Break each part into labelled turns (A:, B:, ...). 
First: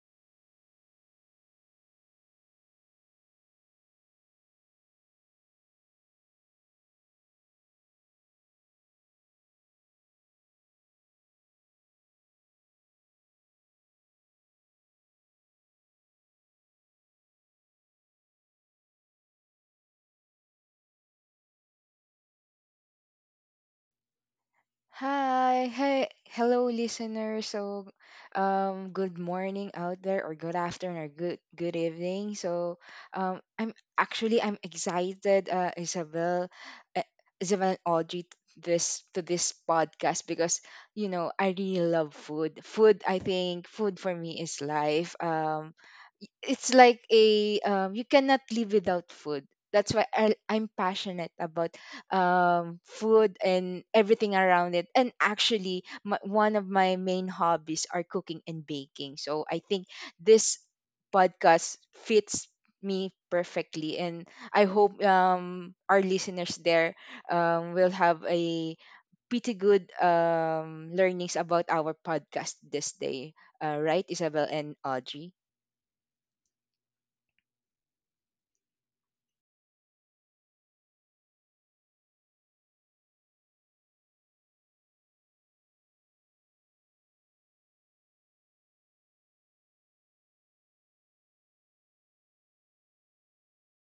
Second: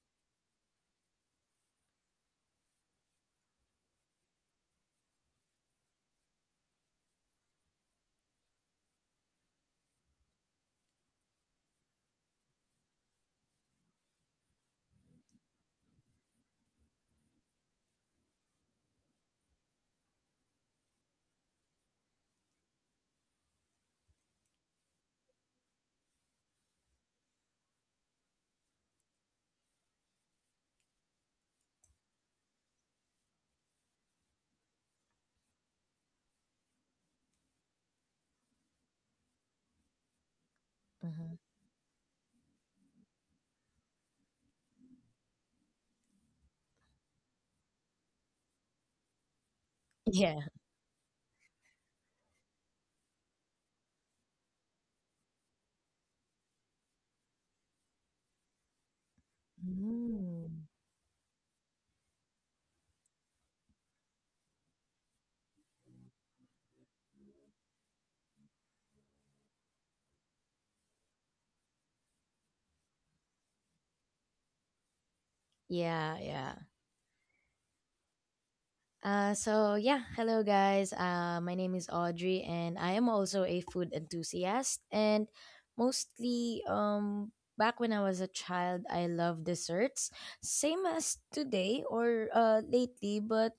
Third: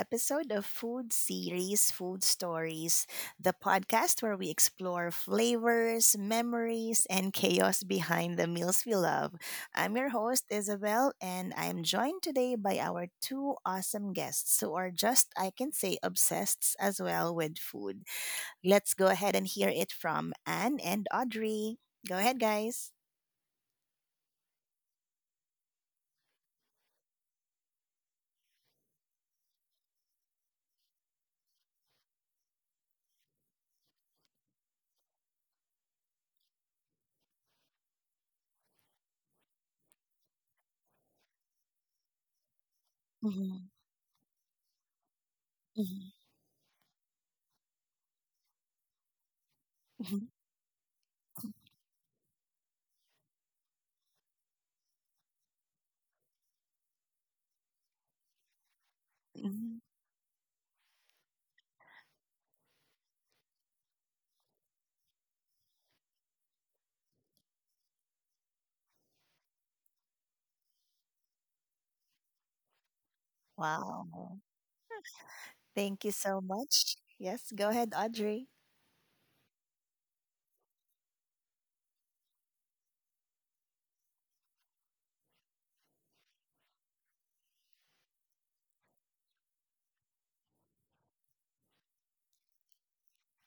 A: episode of Food Stories, the podcast where we explore flavors, memories, and chaos behind the meals we love. I'm your host, Isabel, and I'm joined today by our two awesome guests who are just, I can say, obsessed as well with food. Let's go ahead and hear it from Anne and Audrey. Go ahead, guys.
B: Hi, hey, hello, listeners. So, good morning out there, or good afternoon, or good evening. So, I'm actually, I'm excited, uh, Isabel and Audrey, t- this to this podcast because you know
C: Mhm.
B: I really love food. Food, I think,
A: Mhm,
B: food for me is life.
A: mhm,
B: It's like a, you cannot live without food. That's why I,
A: mhm,
C: Yeah.
B: I'm passionate about food and everything around it. And actually, my, one of my main hobbies are cooking and baking. So I think
A: mhm.
B: this
C: Mm.
B: podcast fits me perfectly, and I hope our listeners there will have a pretty good learnings about our podcast this day, right, Isabel
A: Wow.
B: and Audrey?
A: Thank
C: Yeah,
A: you so
C: yeah.
A: much. Yes, go ahead, Audrey.
C: So yeah, hello guys. My name is Audrey, and I am also a food enthusiast. And mostly, back when I was a child, I love desserts, same as today or lately. But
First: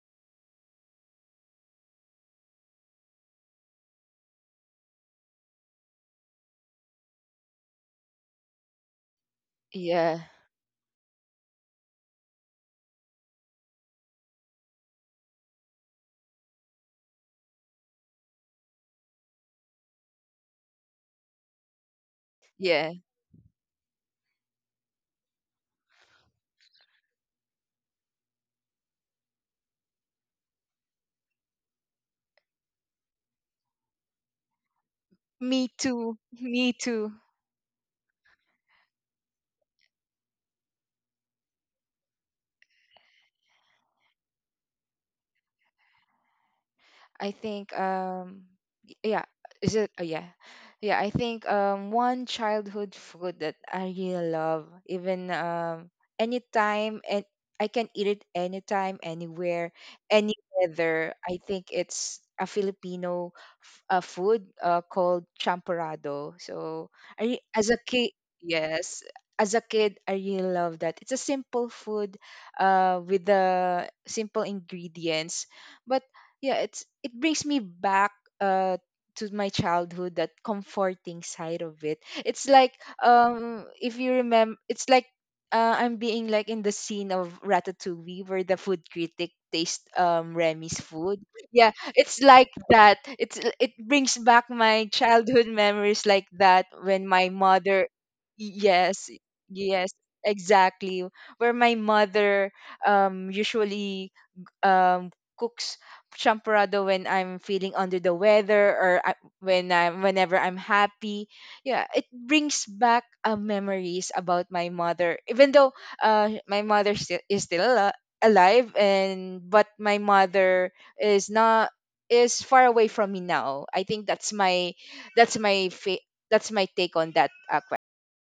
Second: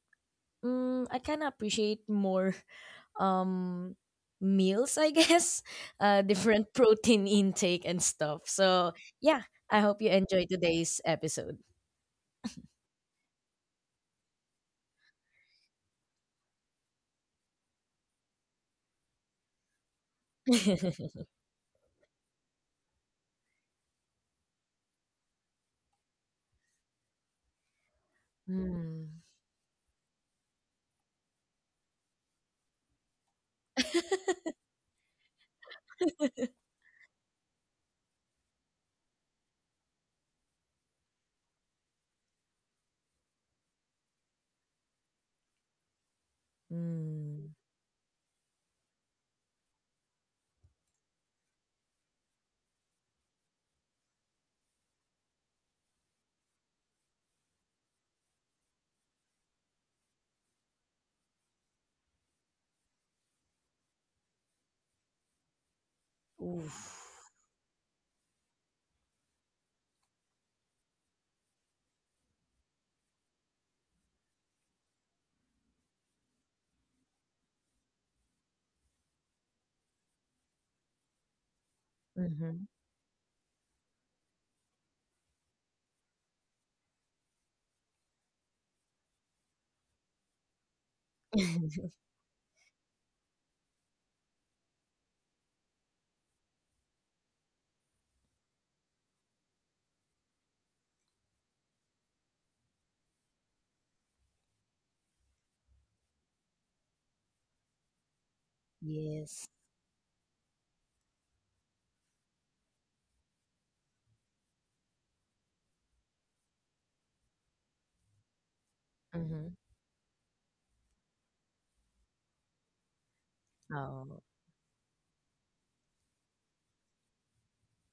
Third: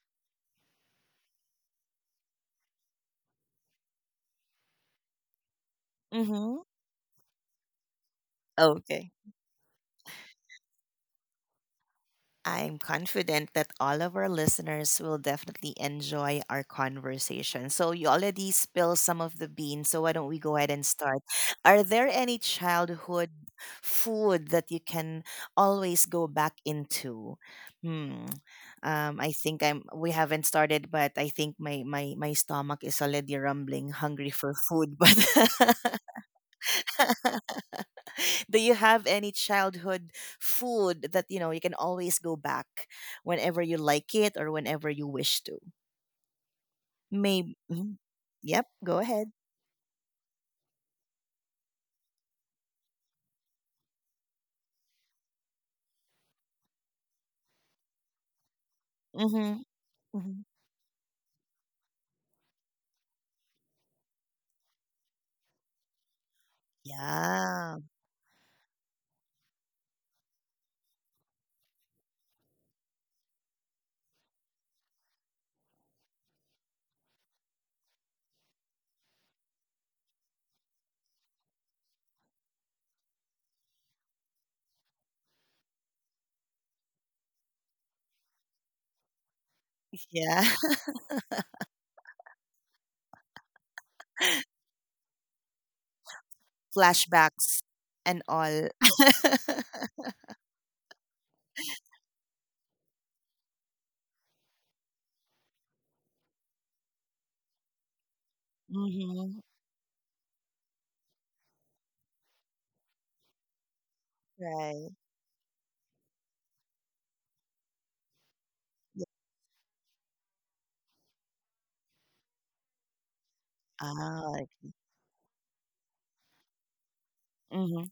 C: I kind of appreciate more um meals, I guess.
A: Mm-hmm.
C: Different protein intake and stuff. So
A: Okay.
C: yeah, I hope
B: Yeah,
C: you enjoy today's episode.
A: I'm confident that all of our listeners will definitely enjoy our conversation. So, you already spilled some of the beans. So, why don't we go ahead and start? Are there any
B: yeah,
A: childhood food that you can always go back into? Hmm.
C: Mm.
A: I think I'm. We haven't started, but I think my stomach is already rumbling, hungry for food. But
B: me too, me too.
A: Do you have any childhood food that you know you can always go back whenever you like it or whenever you wish to?
B: I think,
C: Mm.
A: Maybe. Mhm. Yep.
B: yeah,
A: Go ahead.
B: is it? Oh yeah. Yeah, I think one childhood food that I really love, even anytime, and I can eat it anytime, anywhere,
A: Mm-hmm.
B: any
A: Hmm.
B: weather. I think it's a Filipino food, called champorado. So,
C: Oof.
B: as a kid,
A: Yeah.
B: yes, as a kid, I really love that. It's a simple food, with the simple ingredients, but yeah, it brings me back uh to my childhood, that comforting side of it. It's like,
C: Mhm.
B: if you remember, it's like, I'm being like in the scene of Ratatouille where the food critic tastes Remy's
A: Yeah.
B: food. Yeah, it's like that. It brings back my childhood memories like that when my mother,
A: Flashbacks and
B: yes,
A: all.
B: yes, exactly, where my mother usually um cooks champorado when I'm feeling under the weather, or when
A: Mm-hmm.
C: Yes.
B: I'm, whenever I'm happy. Yeah, it brings back memories about my mother.
A: Right.
B: Even though my mother still is still alive, and
A: Yeah.
B: but
C: Mhm.
B: my mother is not, is far away from me now. I think that's
C: Oh.
B: my,
A: Ah.
B: that's my fa- that's my take on that question.
A: Mm-hmm.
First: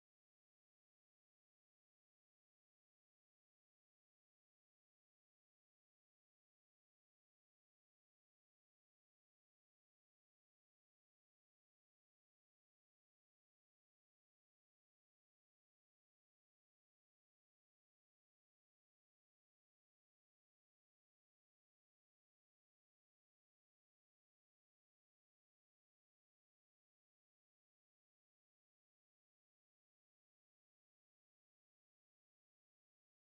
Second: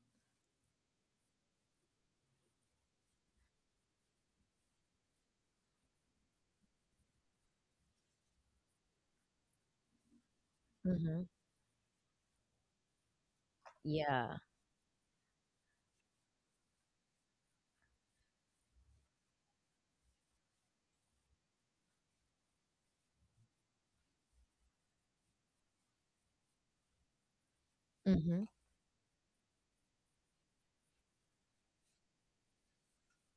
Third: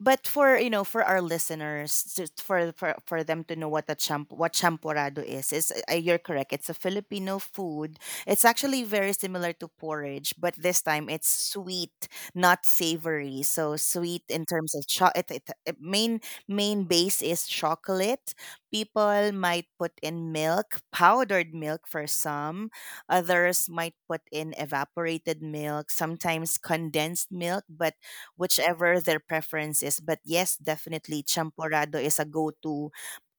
A: But for you know for our listeners, just for them to know what a champorado is, you're correct, it's a Filipino food. It's actually very similar to porridge, but this time
C: Mhm.
A: it's sweet, not savory. So sweet
C: Yeah.
A: in terms of main base is chocolate. People might put in milk powdered milk, for some others might put in evaporated milk, sometimes condensed milk, but
C: Mhm.
A: whichever their preference is. But yes, definitely champorado is a go-to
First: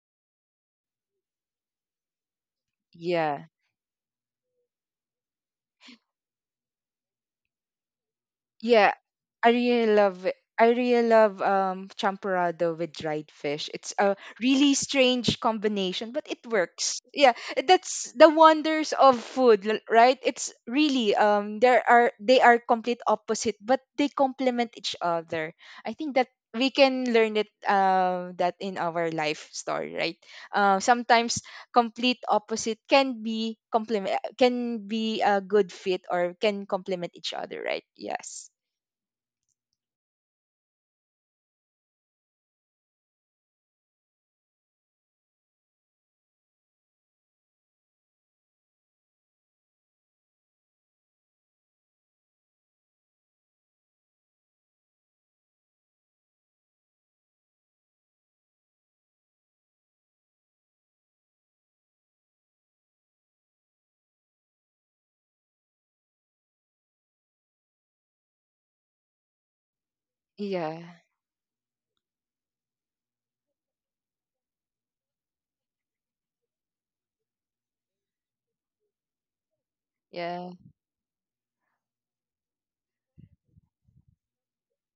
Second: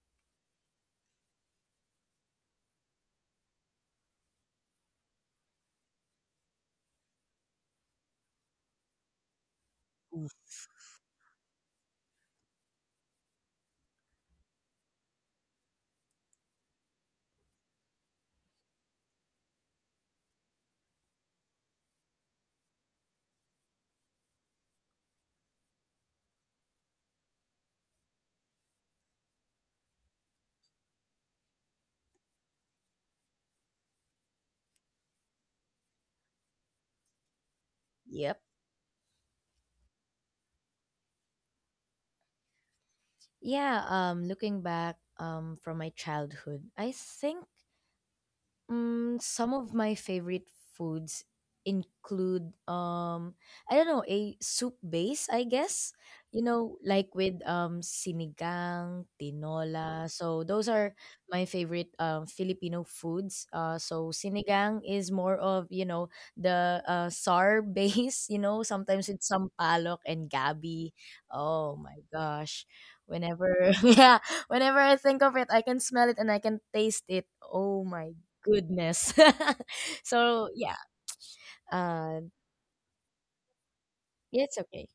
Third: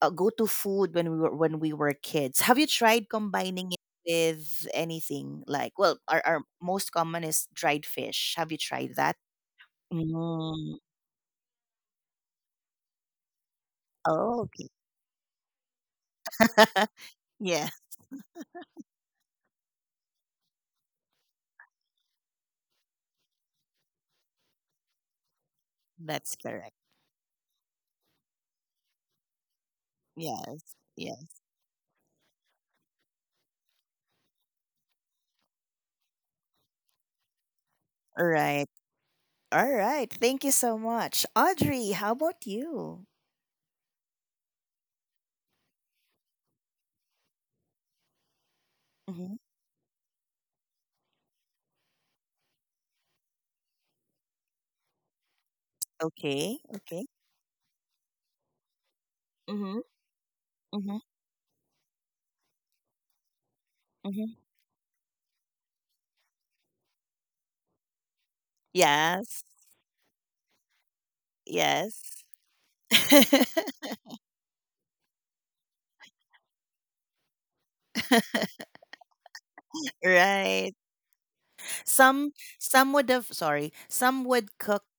A: a go-to food when we were kids. Have you tried
B: Yeah.
A: combining it with anything, like, well, our most common is dried fish. Have you
B: Yeah,
A: tried that?
B: I really love it. I
A: Mm.
B: really love champurrado with dried fish. It's a
A: Oh, okay.
B: really strange combination, but it works. Yeah,
A: Yeah,
B: that's the wonders of food, right? It's really, there are, they are complete opposite, but they complement each other. I think that
A: that's
B: we
A: correct.
B: can learn it, that in our life story, right?
A: Yes. Yeah.
B: Sometimes complete opposite can be complement, can be a good fit or can complement each other, right?
A: All
C: Yep.
B: Yes.
A: right. All right. Thank you so much. Audrey, how about you?
C: Yeah, looking back from my childhood, I think
A: Hmm.
C: some of my favorite foods include I don't know, a soup base, I guess,
A: Okay. Okay.
C: like with sinigang,
A: Mm-hmm.
C: tinola. So those are
A: Mm-hmm.
C: my favorite Filipino foods. So
A: Mm-hmm.
C: sinigang is more of, you know, the sour base. You know, sometimes it's
A: Yes.
C: sampalok and
B: Yeah,
C: gabi. Oh
A: Yes.
C: my gosh, whenever yeah, whenever I think of it, I can smell it and I can taste it. Oh my goodness. So
B: yeah,
A: Right.
C: yeah, uh,
A: Some some would
C: it's
A: cook
C: okay.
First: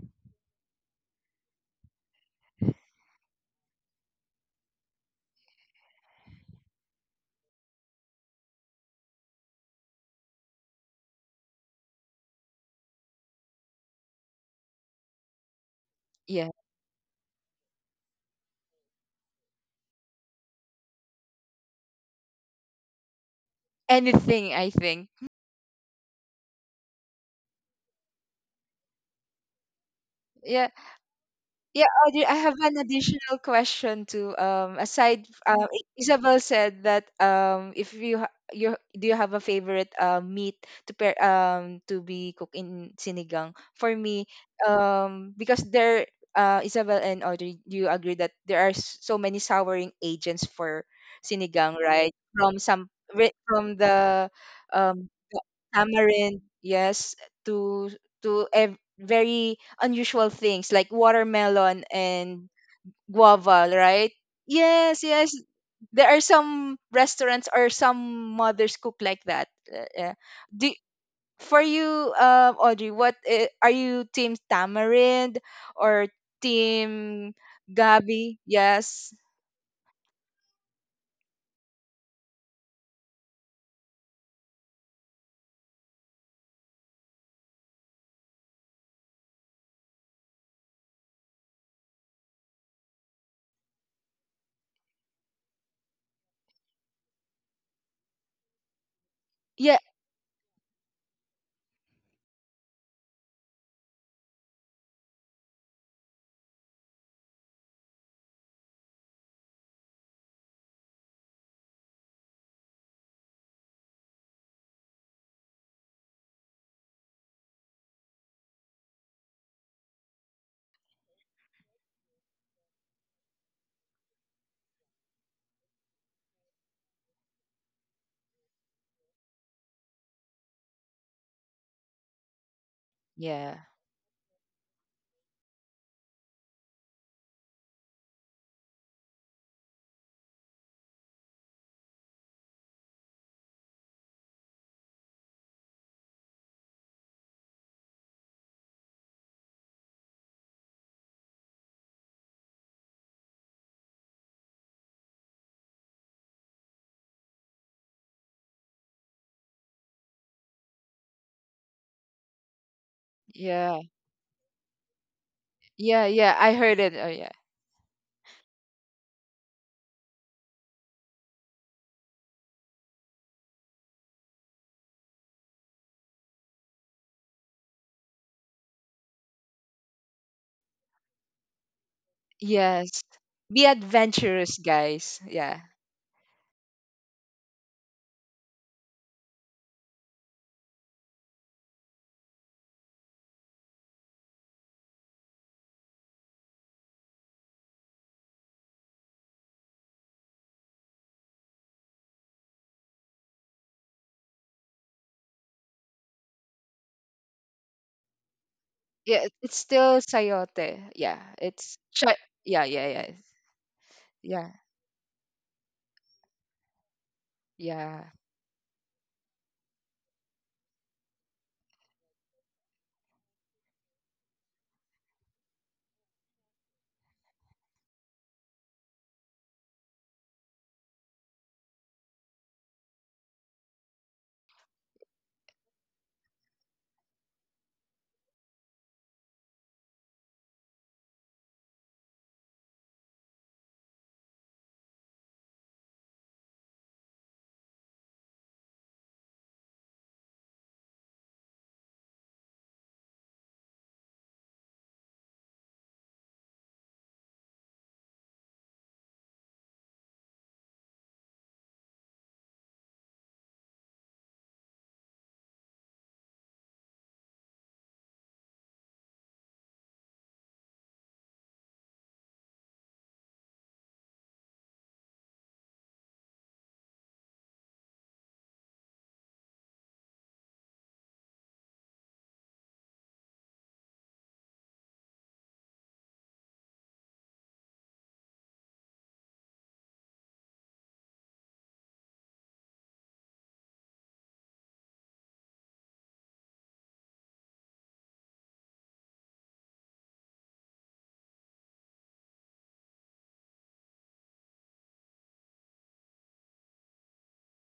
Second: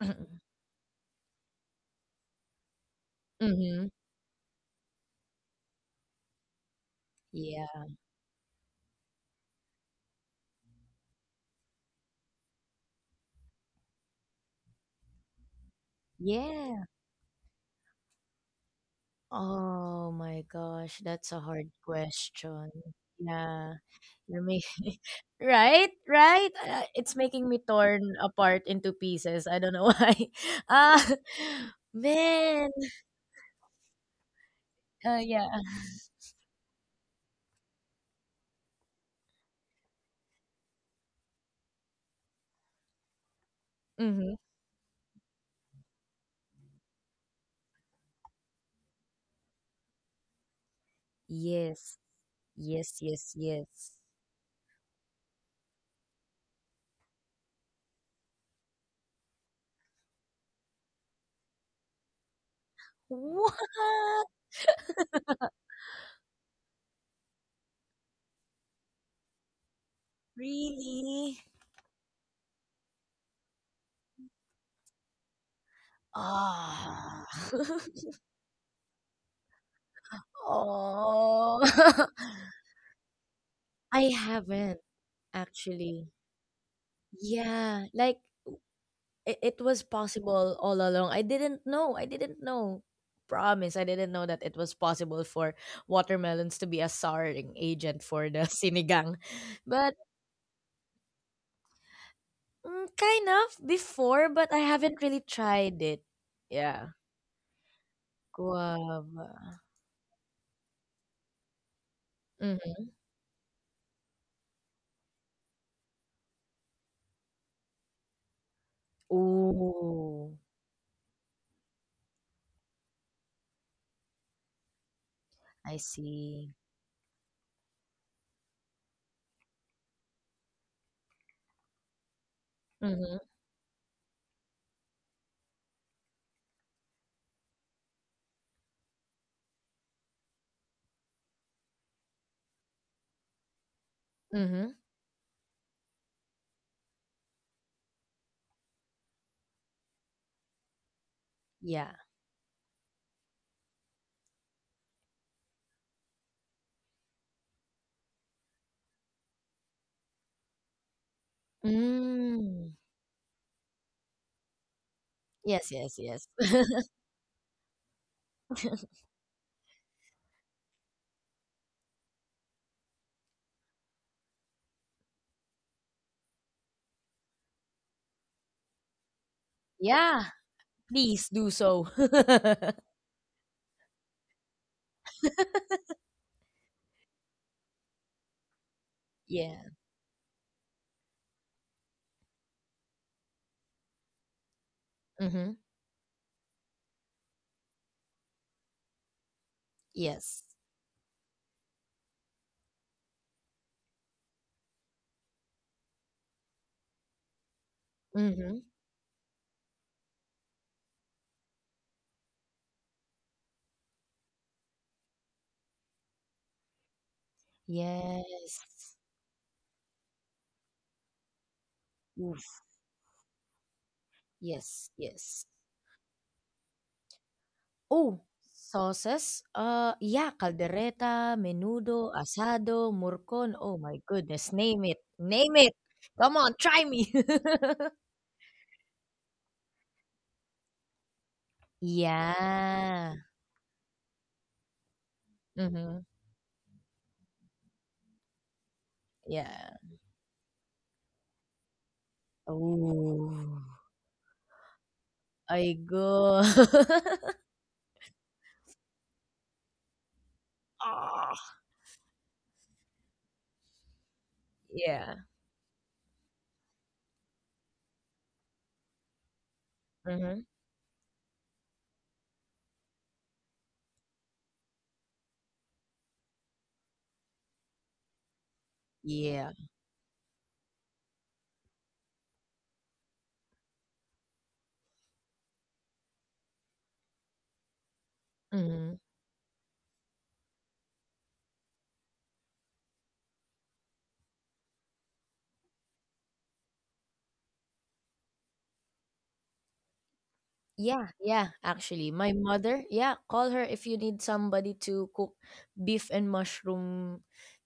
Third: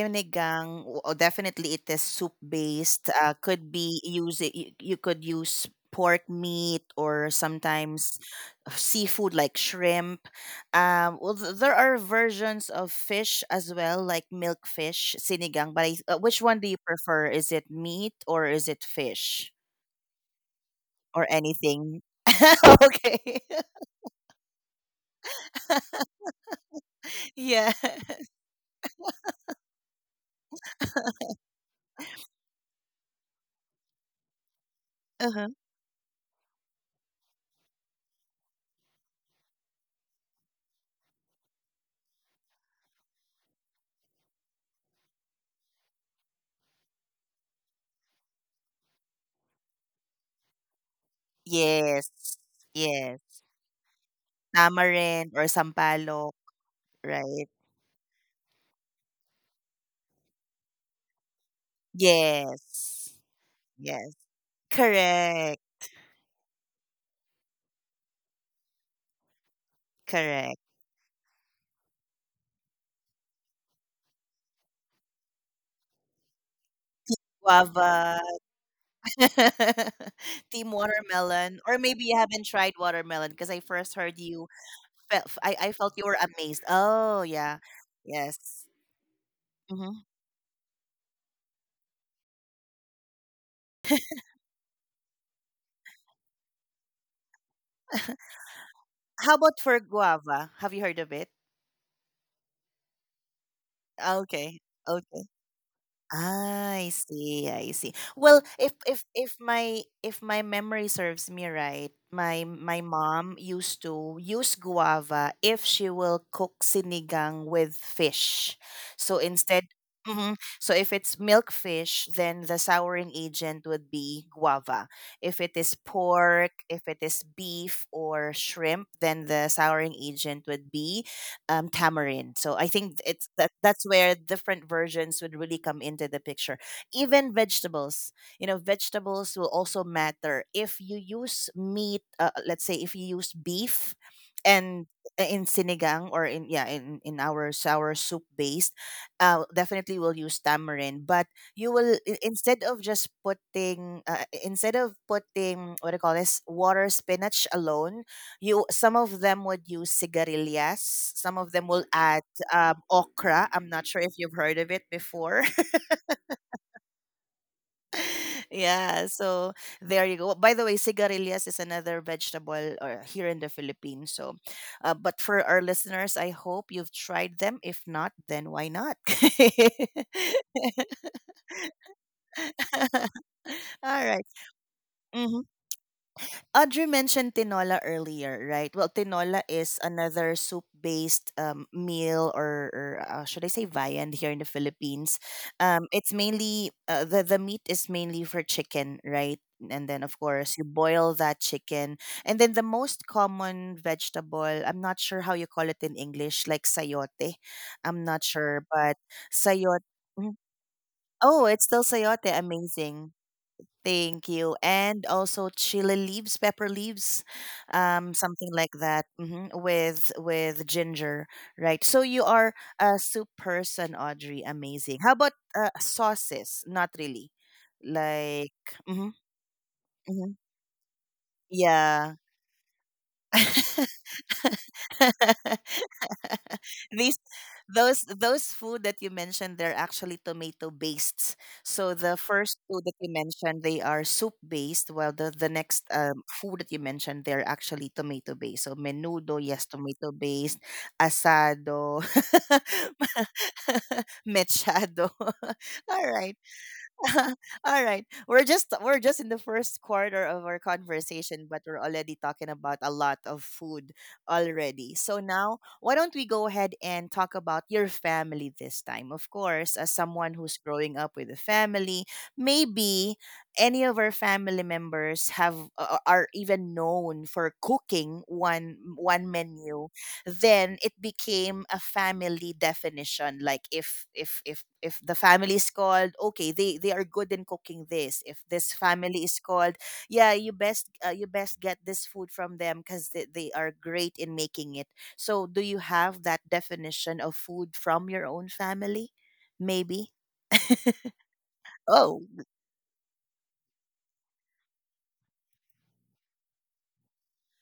A: Definitely it is soup based. Could
C: Mm-hmm.
A: be use it, you could use pork meat or
C: Yeah,
A: sometimes seafood like shrimp. Well, there are versions of fish as well, like milk fish, sinigang. But which
B: yeah.
A: one do you
C: yeah.
A: prefer? Is it meat or is it fish
C: Oh my gosh,
A: or
C: that's a hard
A: anything?
C: question.
A: Okay.
C: Yeah, you're
B: Anything, I
C: making
B: think.
C: right, right. It's making me
A: Yeah.
C: torn apart into pieces. I don't know why.
B: Yeah.
C: Ah,
B: Yeah, Audrey, I have
C: man.
B: an additional question too. Aside,
C: Yeah.
B: Isabel said that if you you, do you have a favorite meat to pair to be cooked in sinigang? For me,
C: Mm-hmm.
B: because there, Isabel and Audrey, do you agree that there are so many souring agents for sinigang,
C: Yes,
B: right?
A: Yes,
B: From some
C: yes,
A: yes.
C: yes,
B: from
C: yes.
B: the, um
A: Tamarind or sampalok,
B: tamarind, yes,
A: right?
B: to, very unusual things like watermelon and
A: Yes,
C: What?
B: guava, right?
A: yes.
B: Yes, yes.
A: Correct,
B: There are some restaurants or some mothers cook like that. Yeah.
A: correct.
B: Do
C: Really?
B: for you, Audrey, what, are you team tamarind or
C: Ah.
B: team
A: Guava,
B: gabi? Yes.
A: team
C: Oh,
A: watermelon, or maybe you haven't tried watermelon because I first
C: I
A: heard you.
C: haven't
A: Felt, I felt you
C: actually.
A: were amazed. Oh yeah,
C: Yeah, like
A: yes.
C: it was
A: Hmm.
C: possible all along. I didn't know. I didn't know. Promise, I didn't know that it was possible for watermelons to be a souring agent for the sinigang.
A: How about
B: Yeah.
A: for
C: But
A: guava? Have you heard of it?
C: mm, kind of before, but I
A: Okay,
C: haven't really
A: okay.
C: tried it. Yeah,
A: I see, I see. Well, if if
C: guava.
A: if my if my memory serves me right, my
C: Mm-hmm.
A: my mom used to use guava if she will cook sinigang with fish. So instead.
C: Ooh,
A: Mhm. So if it's milk fish, then the souring agent would be guava. If it
C: I
A: is
C: see.
A: pork, if it is beef or shrimp, then the souring agent would be tamarind. So I think
C: Mm-hmm.
A: it's that
B: Yeah.
A: that's where different versions would really come into the picture. Even vegetables, will also matter. If you use meat, let's say if you use beef,
C: Mm-hmm.
A: and in sinigang or in in our sour soup based, definitely will use tamarind. But you
C: Yeah.
A: will instead of just putting instead of putting what do you call this, water spinach alone. You Some of them would use cigarillas, some of them will add
C: Mm.
A: okra. I'm
B: Yeah.
A: not sure if you've heard of it before.
C: Yes, yes,
B: Yeah.
C: yes.
B: Yeah. I heard it. Oh yeah.
A: Yeah, so there you go. By the way, cigarillas is another vegetable or here in the Philippines, so but for our listeners, I hope you've tried them. If not, then why not?
C: Yeah, please do so.
B: Yes. Be
A: All right.
B: adventurous, guys.
A: Mm-hmm.
B: Yeah.
A: Audrey mentioned tinola earlier, right? Well, tinola
C: Yeah.
A: is another soup-based meal, or, should I say, viand here in the Philippines.
C: Mm-hmm.
A: It's mainly the meat is mainly for chicken, right? And then of
C: Yes.
A: course you boil that chicken, and then the most common vegetable, I'm not sure how you call it in English, like sayote. I'm not
C: Mm-hmm.
A: sure, but
B: Yeah, it's
A: sayote.
B: still
A: Mm.
B: sayote. Yeah,
A: Oh, it's still sayote.
B: yeah, yeah, yeah,
A: Amazing. Thank
B: yeah,
A: you. And also chili leaves, pepper leaves,
B: yeah.
A: something
C: Yes.
A: like that, with ginger, right? So you are
C: Oof.
A: a soup person, Audrey.
C: Yes,
A: Amazing. How about
C: yes.
A: sauces? Not really.
C: Oh,
A: Like, hmm,
C: sauces. Yeah,
A: hmm,
C: caldereta, menudo,
A: yeah.
C: asado, murcon. Oh my goodness, name it. Name it. Come on, try me.
A: These Those food that you mentioned, they're actually tomato based. So the first two that you
C: Yeah.
A: mentioned, they are soup based, while the next
C: Mm-hmm.
A: food that you mentioned, they're actually tomato based. So menudo, yes,
C: Yeah.
A: tomato based, asado,
C: Oh,
A: mechado.
C: I
A: All right.
C: go.
A: All right. We're just in the first quarter of our conversation,
C: Ah,
A: but we're already talking about a lot of food already.
C: yeah.
A: So now, why don't we go ahead and talk about your family this time? Of course, as someone
C: Mm-hmm.
A: who's growing up with a family, maybe any of our family members are even known for cooking one
C: Yeah.
A: menu, then it became a family definition, like if the family is called okay, they are good in cooking this. If this
C: Mhm.
A: family is called, yeah you best, get this food from them cuz they are great in making it. So do you have that definition of food from your own family, maybe?
C: Yeah, yeah, actually.
A: Oh.
C: My mother, yeah, call her if you need somebody to cook beef and mushroom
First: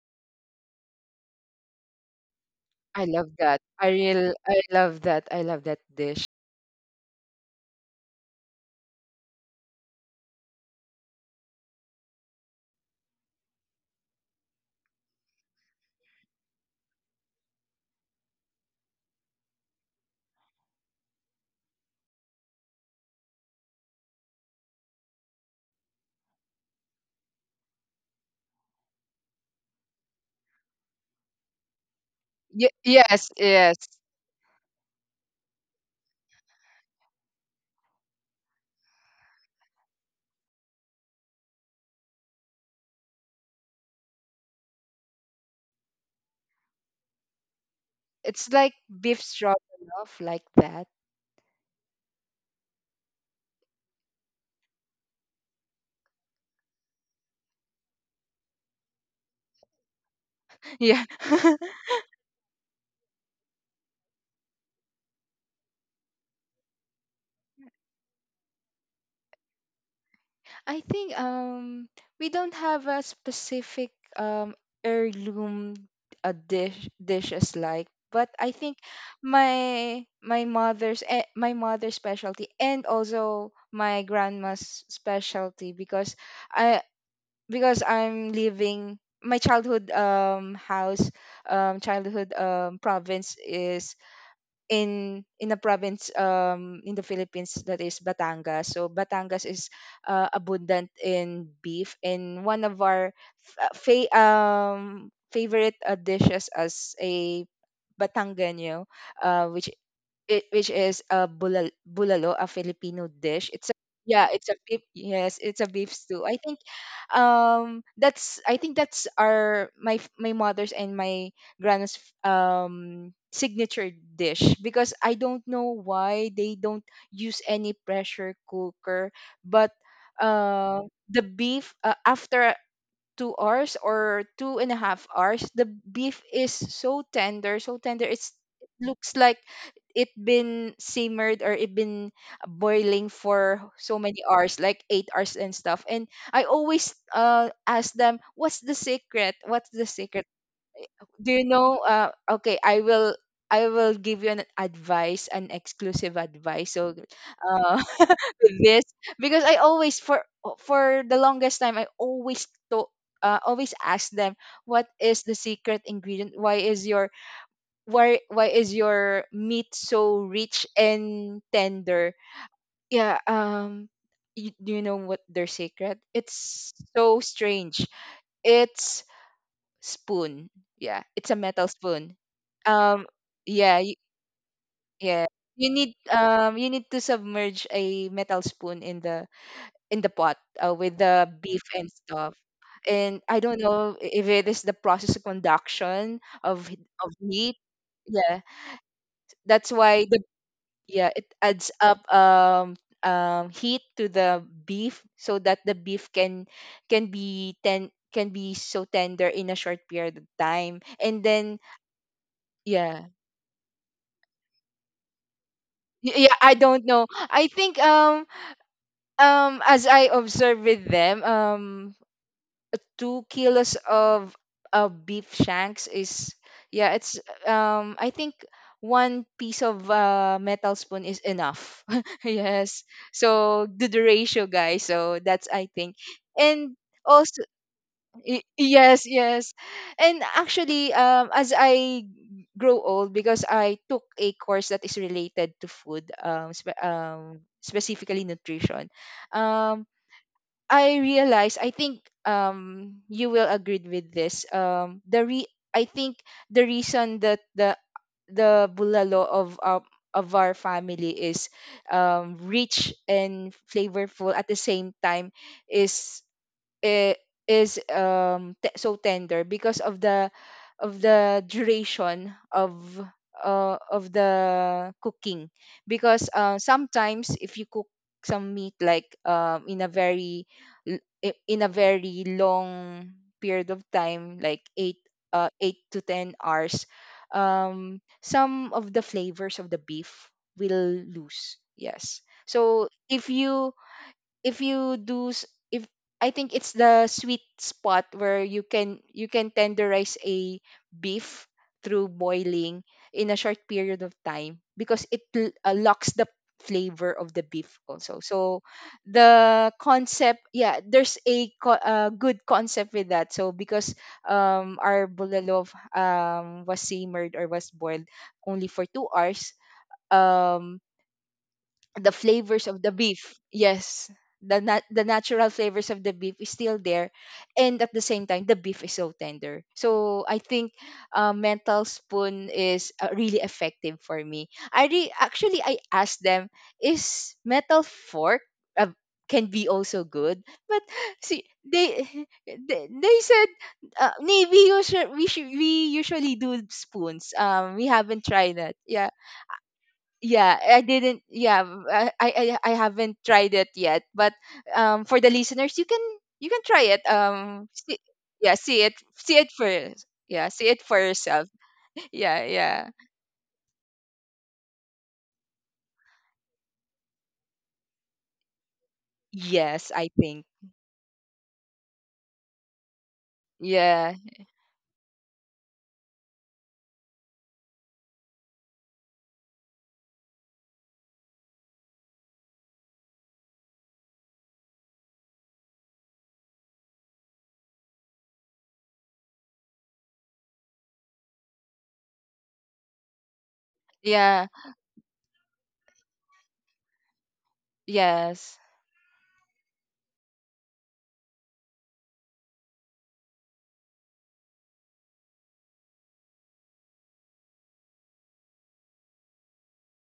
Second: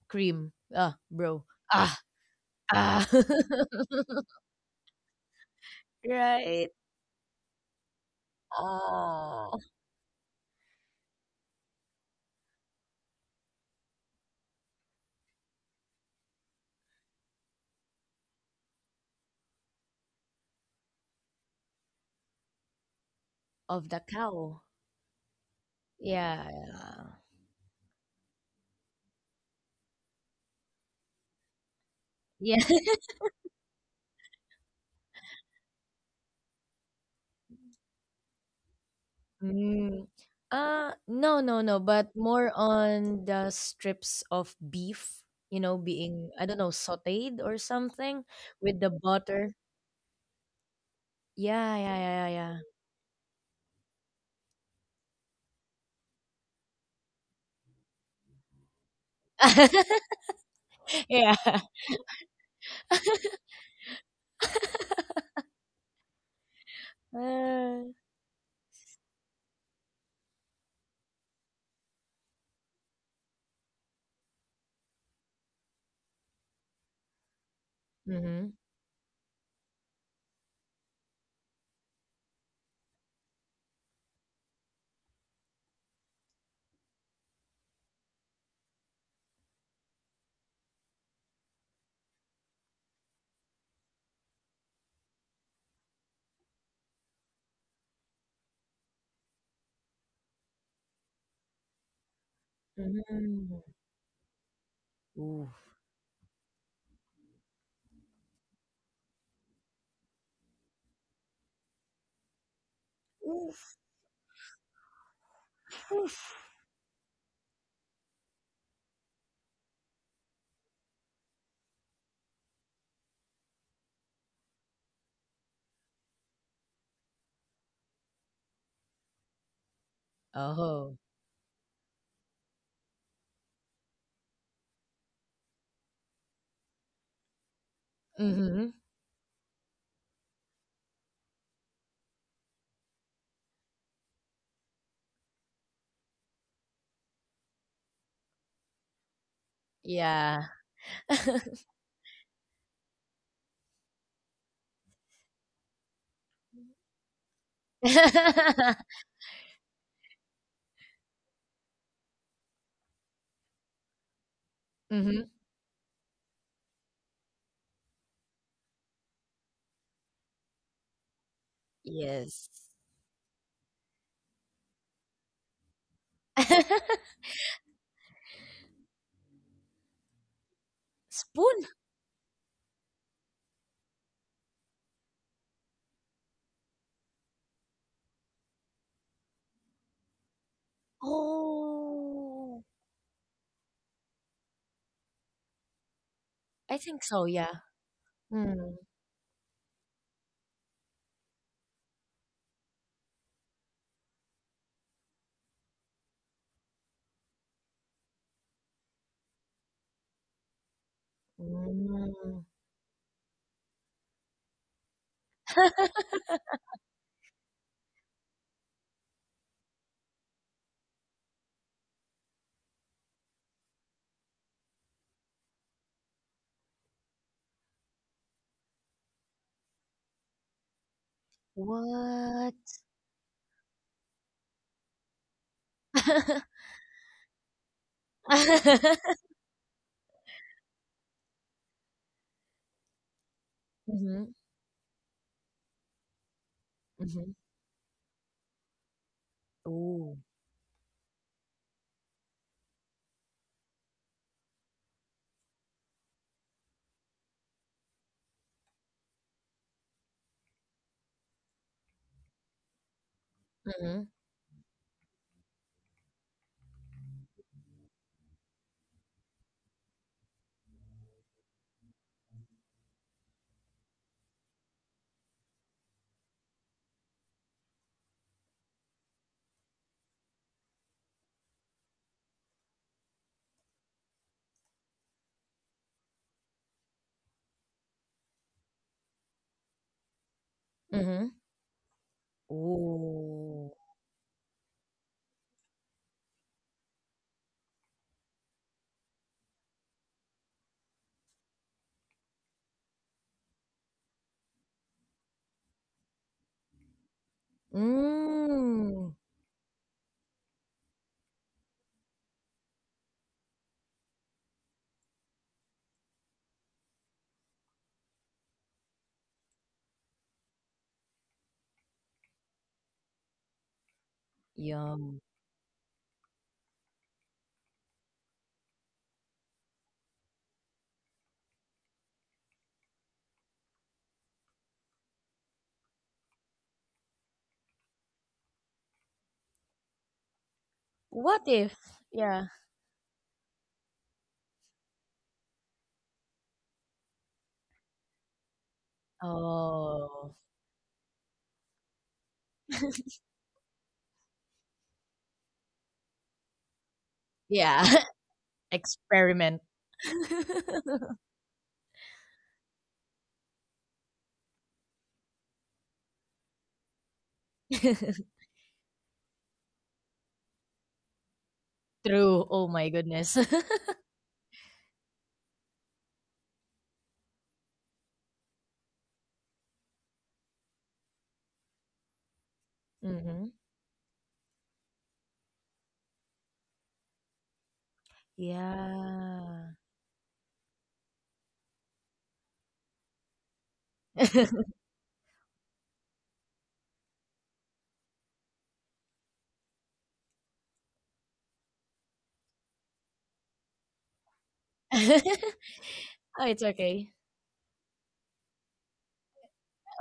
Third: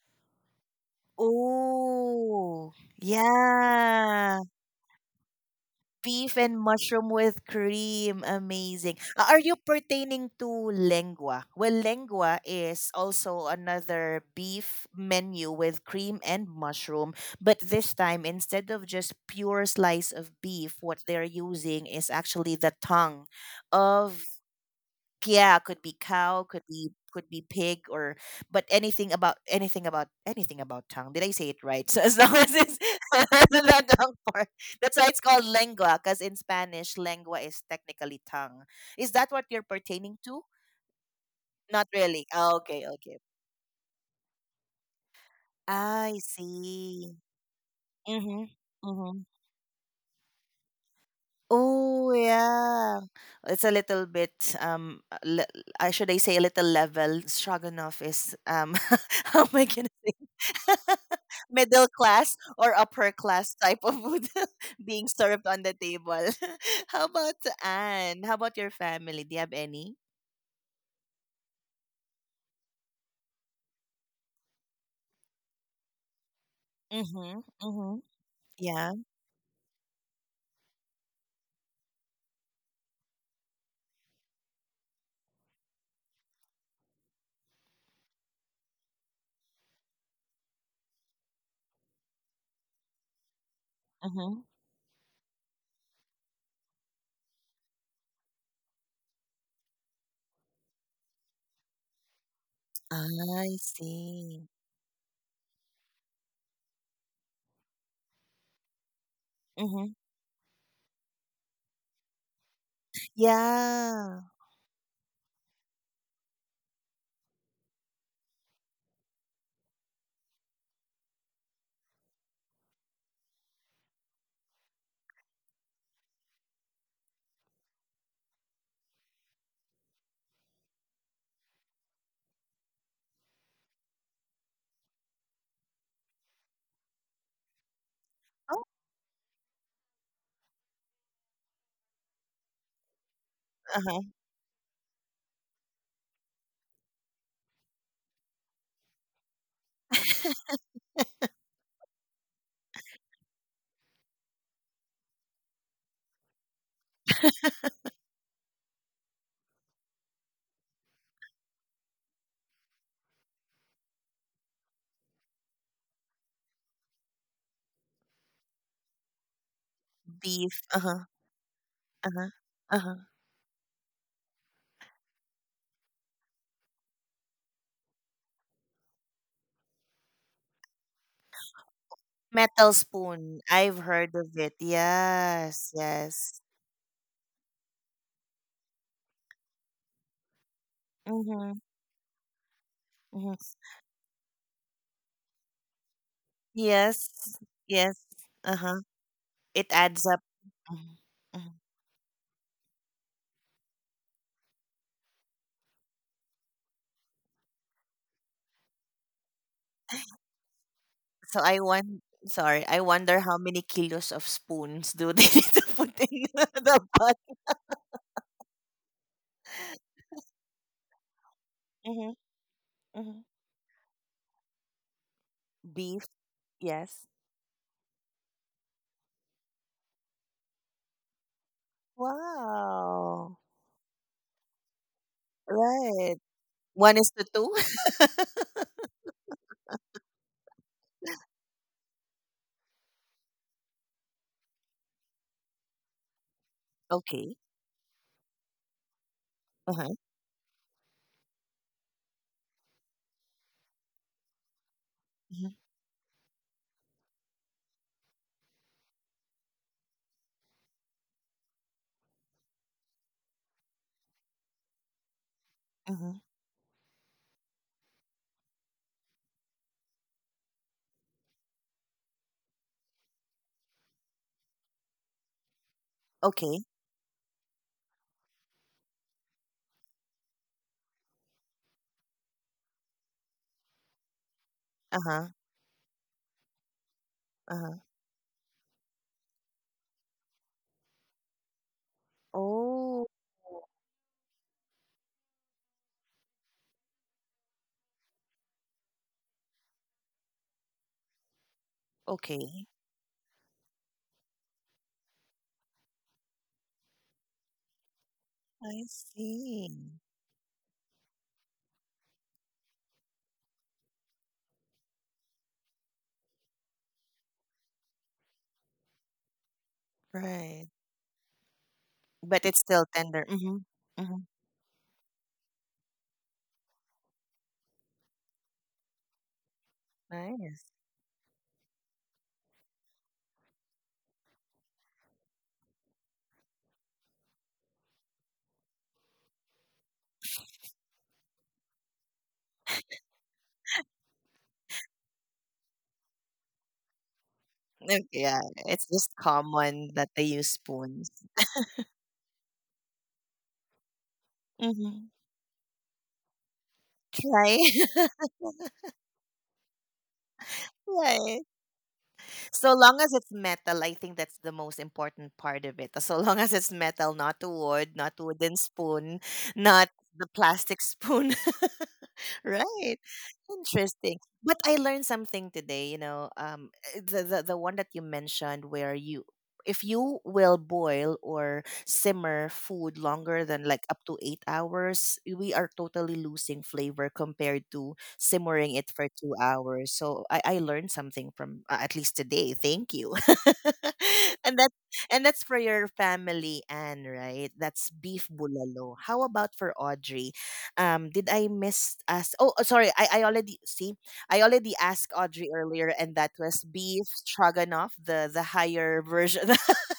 C: cream. Ah, bro. Ah,
A: Oh
B: I
C: ah.
B: love that. I real,
A: yeah.
B: I love that. I love that dish.
A: Beef and
C: Right.
A: mushroom with cream. Amazing. Are you
C: Oh,
A: pertaining to lengua? Well, lengua is also another beef menu with cream and mushroom. But this time, instead of just pure slice of beef, what they're using is actually the tongue
C: of the
A: of,
C: cow.
A: yeah, could be cow, could be
C: Yeah.
A: could be pig, or but anything about tongue. Did I say it right? So as long as
C: Yeah.
A: it's
B: Yes, yes.
A: the tongue part, that's why it's called lengua. Because in Spanish, lengua is technically tongue. Is that what you're
C: Mm.
A: pertaining to?
C: No, no, no,
A: Not
C: but
A: really.
C: more
A: Oh, okay, okay.
C: on the strips of beef,
A: I
C: being I don't know,
A: see.
C: sautéed or something
A: Mm-hmm.
B: It's like
C: with the
A: Mm-hmm.
B: beef
C: butter.
B: stroganoff, like that.
C: Yeah, yeah,
A: Oh
C: yeah, yeah.
A: yeah, it's a little bit um. uh, Le- should I say a little level? Stroganoff is. How am I
C: Yeah.
A: gonna say?
B: Yeah.
C: Yeah.
A: Middle class or upper class type of food being served on the table. How about
C: Uh,
A: Anne? How about your family? Do you have any?
B: I think we don't have a specific heirloom
A: Mm-hmm.
B: dishes like,
A: Mm-hmm.
B: but I
C: Mhm.
B: think
A: Yeah.
B: my, my mother's, my mother's specialty and also my grandma's specialty, because I because I'm living my childhood house, childhood province, is
A: Mm-hmm.
B: in a province in the Philippines, that is Batangas. So Batangas is abundant in beef, and one of our
A: I
C: Mm.
A: see.
C: Oof.
B: favorite dishes as a Batangano, which
A: Mm-hmm.
B: it, which is a bulal, bulalo, a Filipino dish. It's a,
C: Oof.
A: Yeah.
B: yeah, it's a beef. Yes, it's a beef stew. I think, that's, I think that's our, my my mother's and my grandma's signature dish, because I don't know why they don't use any pressure cooker, but uh
C: Oh.
B: the beef, after 2 hours or 2.5 hours, the beef is so tender, so tender, it's,
A: Oh,
B: it
C: Mhm.
B: looks like it been simmered or it been boiling for so
A: uh-huh.
B: many hours, like 8 hours and stuff. And I always ask them, what's the secret, what's the secret?
C: Yeah.
B: Do you know? Uh, okay, I will, give you an advice, an exclusive advice. So, uh with this, because I always, for the longest time I always to, always ask them, what is
C: Mhm.
B: the secret ingredient? Why is your, why is your meat so
A: Beef.
B: rich
A: Uh-huh.
B: and tender?
A: Uh-huh.
C: Yes.
A: Uh-huh.
B: Yeah, you, do you know what their secret? It's so strange. It's spoon. Yeah, it's a
C: Spoon?
B: metal spoon.
A: Metal
B: Um,
A: spoon.
B: yeah,
A: I've heard of it.
B: yeah.
A: Yes.
B: You need,
A: Yes.
B: you need to submerge a metal spoon in the, in the pot, with the
A: Mm-hmm.
B: beef and stuff.
C: Oh,
B: And
A: Mm-hmm.
B: I don't know if it is the process of conduction of,
C: I think
A: Yes.
B: of
C: so, yeah.
B: heat.
A: Yes.
B: Yeah,
C: Mm.
A: Uh-huh. It
B: that's
A: adds
B: why
A: up.
B: the, yeah, it
A: Mhm.
B: adds up heat to the beef, so that the beef can be ten, can be so tender in a short period of time, and
A: So I
B: then
A: want
C: Mm.
A: sorry, I
B: yeah.
A: wonder how many kilos of spoons do they need to put in
B: Yeah, I
A: the
B: don't
A: pot.
B: know. I think as I observe with them,
A: Hmm. Hmm.
B: 2 kilos of beef shanks
A: Beef,
B: is, yeah,
A: yes.
B: it's, I think one piece of metal spoon is enough.
C: What?
B: Yes.
A: Wow.
B: So do the ratio, guys. So that's, I think.
A: Right.
B: And
A: One is to
B: also,
A: two.
B: Yes, yes. And actually, as I grow old, because I took a
C: Mhm.
B: course that is related to food,
A: Okay.
C: Mhm.
B: specifically nutrition, um
A: Uh-huh.
C: Ooh.
B: I realized, I think, you will agree with this, the
A: Hmm.
B: re-, I think the reason that the bulalo of, of our family is rich and
C: Mhm.
B: flavorful at the same time,
A: Hmm.
B: is, i-, is, te-, so tender, because of the, of the duration of, of the cooking, because
A: Okay.
B: sometimes if you cook some meat like, in a very, in a very long period of time, like 8,
A: Uh-huh.
B: 8 to 10 hours,
A: Uh-huh.
B: some of the flavors of the beef will
C: Mhm.
B: lose. Yes, so
A: Oh.
B: if you,
C: Ooh.
B: if you do s-, if, I think it's the sweet spot where you can, you can tenderize a beef through
A: Okay.
B: boiling in a short period of time, because it, locks the flavor of the beef also. So
A: I
C: Mm.
B: the
A: see.
B: concept, yeah, there's a co-, good concept with that. So because our bulalo was simmered or was boiled only for 2 hours,
A: Right.
B: um the
A: But it's
B: flavors of
A: still
B: the
A: tender.
B: beef,
A: Mm-hmm.
B: yes,
A: Mm-hmm.
B: the nat-, the
C: Yum.
B: natural flavors of the beef is still there, and at the same time the beef is so tender. So I think
A: Nice.
B: mental spoon is, really effective. For me, I re-, actually, I asked them, is metal fork, uh, can be also good? But see,
C: What if?
B: they
C: Yeah.
B: they said, maybe, we usually, we, should, we usually do spoons. Um, we
A: Okay.
B: haven't
A: Yeah,
B: tried that.
A: it's
B: Yeah,
A: just common that they
C: Oh.
A: use
B: yeah, I
A: spoons.
B: didn't, yeah, I I haven't tried it yet, but
A: Mm-hmm.
B: for the listeners, you can, you can try it,
A: Right.
C: Yeah.
B: see, yeah, see it
C: Experiment
B: for, yeah, see it for
A: Right.
B: yourself. Yeah,
A: So
B: yeah.
A: long as it's metal, I think that's the most important part of it. So long as it's metal, not wood, not wooden spoon,
B: Yes,
A: not
B: I
A: the
B: think.
A: plastic spoon.
C: true. Oh my
A: Right.
C: goodness.
B: Yeah,
A: Interesting. But I learned something today, the one that you mentioned where you if you will boil or simmer food longer
C: hmm
A: than like up to 8 hours, we are totally losing flavor compared to simmering it for 2
C: Yeah.
A: hours. So I learned something from at least today. Thank you.
B: yeah.
C: Oh,
A: and that and that's for your family, Anne, right? That's beef
B: Yes.
A: bulalo. How about for Audrey? Did I miss us? Oh, sorry, I already see. I already asked Audrey earlier, and that
C: it's
A: was beef
C: okay.
A: stroganoff, the higher version.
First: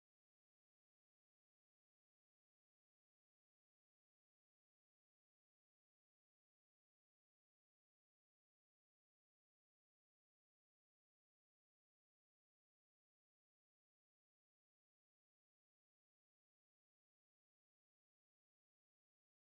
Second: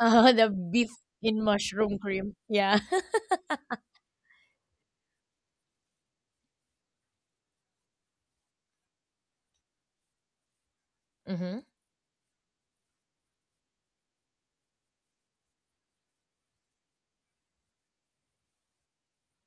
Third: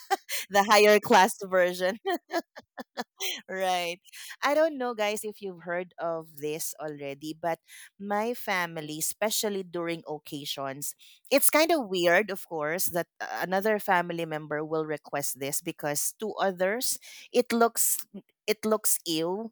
C: The
A: The
C: beef
A: higher class
C: in
A: version.
C: mushroom cream. Yeah.
A: Right. I don't know, guys, if you've heard of this already, but my family, especially during occasions, it's
C: Mm-hmm.
A: kind of weird, of course, that another family member will request this because to others, it looks it looks ill.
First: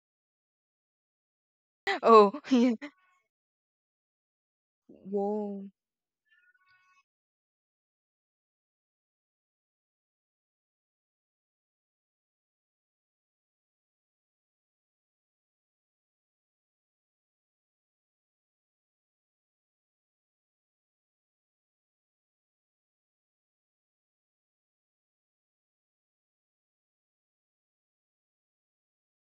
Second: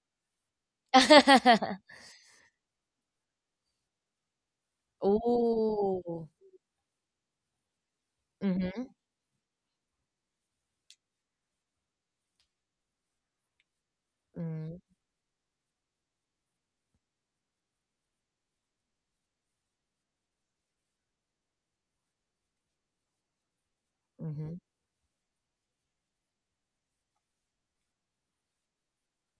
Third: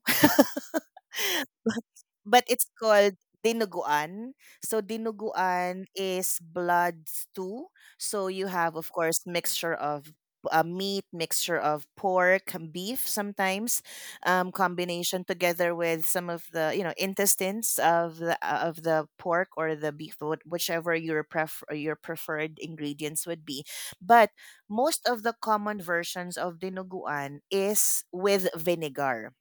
B: Oh.
A: But it's
B: Yeah.
A: called dinuguan. So
B: Whoa.
A: dinuguan
C: Oh.
A: is blood stew. So you have, of
C: Mm-hmm.
A: course, mixture of meat, mixture of pork, and beef, sometimes
C: Mm-hmm.
A: combination together with some of the intestines of the pork or the beef, whichever your pref- or your preferred ingredients would be. But
C: Mm-hmm.
A: most of the common versions of dinuguan is with vinegar.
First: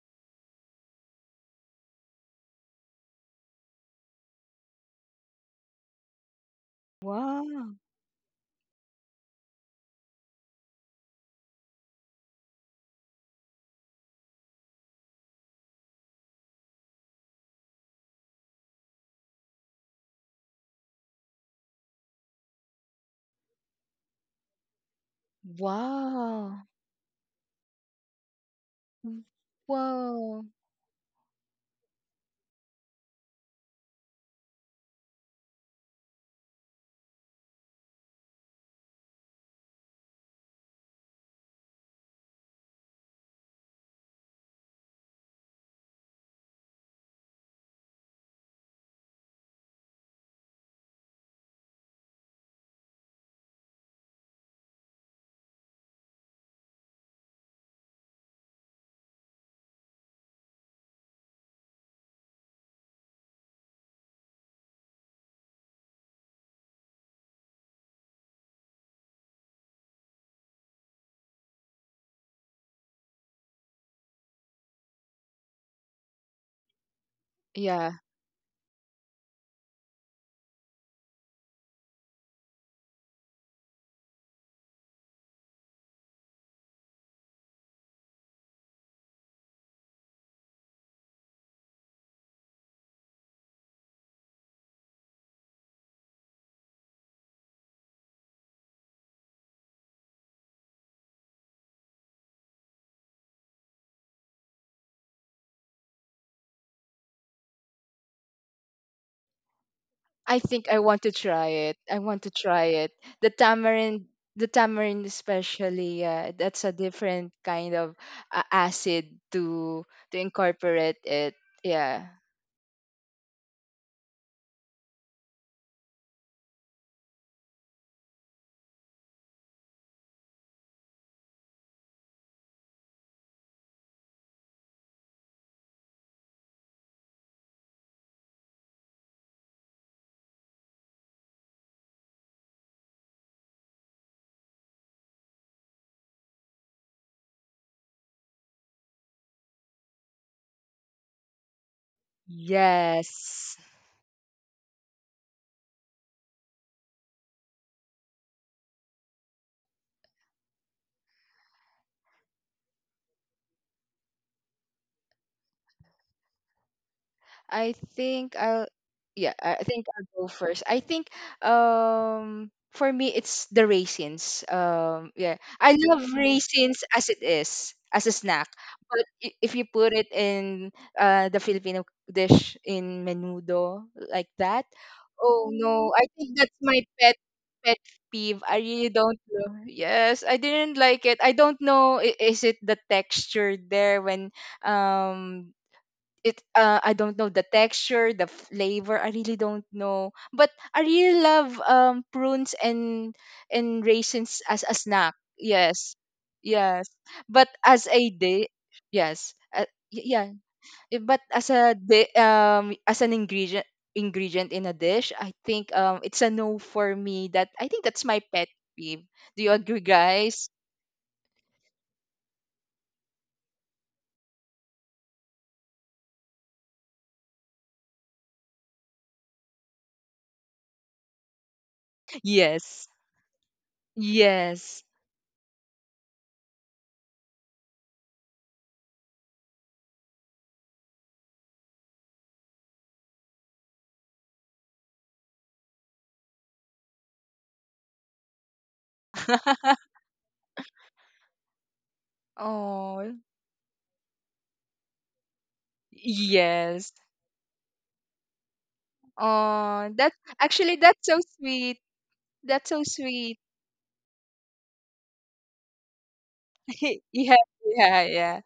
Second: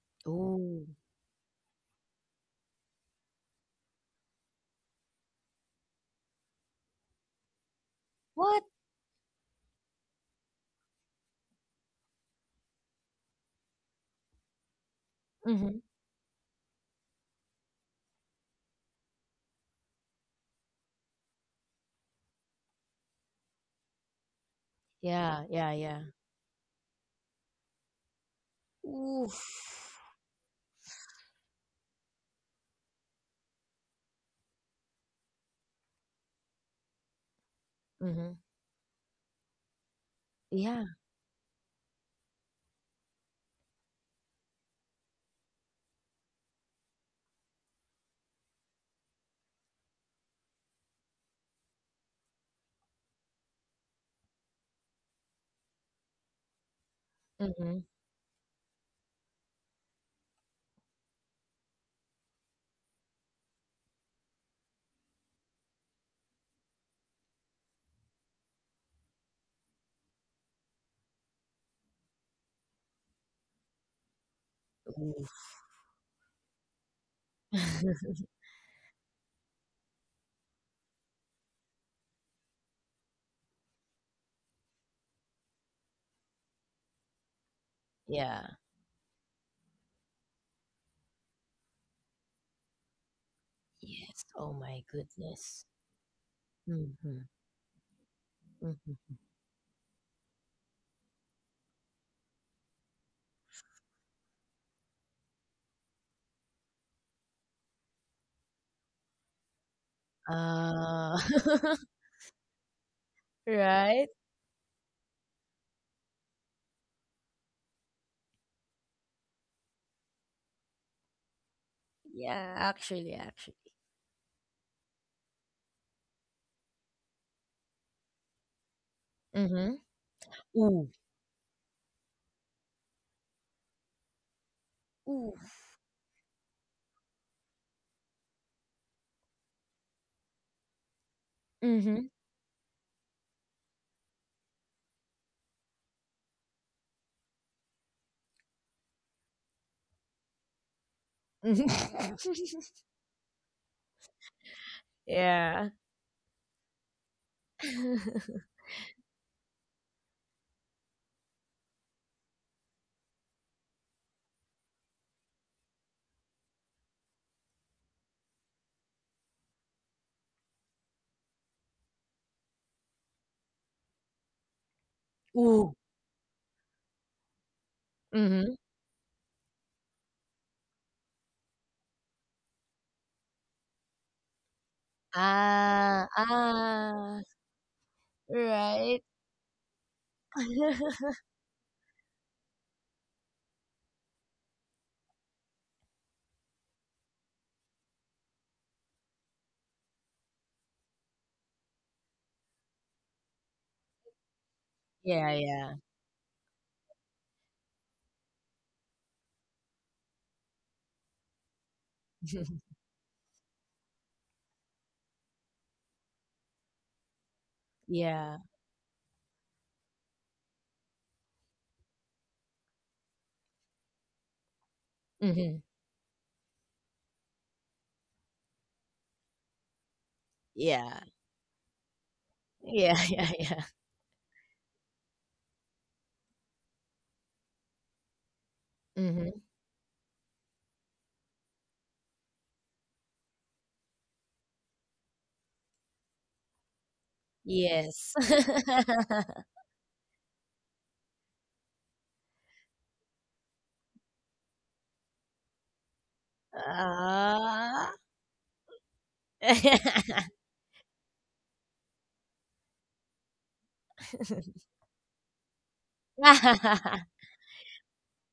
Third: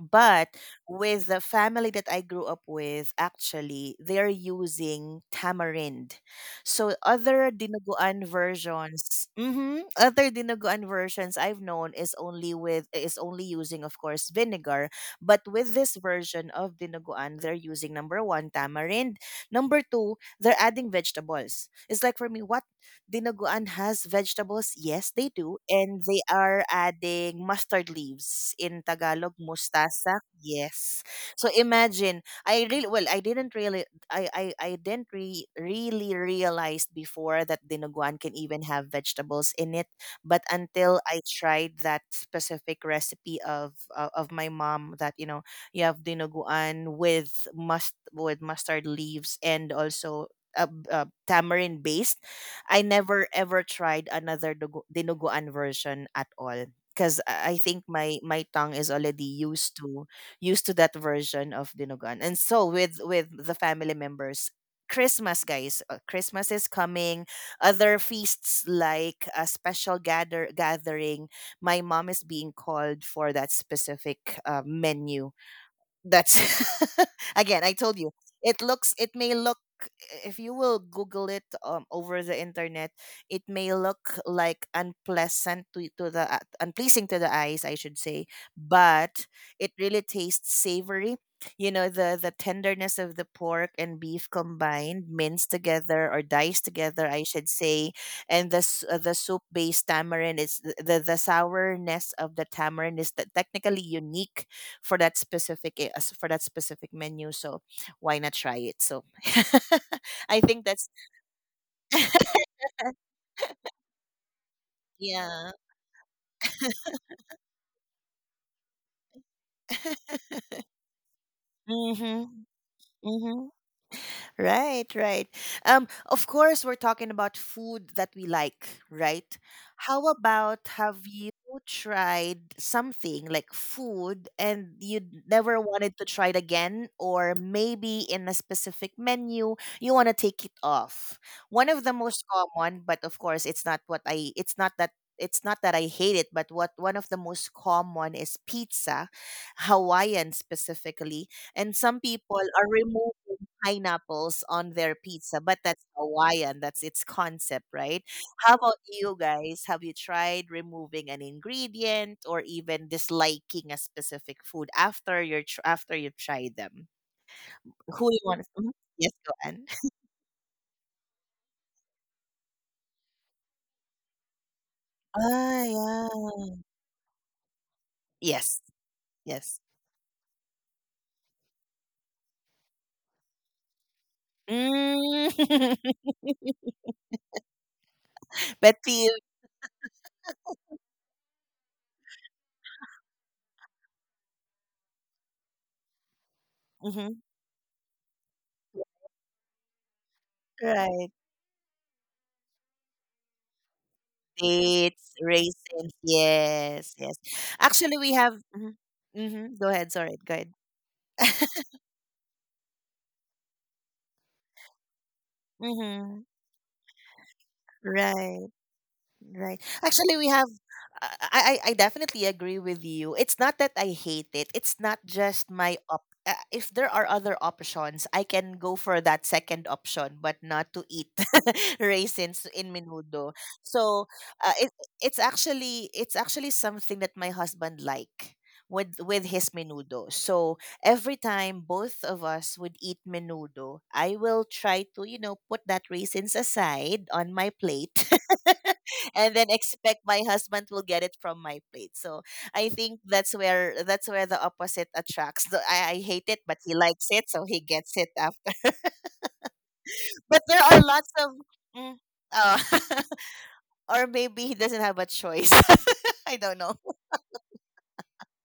A: But
C: Oh.
A: with the family that I grew up with, actually, they're using tamarind. So other
B: Wow.
A: dinuguan
C: What?
A: versions, other dinuguan versions I've known is only using, of course, vinegar. But with
C: Mm-hmm.
A: this version of dinuguan, they're using number one, tamarind, number two, they're adding vegetables. It's like, for me, what, dinuguan has vegetables? Yes, they
C: Yeah,
A: do.
C: yeah, yeah.
A: And they
B: Wow.
A: are adding mustard leaves, in Tagalog,
C: Oof.
A: mustasa.
B: Wow.
A: Yes. So imagine, I really well, I didn't really realize before that dinuguan
C: Mm-hmm.
A: can even have vegetables in it. But
C: Yeah.
A: until I tried that specific recipe of my mom, you have dinuguan with mustard leaves and also tamarind based. I never ever tried another dinuguan version at all, because I
C: Mm-hmm.
A: think my tongue is already used to that version of dinuguan. And so with the family members, Christmas, guys, Christmas is coming. Other feasts, like a special gathering, my mom is being called for that specific menu.
C: Oof.
A: That's again, I
B: Yeah,
A: told you. It may look, if you will Google it over the internet, it may look like unpleasant to the unpleasing to the eyes, I should say,
C: Yeah.
A: but it really tastes savory. You know, the tenderness of the pork and
C: Yes.
A: beef
C: Oh my
A: combined, minced
C: goodness.
A: together or diced together,
C: Mhm,
A: I should say, and
C: mhm.
A: the soup based tamarind is the sourness of the tamarind is technically unique for that specific menu. So why not try it? So
B: I
A: I think
B: think I
A: that's
B: want to
C: Ah,
B: try it. I want to try it. The
C: right?
B: tamarind, the tamarind
A: yeah.
B: especially, yeah, that's a different kind of acid to incorporate it. Yeah.
A: Mhm.
C: Yeah, actually.
A: Mhm. Right, right. Of course, we're talking about food that we like, right?
C: Mhm.
A: How about,
C: Ooh.
A: have you tried something like food and you
C: Ooh.
A: never wanted to try it again, or maybe in a specific menu you want to take it off? One of the
C: Mhm.
A: most common, but of course, it's not what I. It's not that. It's not that I hate it, but what one of the most common is pizza, Hawaiian specifically, and some people are removing
B: Yes.
A: pineapples on their pizza, but
C: Yeah.
A: that's Hawaiian. That's its concept, right? How about you guys? Have you tried removing an ingredient or even disliking a specific food after after you've tried them?
B: I
A: Who you
B: think
A: want?
B: I'll,
A: Yes, go
B: yeah, I
A: on.
B: think I'll go first. I think for me it's the raisins. Um, yeah.
A: Ah,
B: I
C: Ooh.
B: love
A: yeah.
B: raisins as it is, as a snack.
A: Yes,
C: Mhm.
B: But if
A: yes.
B: you put it in the Filipino dish in menudo like that, oh no,
A: Mm.
B: I
C: ah,
B: think that's my
C: ah,
B: pet peeve. I
A: but
B: really
A: the
C: right.
B: don't know. Yes, I didn't like it. I don't know, is it the texture there when, um it, I don't
A: mhm.
B: know, the texture, the flavor. I really don't know. But I
A: right
B: really love prunes and raisins as a
A: Dates,
B: snack.
C: Yeah, yeah.
A: raisins.
B: Yes. Yes.
A: Yes, yes.
B: But as
A: Actually,
B: a
A: we have.
B: day,
A: Mm-hmm.
B: yes.
A: Mm-hmm. Go ahead. Sorry.
B: Yeah.
A: Go ahead.
B: Eh, but as a di-, as an ingredient, in a dish, I think it's
A: Mhm.
B: a no for me. That, I think that's my pet
C: Yeah,
A: Right.
B: peeve. Do you
A: Right.
B: agree,
A: Actually, we
B: guys?
A: have. I definitely agree with you. It's not that I hate it. It's not just
C: Mhm.
A: my op. If there are other options, I can go for that second option, but not to eat
C: Yeah,
A: raisins in
B: Yes.
C: yeah,
A: menudo.
C: yeah, yeah.
A: So, uh, it
B: Yes.
A: it's actually something that my husband like with his
C: Mhm.
A: menudo. So every time both of us would eat menudo, I will try to put that raisins aside on my plate.
C: Yes.
A: And then expect my husband will get it from my plate. So I think
B: Oh.
A: that's where the opposite attracts. Though I hate it, but he
B: Yes.
A: likes it, so he gets
C: Ah.
A: it after.
B: Oh, that,
A: but there
B: actually,
A: are
B: that's
A: lots
B: so
A: of,
B: sweet.
A: mm,
B: That's so
A: oh,
B: sweet.
A: Or maybe he doesn't have a choice. I don't know.
B: Yeah, yeah, yeah.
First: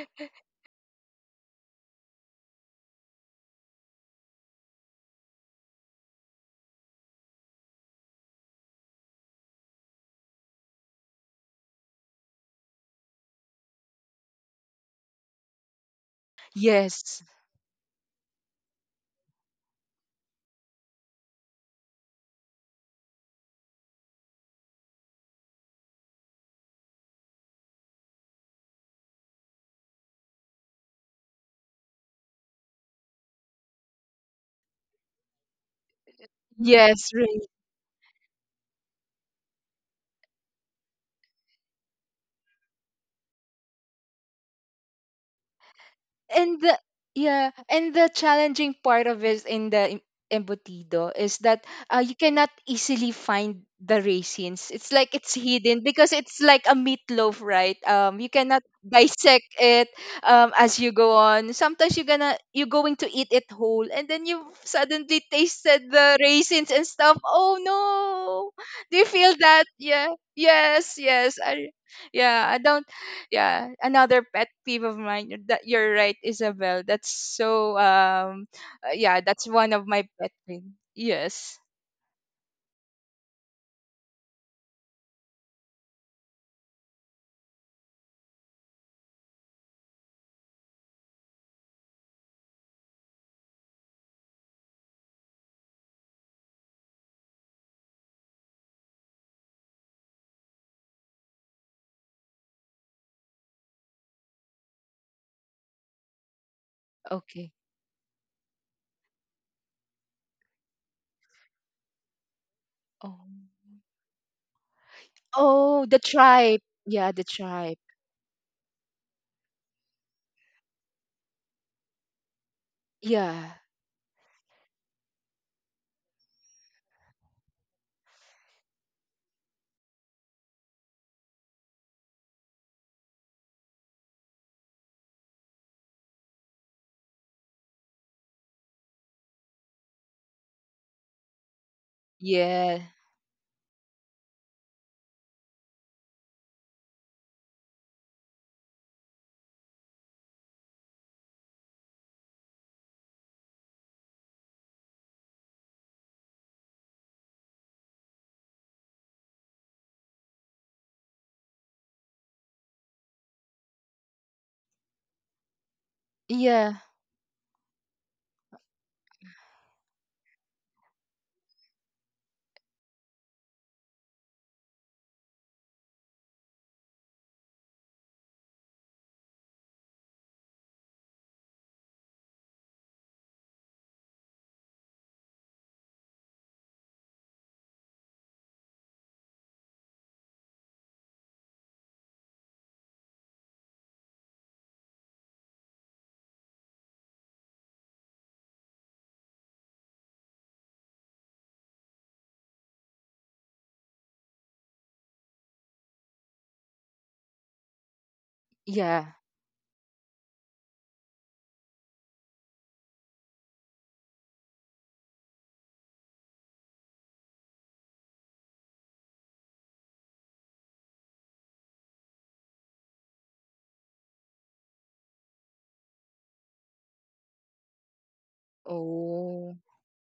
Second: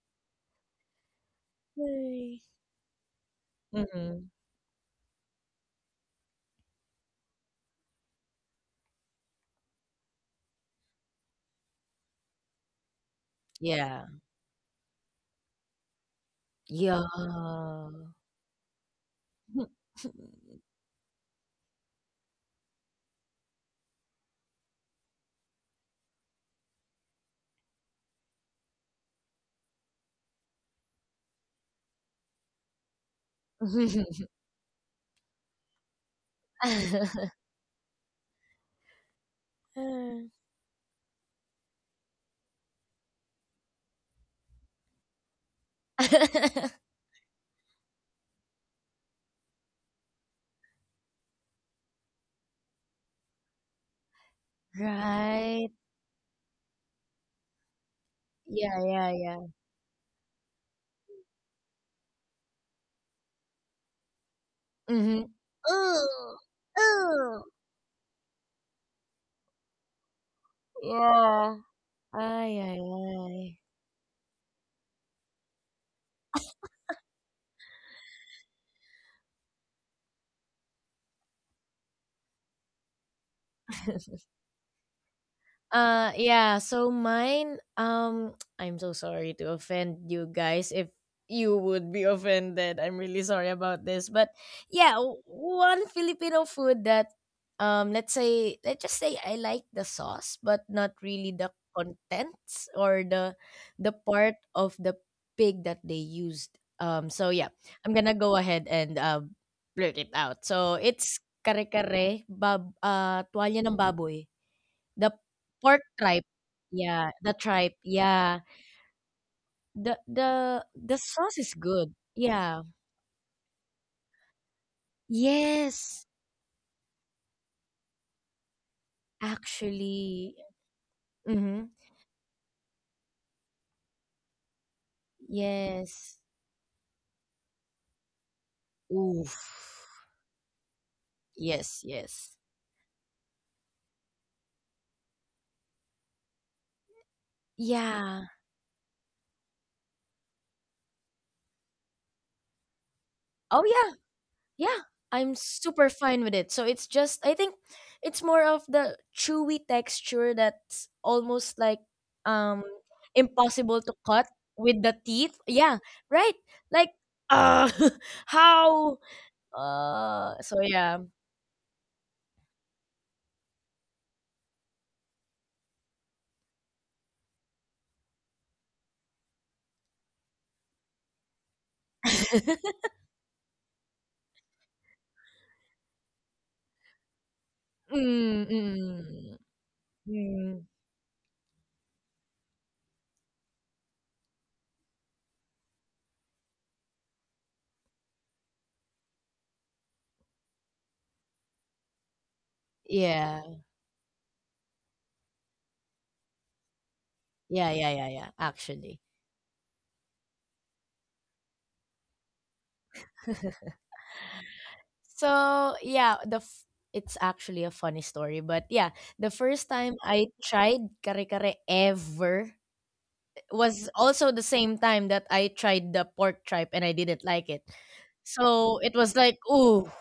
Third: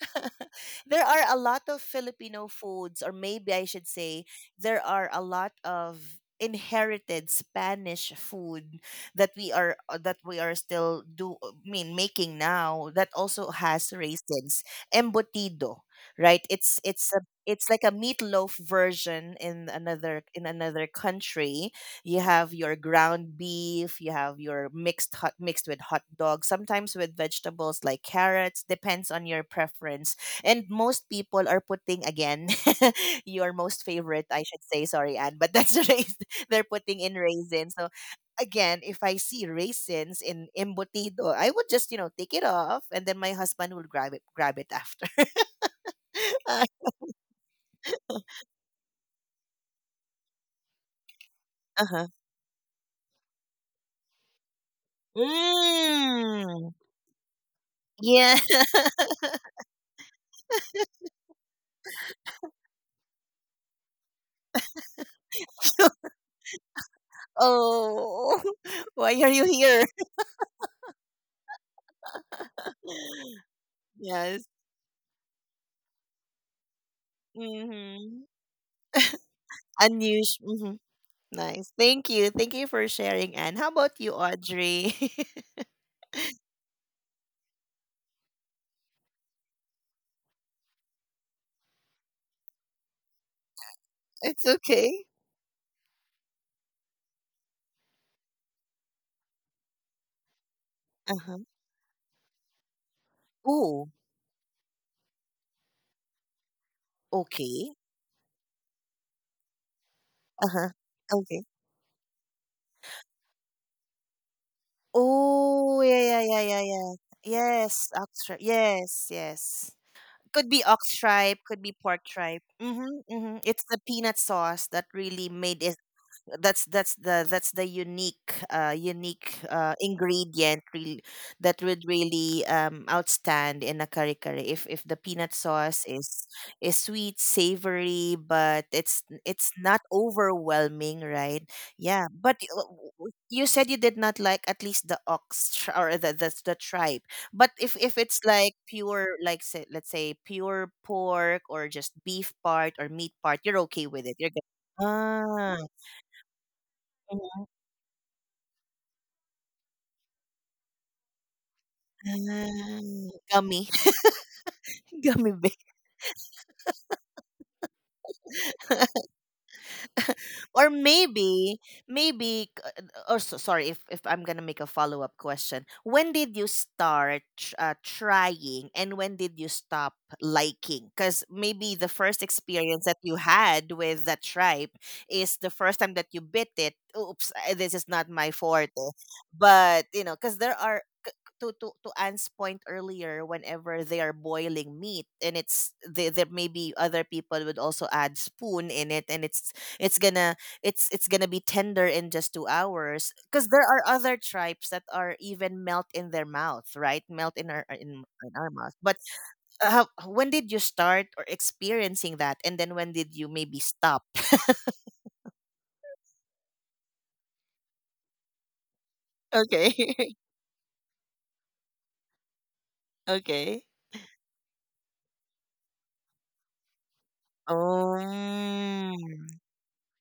A: There are a lot of
C: Ay.
A: Filipino foods, or maybe I should say,
C: Mhm.
A: there are a lot of inherited Spanish food that we are, still do I mean making now, that also has
C: Yeah.
A: raisins. Embutido, right? it's
C: Yeah.
A: it's a
B: Yes.
A: it's like a meatloaf version in another, in another country. You have your ground beef, you have your mixed with hot dog, sometimes with vegetables like carrots, depends on your preference. And most people are putting, again, your most favorite, I should say, sorry, Anne, but that's they're putting
B: Yes,
A: in
B: really.
A: raisins. So again, if I see raisins in embutido, I would just take it off, and then my husband will grab it after.
B: And the Yeah, and the challenging part of it in the embutido is that
A: Uh huh.
B: you cannot easily find the raisins. It's like it's
C: Right.
B: hidden because it's like a
A: Mm.
B: meatloaf, right? You
A: Yeah.
B: cannot
C: Yeah, yeah,
B: dissect
C: yeah.
B: it. As you go on, sometimes you're going to eat it whole, and then you suddenly
C: Mhm.
B: tasted the
C: Ooh,
B: raisins and stuff.
C: ooh.
B: Oh
A: Oh,
B: no. Do you
A: why
B: feel
A: are you
B: that?
A: here?
B: Yeah. Yes, yes.
C: Yeah.
B: I Yeah, I
C: Ay, ay,
B: don't.
C: ay.
B: Yeah, another pet
A: Yes.
B: peeve of mine, that you're right, Isabel. That's so
A: Mm-hmm.
B: yeah, that's one of my pet
A: Unusual.
B: peeves.
A: Hmm.
B: Yes.
A: Nice. Thank you. Thank you for sharing, Anne. How about you, Audrey?
C: Yeah, so mine, I'm so sorry to offend you guys if you would be offended. I'm really sorry about this,
A: It's
C: but
A: okay.
C: yeah, one Filipino food that let's just say I like the sauce but not really
A: Uh-huh.
C: the contents or
A: Oh,
C: the part of the pig that they used. So
B: Okay.
C: yeah,
A: okay.
C: I'm going to go ahead and blurt it out.
A: Uh-huh.
C: So it's
A: Okay.
C: kare-kare bab
B: Oh.
C: tuwalya ng baboy. The
A: Oh,
B: Oh,
C: pork
B: the
A: yeah, yeah,
C: tripe.
A: yeah,
B: tribe.
A: yeah, yeah.
B: Yeah,
C: Yeah,
B: the
C: the
B: tribe.
C: tripe.
A: Yes, oxtripe.
C: Yeah.
A: Yes, yes.
C: The
A: Could be
C: the
A: ox
C: the
A: tripe,
C: sauce is
A: could be
C: good.
A: pork tripe.
C: Yeah.
A: Mm-hmm, mm-hmm.
B: Yeah.
A: It's the peanut sauce that really made it.
C: Yes,
A: That's the unique
C: actually.
A: ingredient really, that
C: Mm-hmm.
A: would really outstand in a curry, if the peanut sauce
C: Yes.
A: is sweet savory, but it's
C: Oof.
A: it's not overwhelming, right?
C: Yes,
A: Yeah, but
C: yes.
B: Yeah.
A: you said you did not like, at least, the ox tr- or the tripe but if it's
C: Yeah.
A: let's say pure pork, or just beef part or meat part, you're
C: Oh
A: okay
C: yeah.
A: with it, you're good.
C: Yeah. I'm
A: Ah,
C: super fine with it. So it's just I
A: mm-hmm.
C: think it's more of the chewy texture that's almost like um
A: Ah, gummy.
C: impossible to cut with the
A: Gummy
C: teeth.
A: bear.
C: Yeah, right.
B: Yeah.
C: Like uh how so
A: Or
C: yeah.
A: maybe, maybe, c- or so, sorry, if I'm going to make a follow up question, when did you start trying, and when did you stop liking? Because maybe the first experience that you had with that tribe is the first time that you bit it. Oops, this is not my
C: Mm,
A: forte.
C: mm,
A: But, because there
C: mm.
A: are to Anne's point earlier, whenever they are boiling meat and it's there maybe other people would also add spoon in it, and it's it's gonna gonna be tender in just 2 hours. Because
C: Yeah.
A: there are other tribes that are even melt in their mouth, right? Melt in
C: Yeah, yeah, yeah, yeah,
A: our mouth. But
C: actually.
B: Yeah.
A: when did you start or experiencing that, and then when did you maybe stop?
C: So, yeah, the it's actually a funny story, but yeah, the first time
A: Okay,
C: I tried kare-kare ever
A: okay.
C: was also the same time that I tried the pork tripe and I didn't like it. So, it was like,
A: Um.
B: Oh
C: ooh,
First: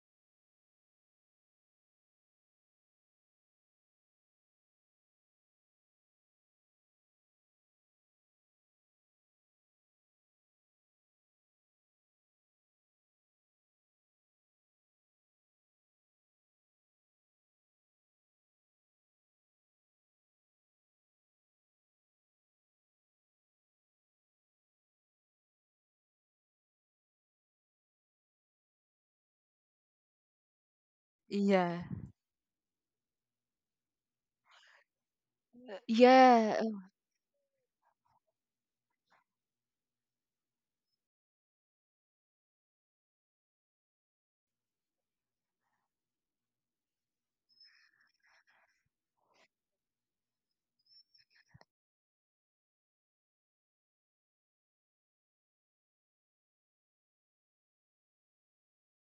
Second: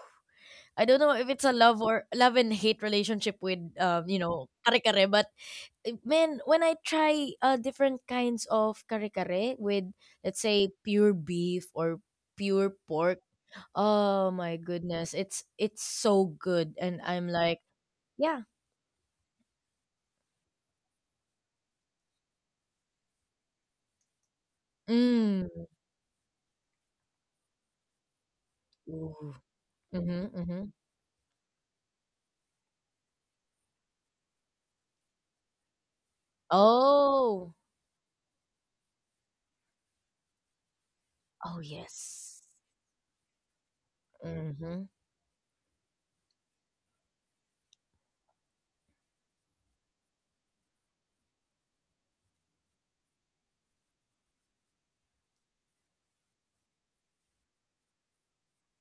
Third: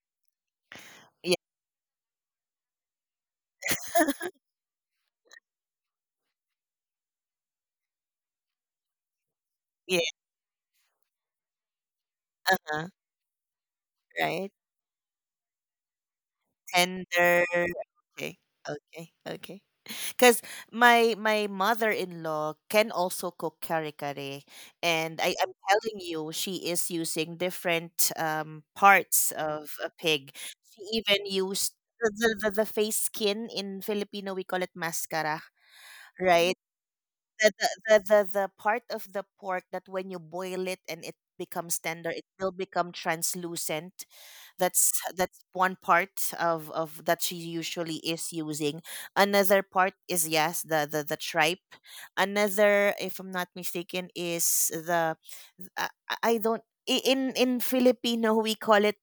C: I don't know if
A: Yeah.
C: it's a love or love and hate relationship with you know, kare-kare, but man, when I try different kinds of kare-kare with,
A: Yeah.
C: let's say, pure beef or pure pork, oh
A: Right.
C: my goodness, it's so good, and I'm
A: Tender.
C: like,
A: Okay.
C: yeah,
A: Okay. Okay. Because my mother-in-law can also cook kare-kare, and I am
C: mm,
A: telling you, she is using different parts
C: ooh,
A: of a
C: mm-hmm,
A: pig.
C: mm-hmm.
A: She even used
B: yeah.
A: the face skin. In Filipino we call it mascara, right?
B: Yeah.
A: The,
C: Oh,
A: the the the the part of the pork, that when you boil it and it
C: oh
A: becomes tender, it
C: yes,
A: will become translucent.
C: mm-hmm,
A: That's that's one part of that she usually is using. Another part is, yes, the tripe. Another, if I'm not mistaken, is the I don't I- in Filipino we call it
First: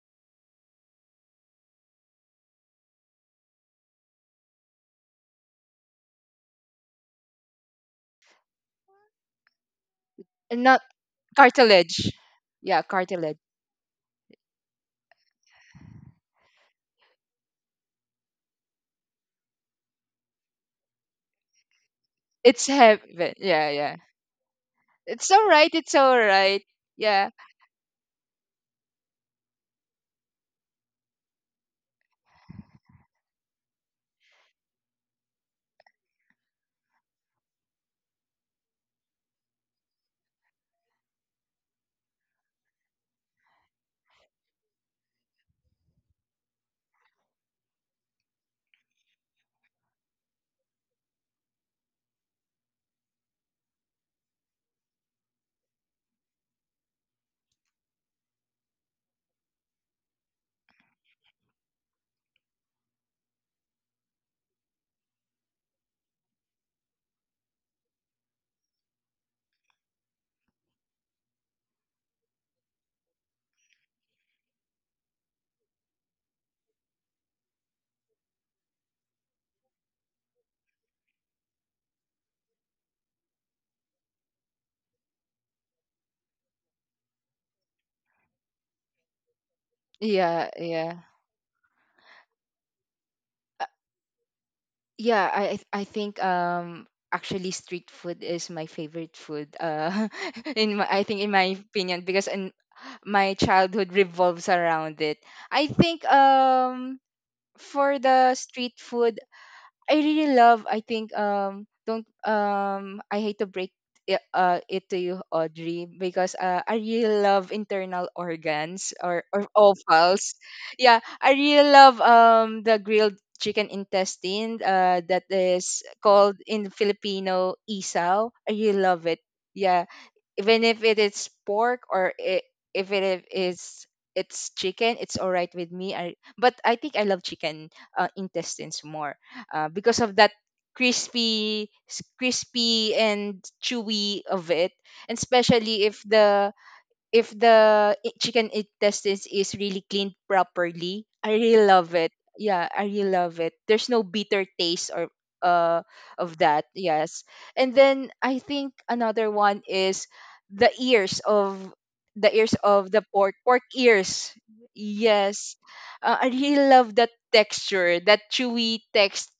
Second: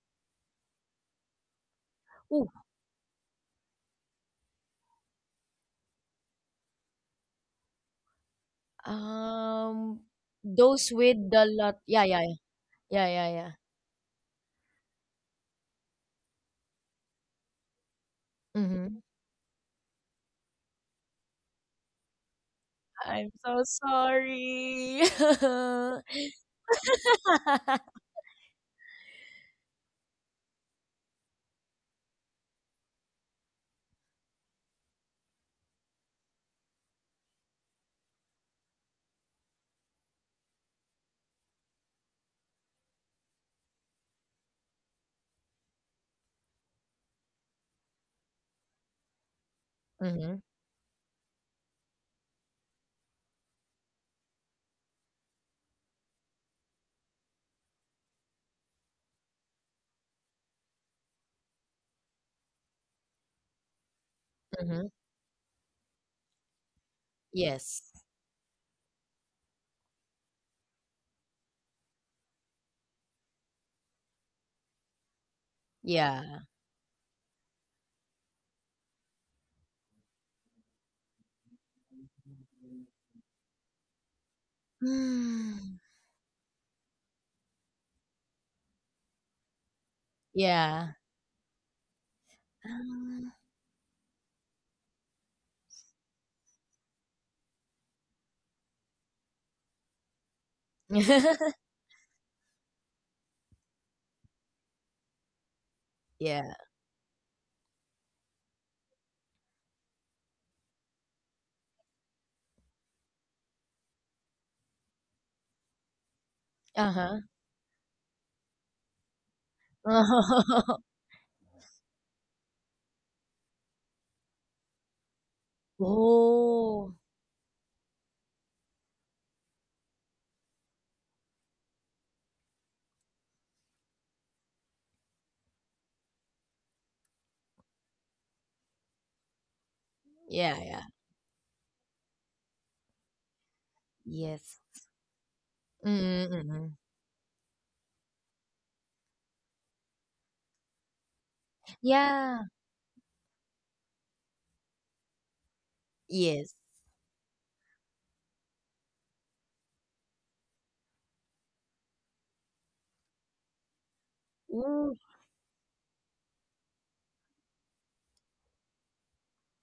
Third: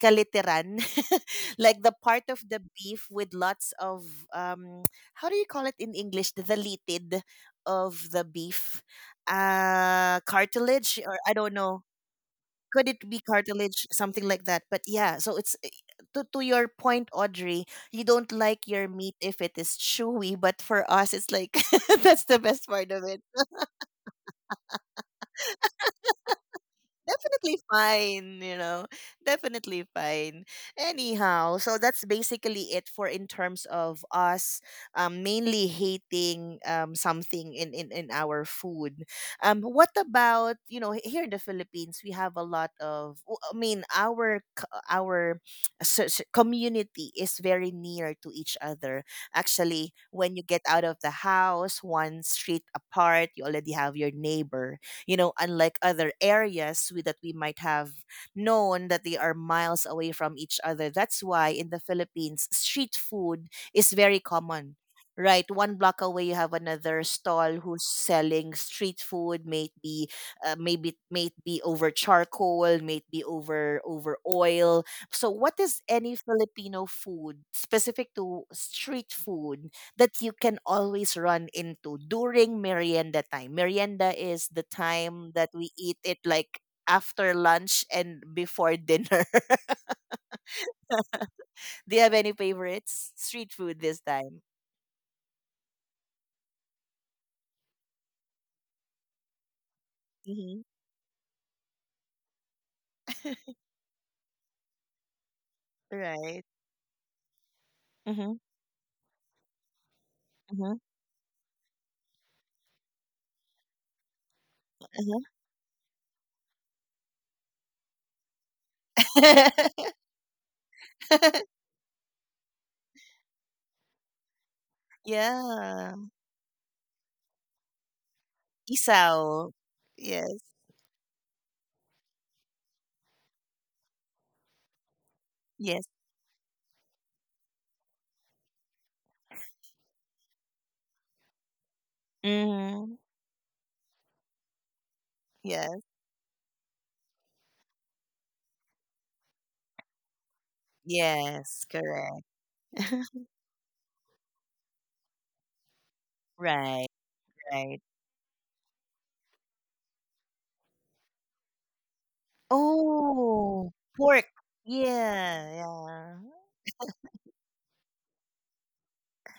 A: kaliteran, like the part of
C: ooh,
A: the beef with lots of, um how do you call it in English? The litid of the beef,
C: um,
B: And not
A: cartilage,
C: those
A: or
C: with
A: I don't
C: the
A: know,
C: lot,
B: cartilage.
C: yeah, yeah,
B: Yeah,
A: could it be
C: yeah, yeah,
B: cartilage.
C: yeah, yeah.
A: cartilage, something like that? But yeah, so to your point, Audrey, you don't like your
C: Mm-hmm.
A: meat if it is chewy, but for us it's like, that's the best
B: It's
A: part of
C: I'm
A: it.
B: heaven.
C: so
B: Yeah, yeah.
C: sorry.
B: It's all right, it's all right. Yeah.
A: Definitely fine. Definitely fine. Anyhow, so that's basically it, for in terms of us mainly hating something in our food. What about here in the Philippines? We have a lot of, w- I mean, our so community is very near to each other. Actually,
C: Mm-hmm,
A: when you get out of the house, one street apart, you already have your neighbor. Unlike other areas, that we might have known, that they are miles away from each other. That's why in the Philippines, street food is very common, right? One block away, you have another stall
C: yes.
A: who's selling street food, maybe maybe may be over charcoal, may be over oil. So what is any
C: Yeah.
A: Filipino food specific to street food that you can always run into during merienda time? Merienda is the time that
C: Mm.
A: we eat, it like after lunch and before dinner.
B: Yeah.
C: Yeah.
B: Yeah.
A: Do you have any favorites,
C: Um.
A: street food, this time?
B: Yeah. I think actually street food is my favorite food.
A: Hmm.
B: I think, in my opinion, because in my childhood revolves around it. I think
C: Yeah.
A: Right.
B: for
A: Mm-hmm.
B: the street food I really love.
A: Mm-hmm.
B: I think don't. I hate to break it to
A: Uh-huh.
B: you, Audrey, because I
C: Uh-huh.
B: really love internal organs or offals. Yeah, I really love the grilled chicken intestine that is
A: Yeah.
B: called in
C: Oh.
B: Filipino isaw. I really love it.
A: Isaw.
B: Yeah,
A: Yes.
B: even if it is pork or I if it is it's chicken, it's all right with
A: Yes.
B: me. But I think I love chicken, intestines more, because of that
C: Yeah, yeah.
A: Mm-hmm.
B: crispy and chewy
C: Yes.
B: of it. And
A: Yes.
B: especially if
C: Mm, mm,
B: the,
C: mm.
B: chicken intestines is really cleaned properly, I really
A: Yes.
B: love it.
A: Correct.
C: Yeah.
B: Yeah, I really love it. There's no bitter taste or uh
C: Yes.
B: of that.
A: Right.
B: Yes. And
A: Right.
B: then I think another one is the ears of the ears of the pork
A: Oh, pork.
B: ears.
C: Ooh.
A: Yeah.
B: Yes.
A: Yeah.
B: I really love that texture, that chewy texture,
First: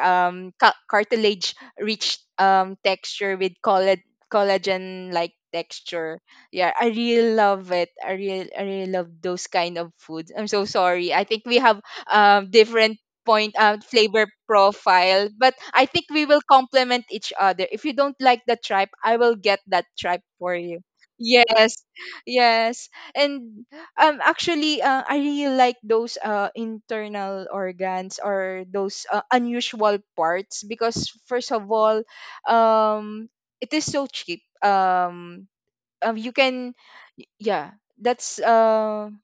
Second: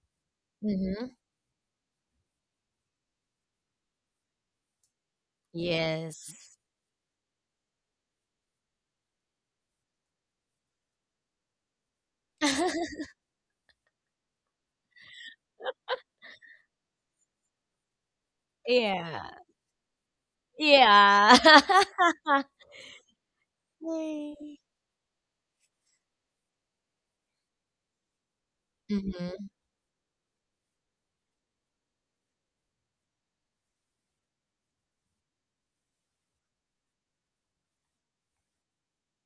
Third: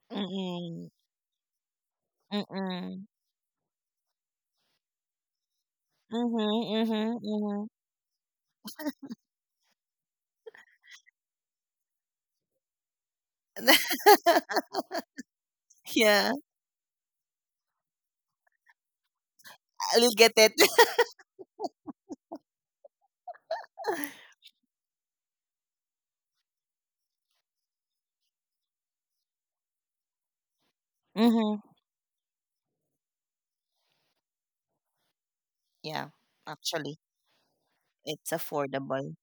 A: Mm-mm.
C: Mm-hmm.
B: cartilage rich
A: Mm.
B: texture with collagen like texture.
C: Yes.
A: Mhm,
B: Yeah, I
A: mhm,
B: really
A: mhm.
B: love it. I really love those kind of foods. I'm so sorry. I think we have different point flavor profile, but I think we
A: Yeah,
B: will complement each other. If you don't like the tripe, I
C: Yeah.
B: will get that
A: I'll
B: tripe
A: get it.
B: for you.
C: Yeah.
B: Yes, yes. And
C: Yay.
B: actually, I really like those internal organs, or those
C: Mm-hmm.
B: unusual parts, because first
A: Mhm.
B: of all, um it is so cheap.
A: Yeah,
B: You can.
A: actually,
B: Yeah,
A: it's
B: that's
A: affordable.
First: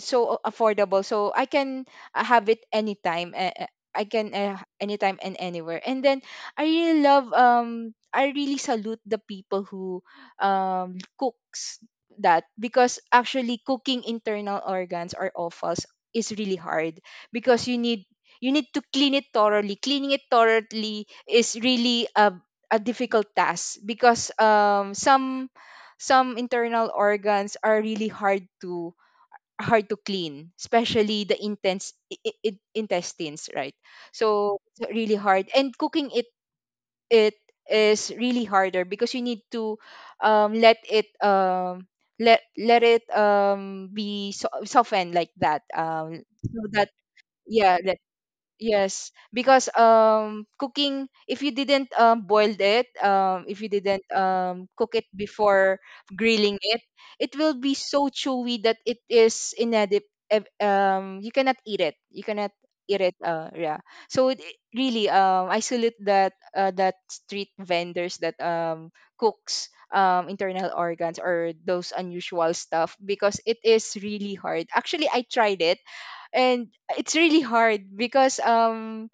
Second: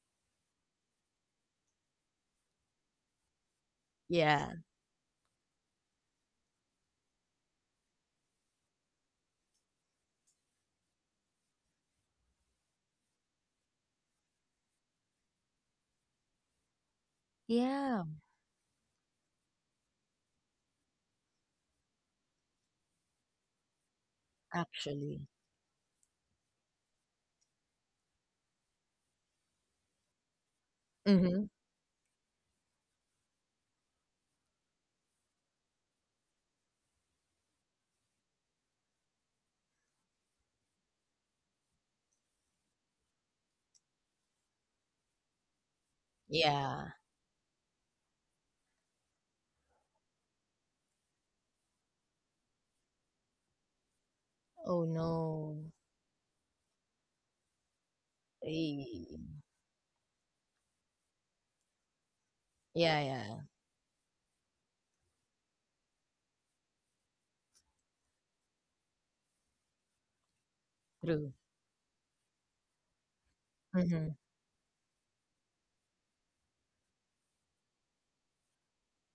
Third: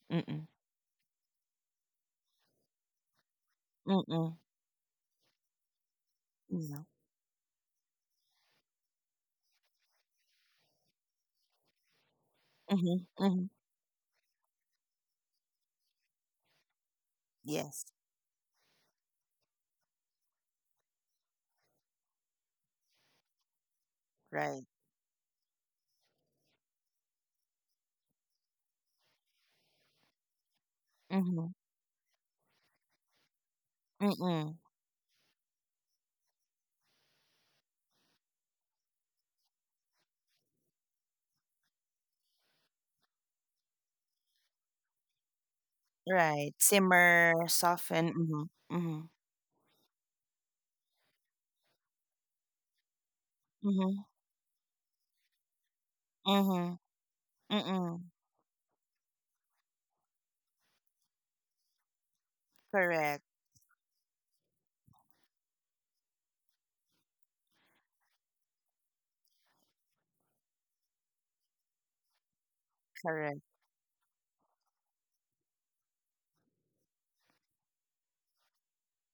B: so
A: Mm-mm.
B: affordable, so I can, have it anytime, I can,
A: Mm.
C: Yeah.
B: anytime and anywhere, and then
A: Yeah.
B: I really salute the people who cooks that,
A: Mhm,
B: because
A: mhm.
B: actually cooking internal organs or offals is really hard, because
A: Yes,
C: Yeah,
B: you need to clean it thoroughly. Cleaning it thoroughly is really a difficult task, because
A: right.
C: actually.
B: some internal organs are really hard to clean, especially the
C: Mm-hmm.
A: Mhm,
B: intense I- intestines, right?
A: mm.
B: So it's really hard, and cooking it it is really harder, because you need to let it, let it be softened like that,
A: Right.
B: so
C: Yeah.
B: that.
A: Simmer,
B: Yeah.
A: soften. Mm-hmm. Mm-hmm.
B: Yes, because cooking if you didn't boiled it, if you didn't
C: Oh
B: cook it
C: no.
B: before grilling
A: Mhm,
B: it, it will
A: mhm,
B: be so
A: mm.
B: chewy that it
C: Eh.
B: is inedib you cannot eat it. You cannot
C: Yeah,
B: eat it.
A: Correct,
C: yeah.
B: Yeah. So it really. I salute that, that street vendors that cooks internal organs
C: True.
B: or those unusual stuff,
A: correct.
B: because it is
C: Mm-hmm.
B: really hard. Actually, I tried it, and it's really hard, because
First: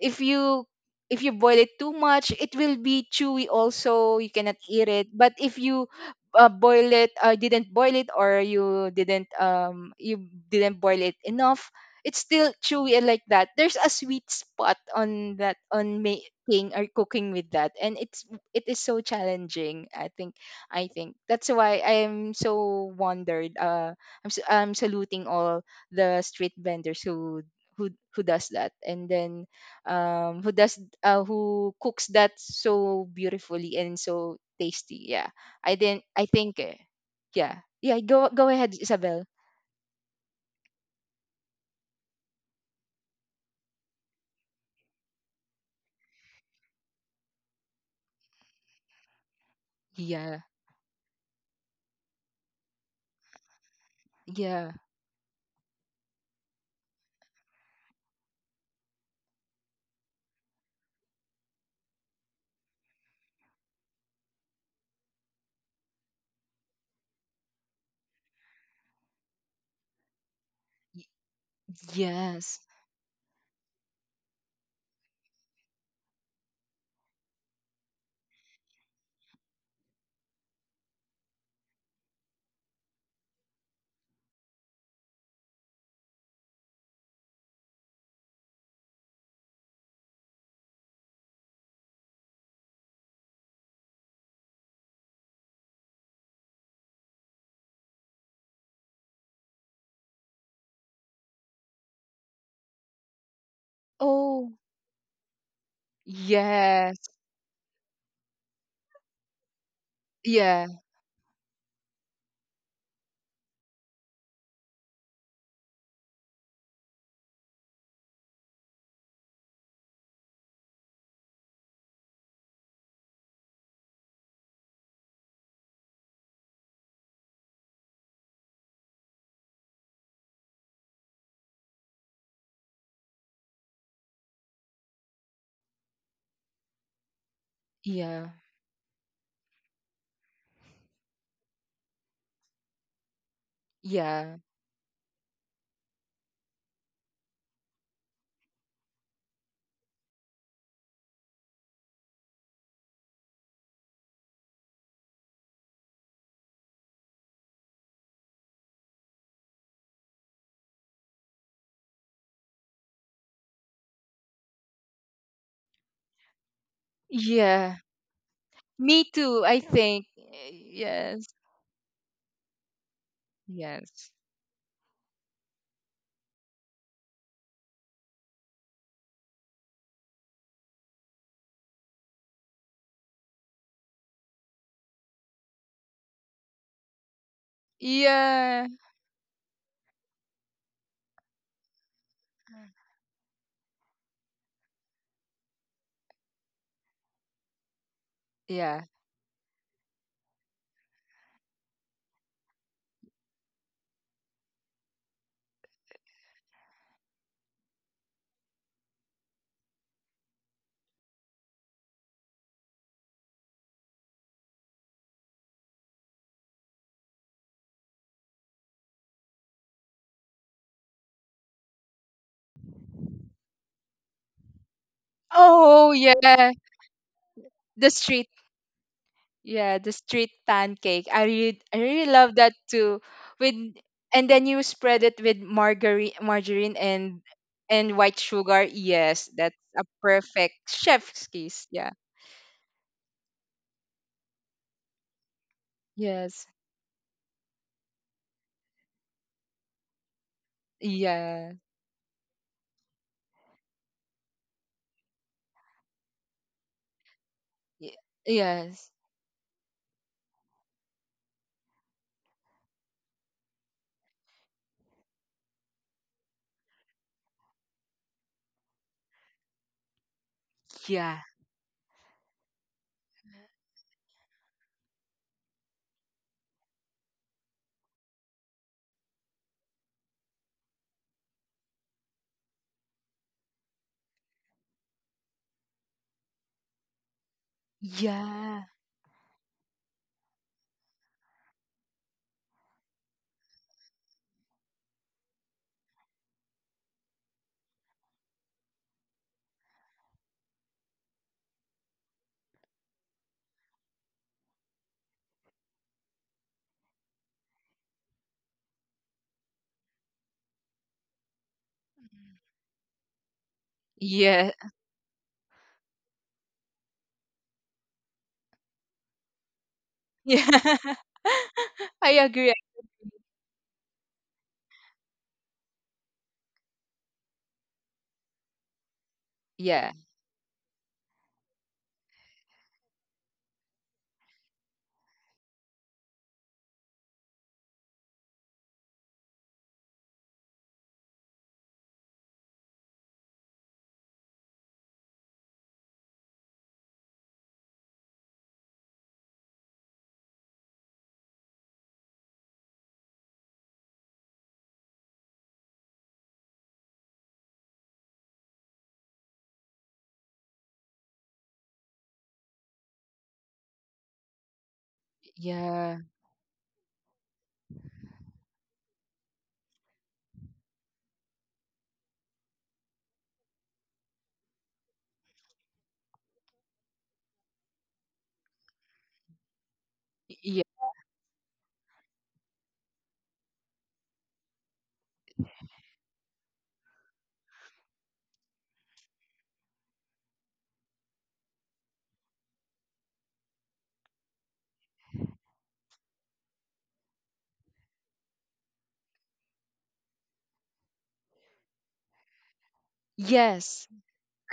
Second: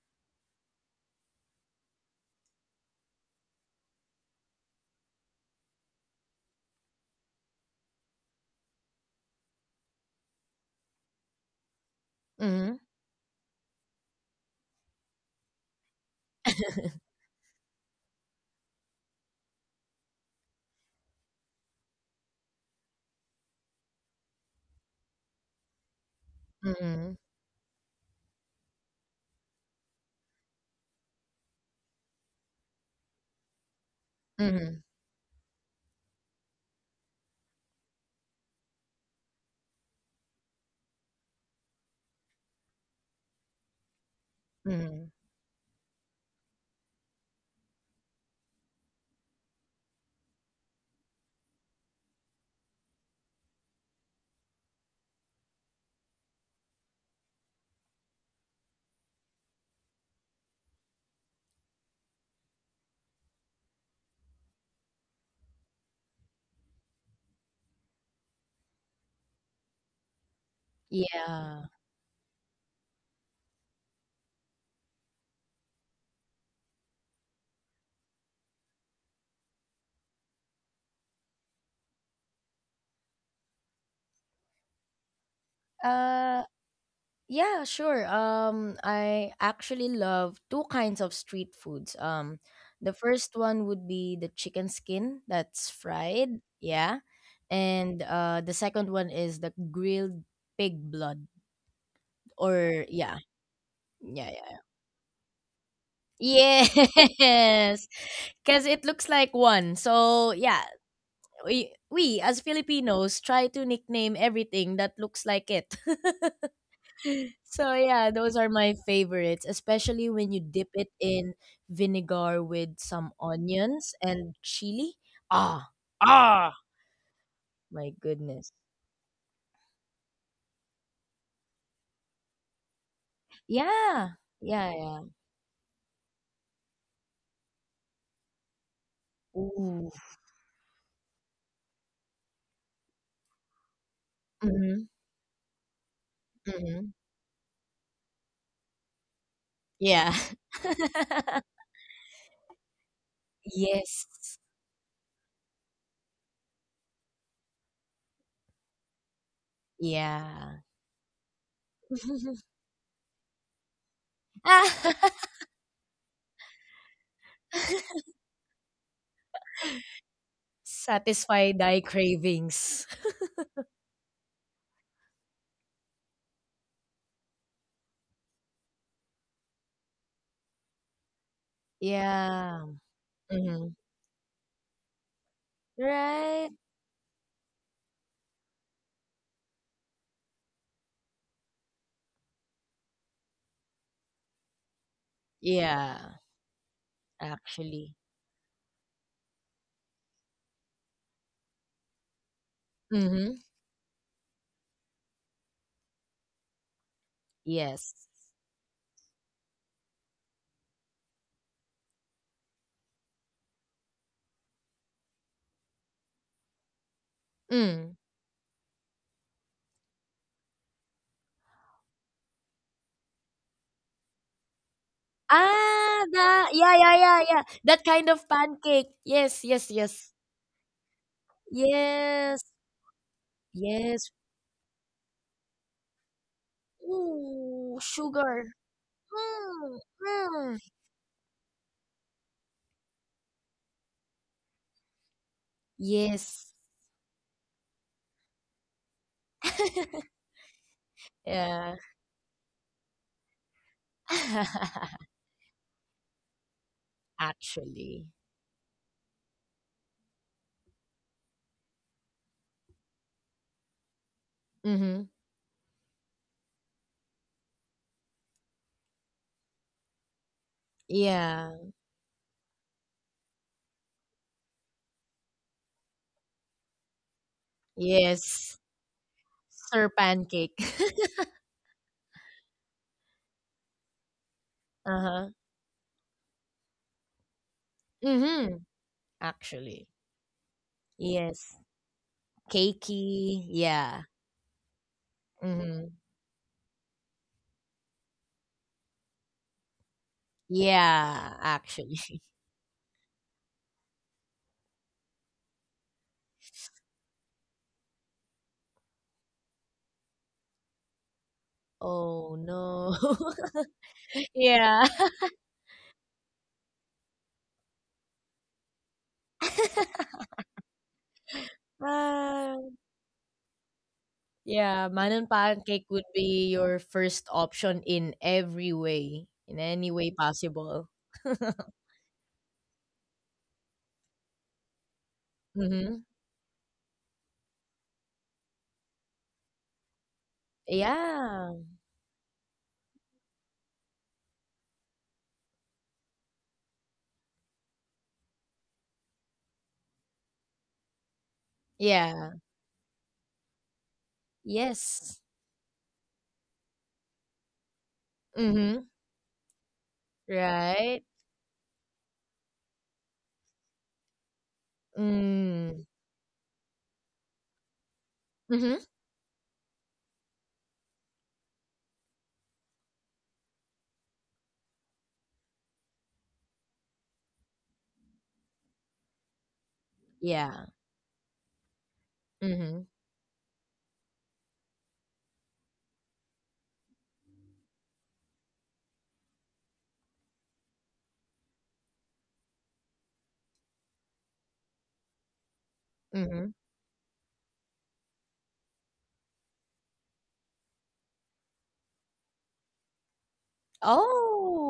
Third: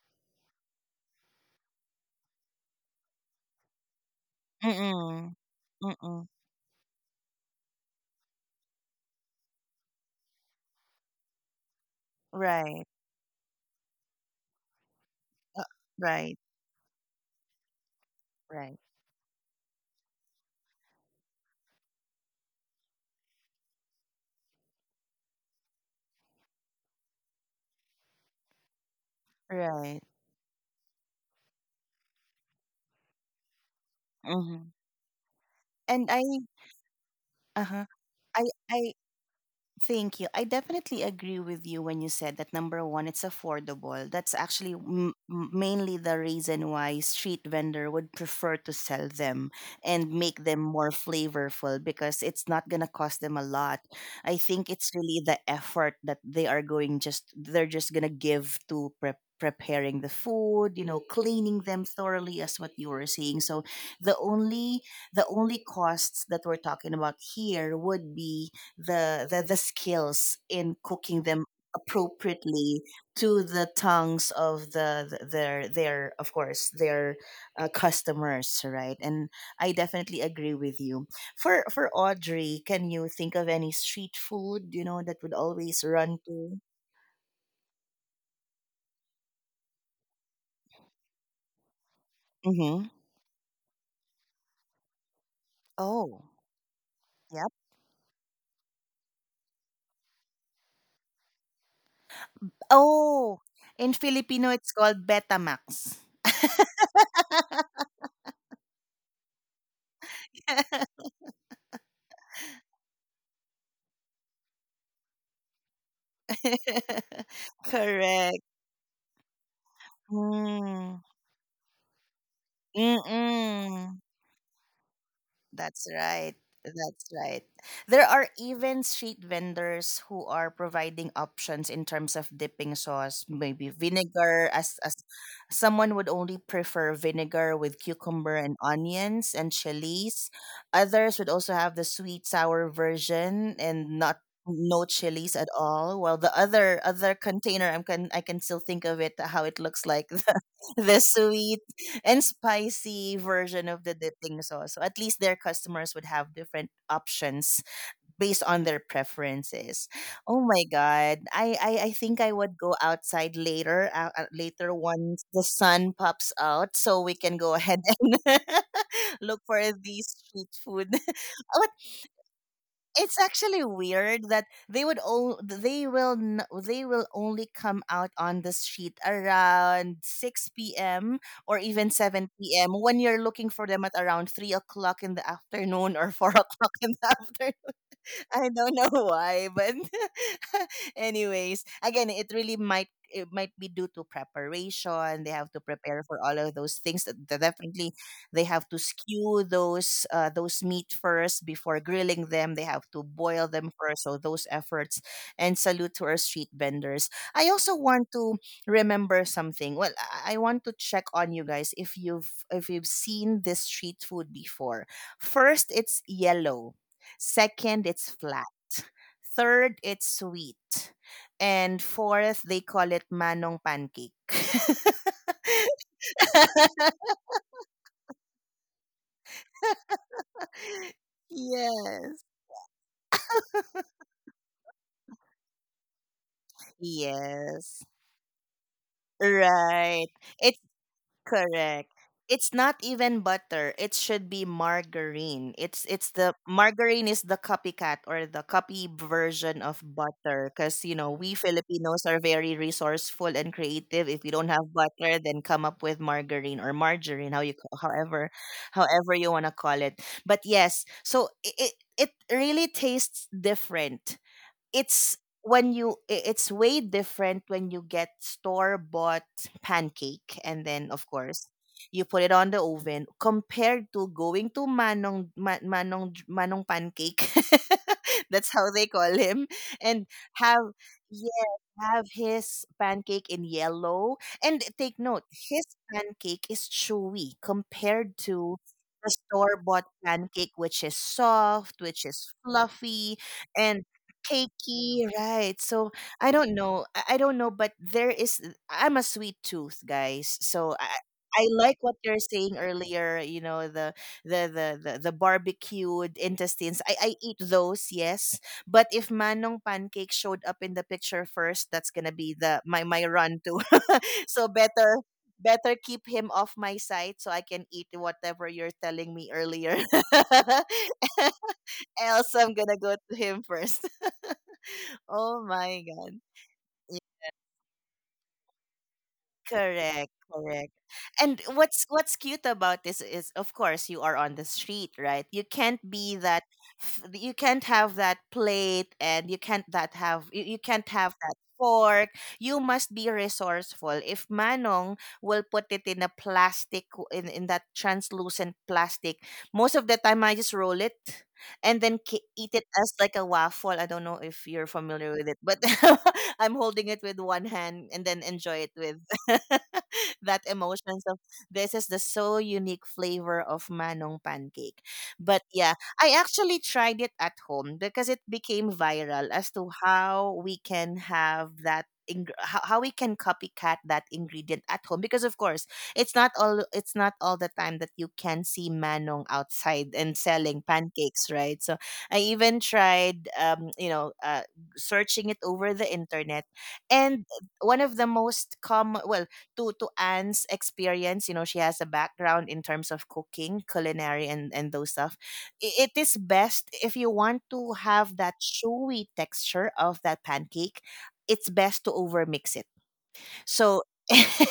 B: if you if you boil it too much, it will be chewy also, you cannot eat it. But
A: Mm.
B: if you,
A: Mm.
B: boil it didn't boil it, or you didn't boil it enough, it's still
C: Mhm.
A: Right,
B: chewy and like that. There's a sweet spot on that,
A: uh,
B: on
A: right,
B: making or cooking with that, and it
A: right,
B: is so challenging, I think. I think that's why I'm so wondered. I'm saluting all the street vendors
C: Mhm.
B: who does that, and then
A: right.
B: who does who cooks that so beautifully and so
A: Mhm.
C: Mhm.
B: tasty. Yeah. i didn't
A: And I,
B: i think eh, Yeah,
A: uh huh.
B: yeah.
A: I,
B: Go ahead,
A: I
B: Isabel.
A: Thank you. I definitely agree with you when you said that number one, it's affordable. That's actually
C: Mhm.
A: mainly the reason why street vendor would prefer to sell them and
B: Yeah,
A: make them more flavorful, because it's not gonna cost them a lot. I think
B: yeah.
A: it's really the effort that they're just gonna give to preparing the food, cleaning them thoroughly, as what you were saying, so the only the only costs that we're talking about here would be the skills in
B: y-
A: cooking them
C: Yeah.
B: yes.
A: appropriately to the tongues of their of course, their customers, right. And I definitely agree with you. For Audrey, can you think of any street food that would always run
C: Uh,
A: to?
C: yeah, sure. I actually love two kinds of street foods. The
A: Mm-hmm.
C: first one would be the chicken skin that's
A: Oh,
C: fried. Yeah.
A: yep.
C: And the second one is the grilled pig blood. Or, yeah.
A: Oh, in
C: Yeah, yeah.
A: Filipino
B: Oh,
A: it's called betamax.
B: yes.
C: Yes. Because it looks like one. So, yeah,
B: Yeah,
C: we as Filipinos try to nickname everything that looks like it. So yeah, those are
A: Correct.
C: my favorites, especially when you dip it
A: Mm.
C: in vinegar with some onions
A: Mm-mm.
C: and chili. Ah,
A: That's right.
C: ah,
A: That's right. There
C: my
A: are
C: goodness.
A: even street vendors who are providing options in terms of dipping sauce, maybe
C: Yeah,
A: vinegar, as
C: yeah,
A: as
C: yeah.
A: someone would only prefer vinegar with
B: yeah,
A: cucumber and onions and
C: Ooh.
A: chilies. Others would also have the sweet sour version and not
B: yeah,
A: no
C: Hmm
A: chilies at all. While the other
C: hmm
A: other container I can still think of it how it looks like
C: Yeah.
A: the sweet and spicy version of the
C: Yes.
A: dipping sauce. So at least their customers would have different options based on their preferences. Oh
C: Yeah.
A: my god. I think I would go outside later later once the sun pops out so we can go
B: yeah.
A: ahead and
B: Me
A: look
B: too,
A: for
B: I
A: the
B: think.
A: street food.
B: Yes,
A: What?
C: Satisfy thy
A: It's
C: cravings.
A: actually
B: yes.
A: weird that they would all they will n- they will only come out on the street around 6 p.m. or even 7 p.m.
C: Yeah.
A: when you're looking for them at
C: Mhm.
A: around 3 o'clock in the afternoon or 4 o'clock
C: Right?
A: in the afternoon. I
B: Yeah,
A: don't know why, but anyways, again, it might be due to preparation. They have to prepare for
C: Yeah.
A: all of those things. Definitely,
C: Actually,
A: they have to
B: yeah.
A: skew those meat first before grilling them. They have to
C: Mhm.
A: boil them first. So those efforts and salute to our street vendors. I also
C: yes.
A: want to remember something. Well, I want to check on you guys if you've seen this street food before. First, it's yellow. Second,
C: Mm.
A: it's flat. Third, it's sweet. And fourth, they call it manong pancake.
C: Ah,
B: Oh
C: the
B: yeah.
C: yeah, yeah, yeah, yeah. That
B: the
C: kind of
B: street
C: pancake. Yes, yes,
B: Yeah, the
C: yes.
B: street pancake. I really
A: Yes.
C: Yes,
B: love that too. With
C: yes.
B: And then you spread it with margarine and
C: Ooh,
A: Yes.
B: white
C: sugar.
B: sugar. Yes, that's
C: Mm,
B: a
A: Right.
C: mm.
B: perfect
A: It's
B: chef's kiss. Yeah.
A: Correct. It's not even butter. It should be margarine. It's the
C: Yes.
B: Yes.
A: margarine is the copycat or the copy version of butter because we
B: Yeah.
C: Yeah.
A: Filipinos are very resourceful and creative. If you don't have butter, then come up with margarine or margarine, how you ca-
C: Actually.
B: Ye-
A: however
B: Yes.
A: however you want to call it. But yes, so it really tastes different.
C: Mhm.
A: It's way different when you get store bought pancake and then of
B: Yeah.
A: course
C: Yeah.
A: you put it on the oven compared to going to manong Ma- manong manong pancake,
C: Yes.
A: that's how they call him,
C: Sir
A: and
C: pancake.
A: have yeah have his pancake in yellow, and take
C: Uh-huh.
A: note, his pancake is chewy compared
C: Mhm.
A: to
B: Yeah.
A: the store
C: Actually.
A: bought pancake, which is
C: Yes.
A: soft, which is fluffy
C: Cakey.
A: and
C: Yeah.
A: cakey, right?
C: hmm
A: So I don't know. I don't know, but there is. I'm a sweet tooth, guys. So I,
C: Yeah,
A: I like
C: actually.
A: what you're saying earlier. You know the barbecued intestines. I eat those, yes. But if manong pancake showed up in the picture first, that's gonna
C: Oh
A: be the
C: no.
A: my my run to. so
B: Yeah.
C: Yeah.
A: better. Better keep him off my side so I can eat whatever you're telling me earlier,
B: Yeah. I
A: else
C: Ah,
A: I'm
B: agree.
A: gonna go to him first.
C: yeah, Manon
A: Oh
C: pancake
A: my
C: would
A: god.
C: be your first option in every way, in any
B: Yeah.
C: way
A: Correct,
C: possible.
A: correct. And what's cute about this is, of course, you are on the street, right? You can't
C: Mm-hmm.
A: be that. You can't have that plate, and you can't have that
C: Yeah.
A: fork. You must be resourceful. If Manong will put it in a plastic in that translucent plastic, most of the time I just roll it. And then
C: Yeah.
A: eat it as like a waffle. I don't know if you're
C: Yes.
A: familiar with it, but I'm holding it with one hand and then
C: Mm-hmm.
A: enjoy it with that
C: Right.
A: emotions of this is the so unique flavor of manong pancake. But
C: Mm.
A: yeah,
B: Yeah.
A: I actually tried it at home because it
C: Mm-hmm.
A: became viral as to how we can copycat that ingredient at home because of course it's not all the time that you can see manong outside and
C: Yeah.
B: Yeah.
A: selling pancakes, right? So I even
C: Mm-hmm.
A: tried searching it over the internet, and one of the most common, well, to Anne's experience, you know she has a background in terms of cooking culinary and those stuff. It is
C: Mm-hmm.
A: best if you want to have that chewy texture of that pancake, it's best to overmix it, so
B: Yes.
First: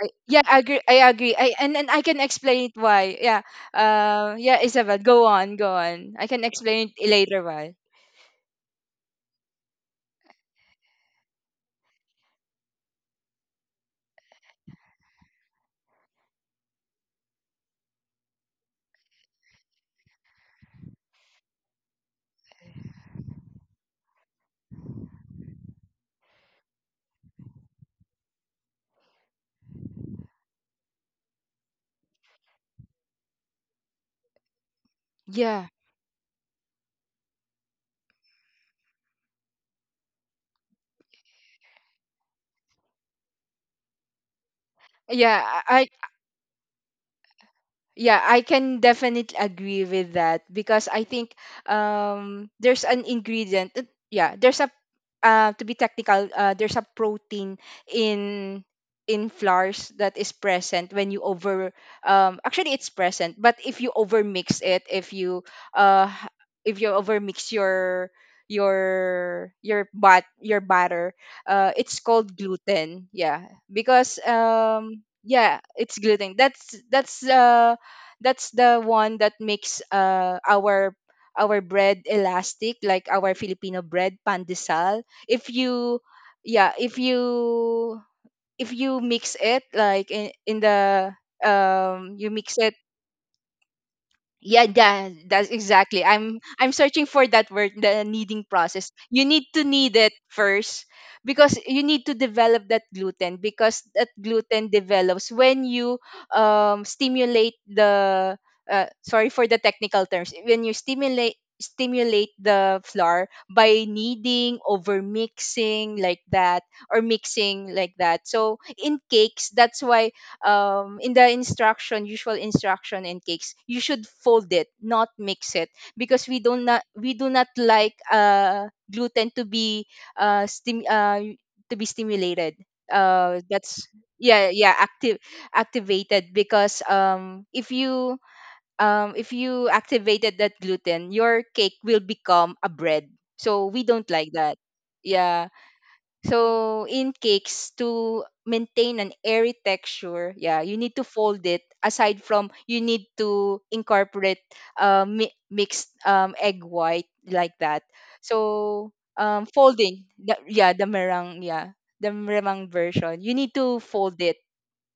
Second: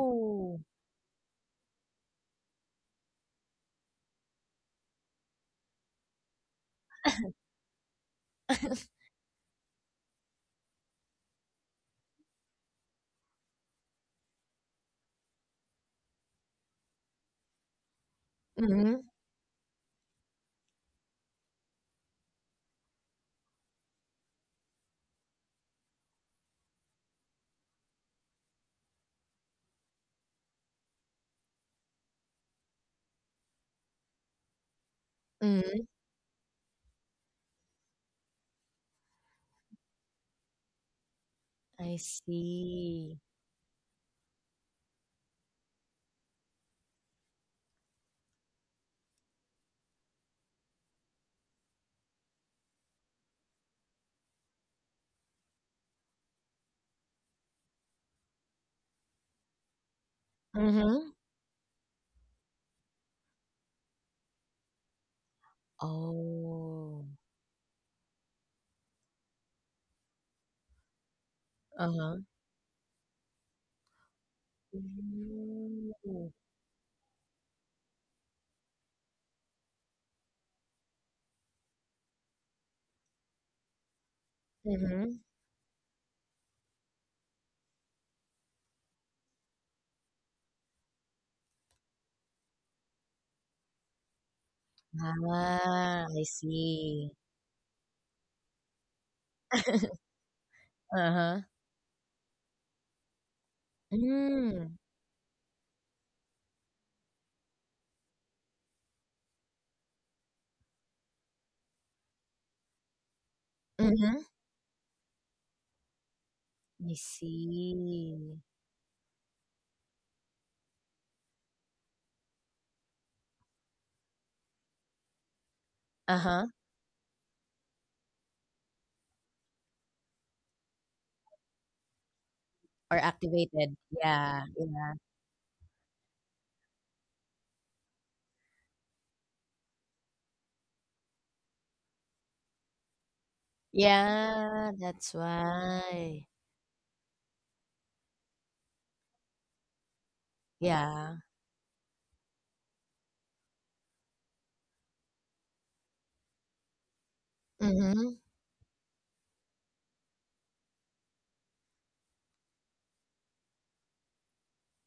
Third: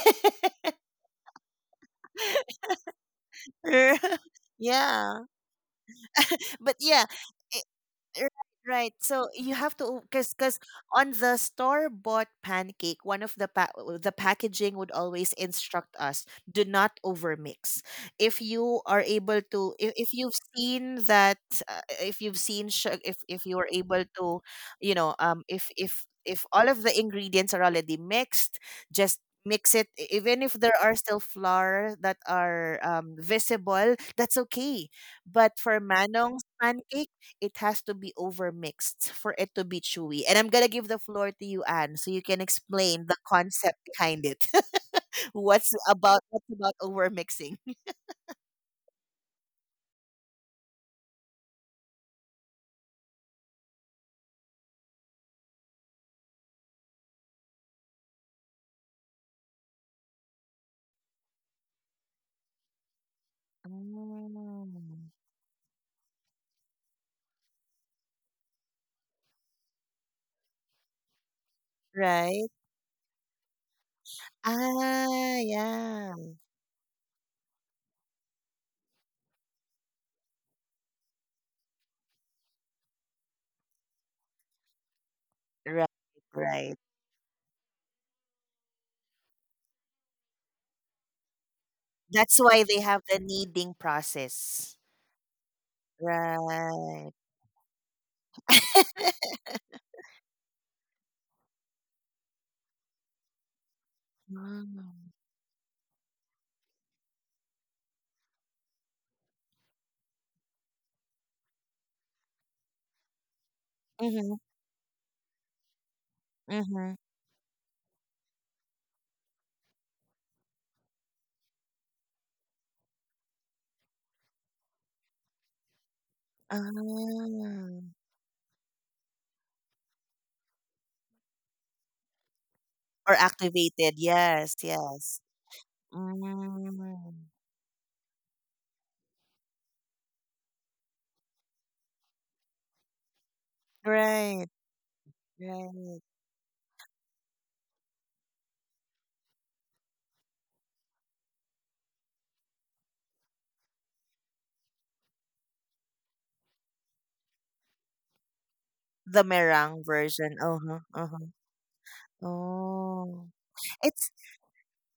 B: Yeah, I agree. I agree. I And I can explain it why. Yeah. Yeah, Isabel,
A: yeah,
B: go on, go on. I can
A: but
B: explain
A: yeah.
B: it later why.
A: Right, right. So you have to, because on the store bought pancake, one of the packaging would always instruct us, do not overmix. If you
C: Mm-hmm.
A: are able to, if you've seen that, if you've seen su- if you are able to, if all of the ingredients are already mixed, just mix it. Even if there are still flour that are visible, that's okay. But
B: Yeah.
A: for
C: Mm-hmm.
A: manong's pancake, it has to be overmixed for it to be chewy. And I'm gonna give the floor to you, Anne,
C: I
A: so you can explain the
C: see.
A: concept behind it.
B: Yeah,
A: what's
B: I
A: about what's about overmixing?
B: Yeah, I can definitely agree with that, because I think there's an ingredient. Yeah, there's a, to be technical, there's a protein in flours that is present when
C: Mhm.
B: you over actually, it's present, but if you overmix it,
A: Mm,
B: uh h- if you
C: Oh.
B: overmix your bat your batter. It's
C: Uh-huh.
B: called
A: right?
B: gluten. Yeah, because
A: Ah,
B: yeah, it's
A: yeah.
C: Ooh.
B: gluten. That's the one that makes our bread elastic, like our Filipino bread pandesal.
C: Mhm.
B: if
A: Right,
B: you yeah
A: right.
B: if you if you mix it like in the. You
A: That's
B: mix
A: why
B: it.
A: they have the kneading
B: Yeah,
A: process.
B: yeah, that's exactly.
C: Ah, I
B: I'm searching
A: Right.
C: see.
B: for that word, the kneading process. You need to knead it first,
C: Uh-huh.
B: because you need to develop that gluten, because that gluten
C: Mm.
B: develops when you stimulate the, sorry for the technical terms, when you stimulate the flour by
C: Mhm.
A: Mm-hmm.
B: kneading, over mixing like that,
A: Mm-hmm.
C: I
B: or mixing like that.
C: see.
B: So in cakes, that's why, in usual instruction in cakes, you should fold it, not mix it, because
C: Uh-huh.
A: Ah.
B: we do not like, gluten to be, uh, stim- uh, to be stimulated.
C: Or
A: Or
C: activated.
B: That's
A: activated.
B: yeah
C: Yeah,
A: Yes,
B: yeah
C: yeah.
B: active
A: yes.
B: activated, because
A: Mm.
B: if you, if you activated that gluten, your cake will become a bread. So we don't like
A: Right.
B: that.
C: Yeah, that's
B: Yeah.
A: Right.
C: why.
B: So in cakes, to maintain an airy texture, yeah, you need to
C: Yeah.
B: fold it. Aside from, you need to incorporate, mixed egg white like that.
C: Mhm.
B: So
A: The meringue
B: folding,
A: version. Uh-huh, uh-huh.
B: yeah, the meringue version.
A: Oh.
B: You need to
A: It's
B: fold it,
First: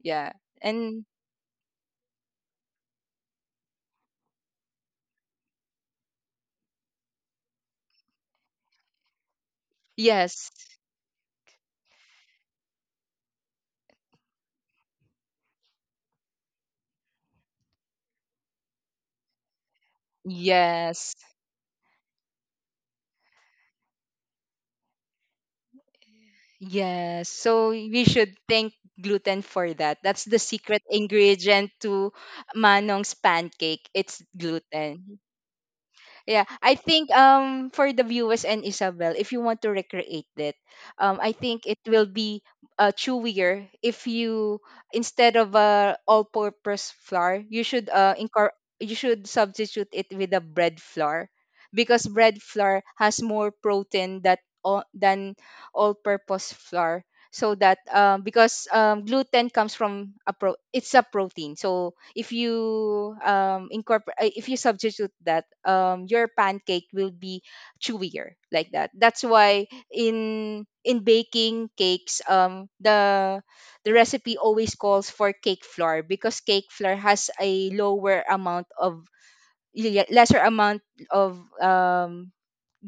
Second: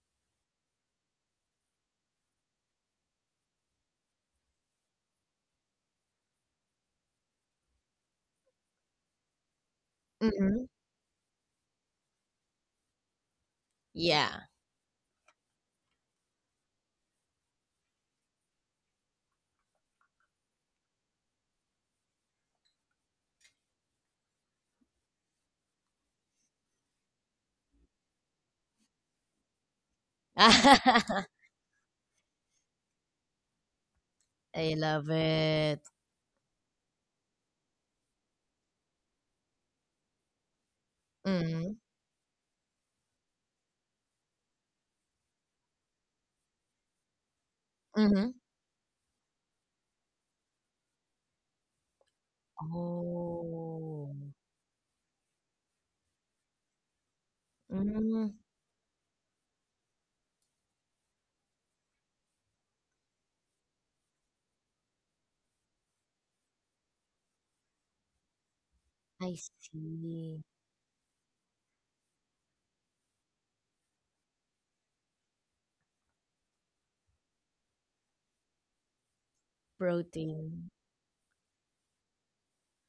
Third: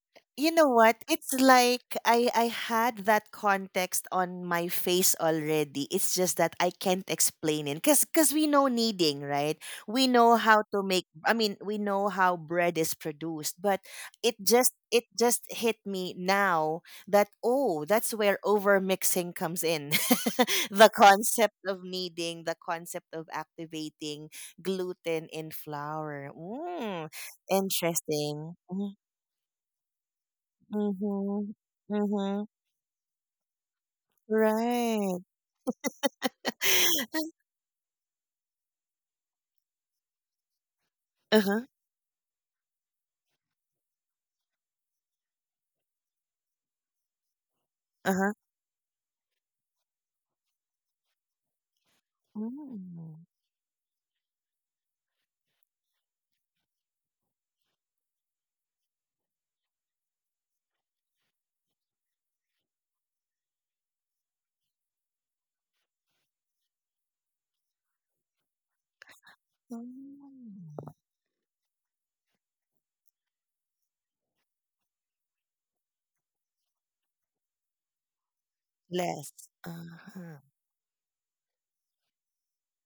B: yeah,
A: You know what?
B: and
A: It's like I had that context on my face already. It's just that I can't explain it, cuz we know kneading, right? We know
B: yes,
A: how
C: Mhm.
A: to make, I mean, we know how bread is produced, but it
C: Yeah.
A: just it just hit me now that oh, that's where over mixing comes in. The
B: yes.
A: concept of kneading, the concept of activating gluten in flour. Mm,
B: Yes, so we should
A: interesting.
B: thank gluten for that. That's the secret
A: Mhm.
B: ingredient to
A: Mhm.
B: Manong's pancake. It's
C: I love
B: gluten.
A: Right.
C: it.
B: Yeah, I think for the viewers and Isabel, if you want to recreate that, I think
A: Uh-huh.
C: Mhm.
B: it will be chewier if you, instead of a all-purpose flour, you should
C: Mhm.
A: Uh-huh.
B: you should substitute it with a bread flour, because bread flour
A: Mm.
B: has more
C: Oh.
B: protein that all than all-purpose flour, so that.
C: Mm.
B: Because gluten comes from a pro it's a protein, so if you incorporate if you substitute that, your pancake will be chewier like that. That's
C: I
B: why
C: see.
A: Mm.
B: in baking cakes, the recipe always calls for cake flour, because cake flour has a lower amount of,
A: Less.
B: lesser
A: Uh-huh.
C: Protein.
B: amount of, um,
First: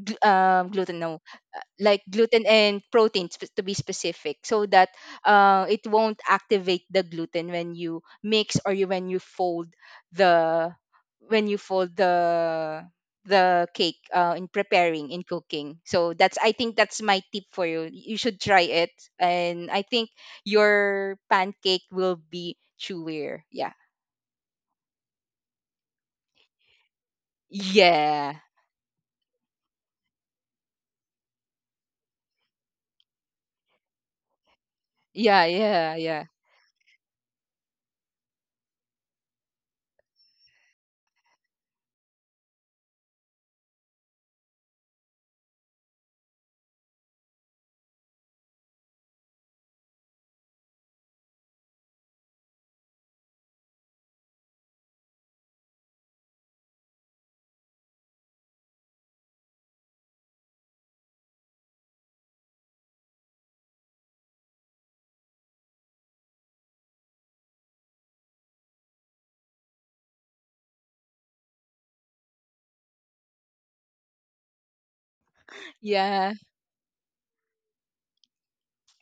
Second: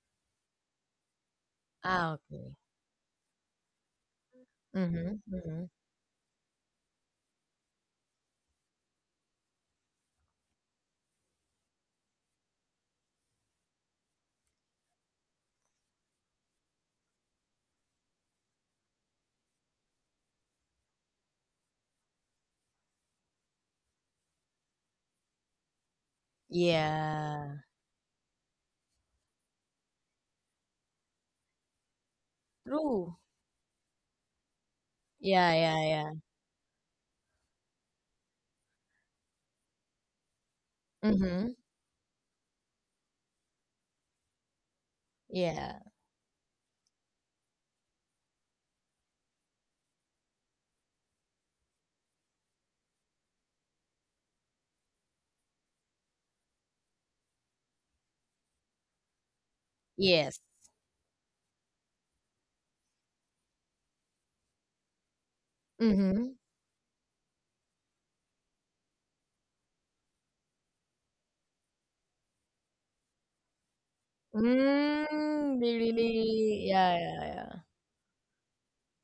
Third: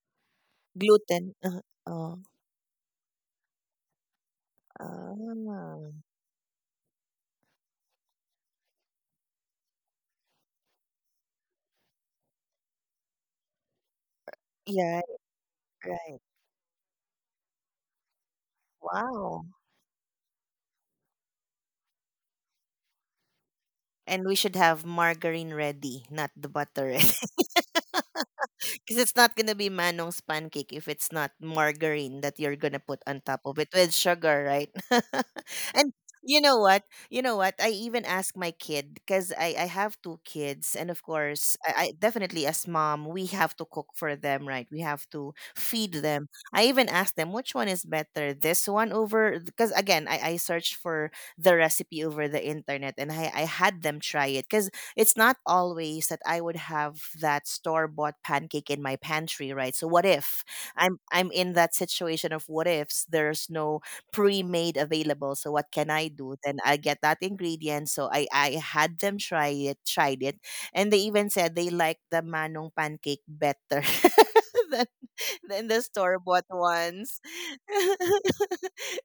B: gl- um, gluten, no,
A: Gluten. Uh-huh.
B: like
C: Ah,
A: Oh.
B: gluten
C: okay.
B: and protein, to be specific, so that,
C: Mm-hmm. Mm-hmm.
A: Ah.
B: it won't activate the gluten when you mix, or when you fold the, when you fold the the cake, in
A: Yeah,
B: preparing, in cooking. So
A: right.
B: that's I think, that's my tip for you, you should try it,
A: Wow.
B: and I think your pancake will be chewier. Yeah.
A: And we should have margarine ready, not the butter.
C: Yeah.
B: Yeah,
A: 'Cause it's not gonna be Manong's pancake if it's not margarine that you're gonna put
C: True.
A: on top of it with sugar, right?
B: yeah,
C: Yeah, yeah,
A: And
B: yeah,
C: yeah.
B: yeah,
A: you know what? You know what? I even asked my kid because I have two kids, and of
C: Mm-hmm.
A: course, I definitely, as mom, we have to cook for them, right? We have to
C: Yeah.
A: feed them. I even asked them which one is better, this one over, because again, I searched for the recipe over the internet, and I had them try it, because it's not always that I would have that store bought pancake in my pantry, right? So what
C: Yes.
A: if I'm in that situation of what ifs? There's no pre-made available. So what can I
C: Mm-hmm.
A: do? Then I get that ingredient. So I had them try it, tried it, and they even said they like the manong pancake better. than
C: Mm,
A: than
C: they
A: the store
B: yeah.
A: bought
C: really, yeah,
A: ones.
C: yeah, yeah.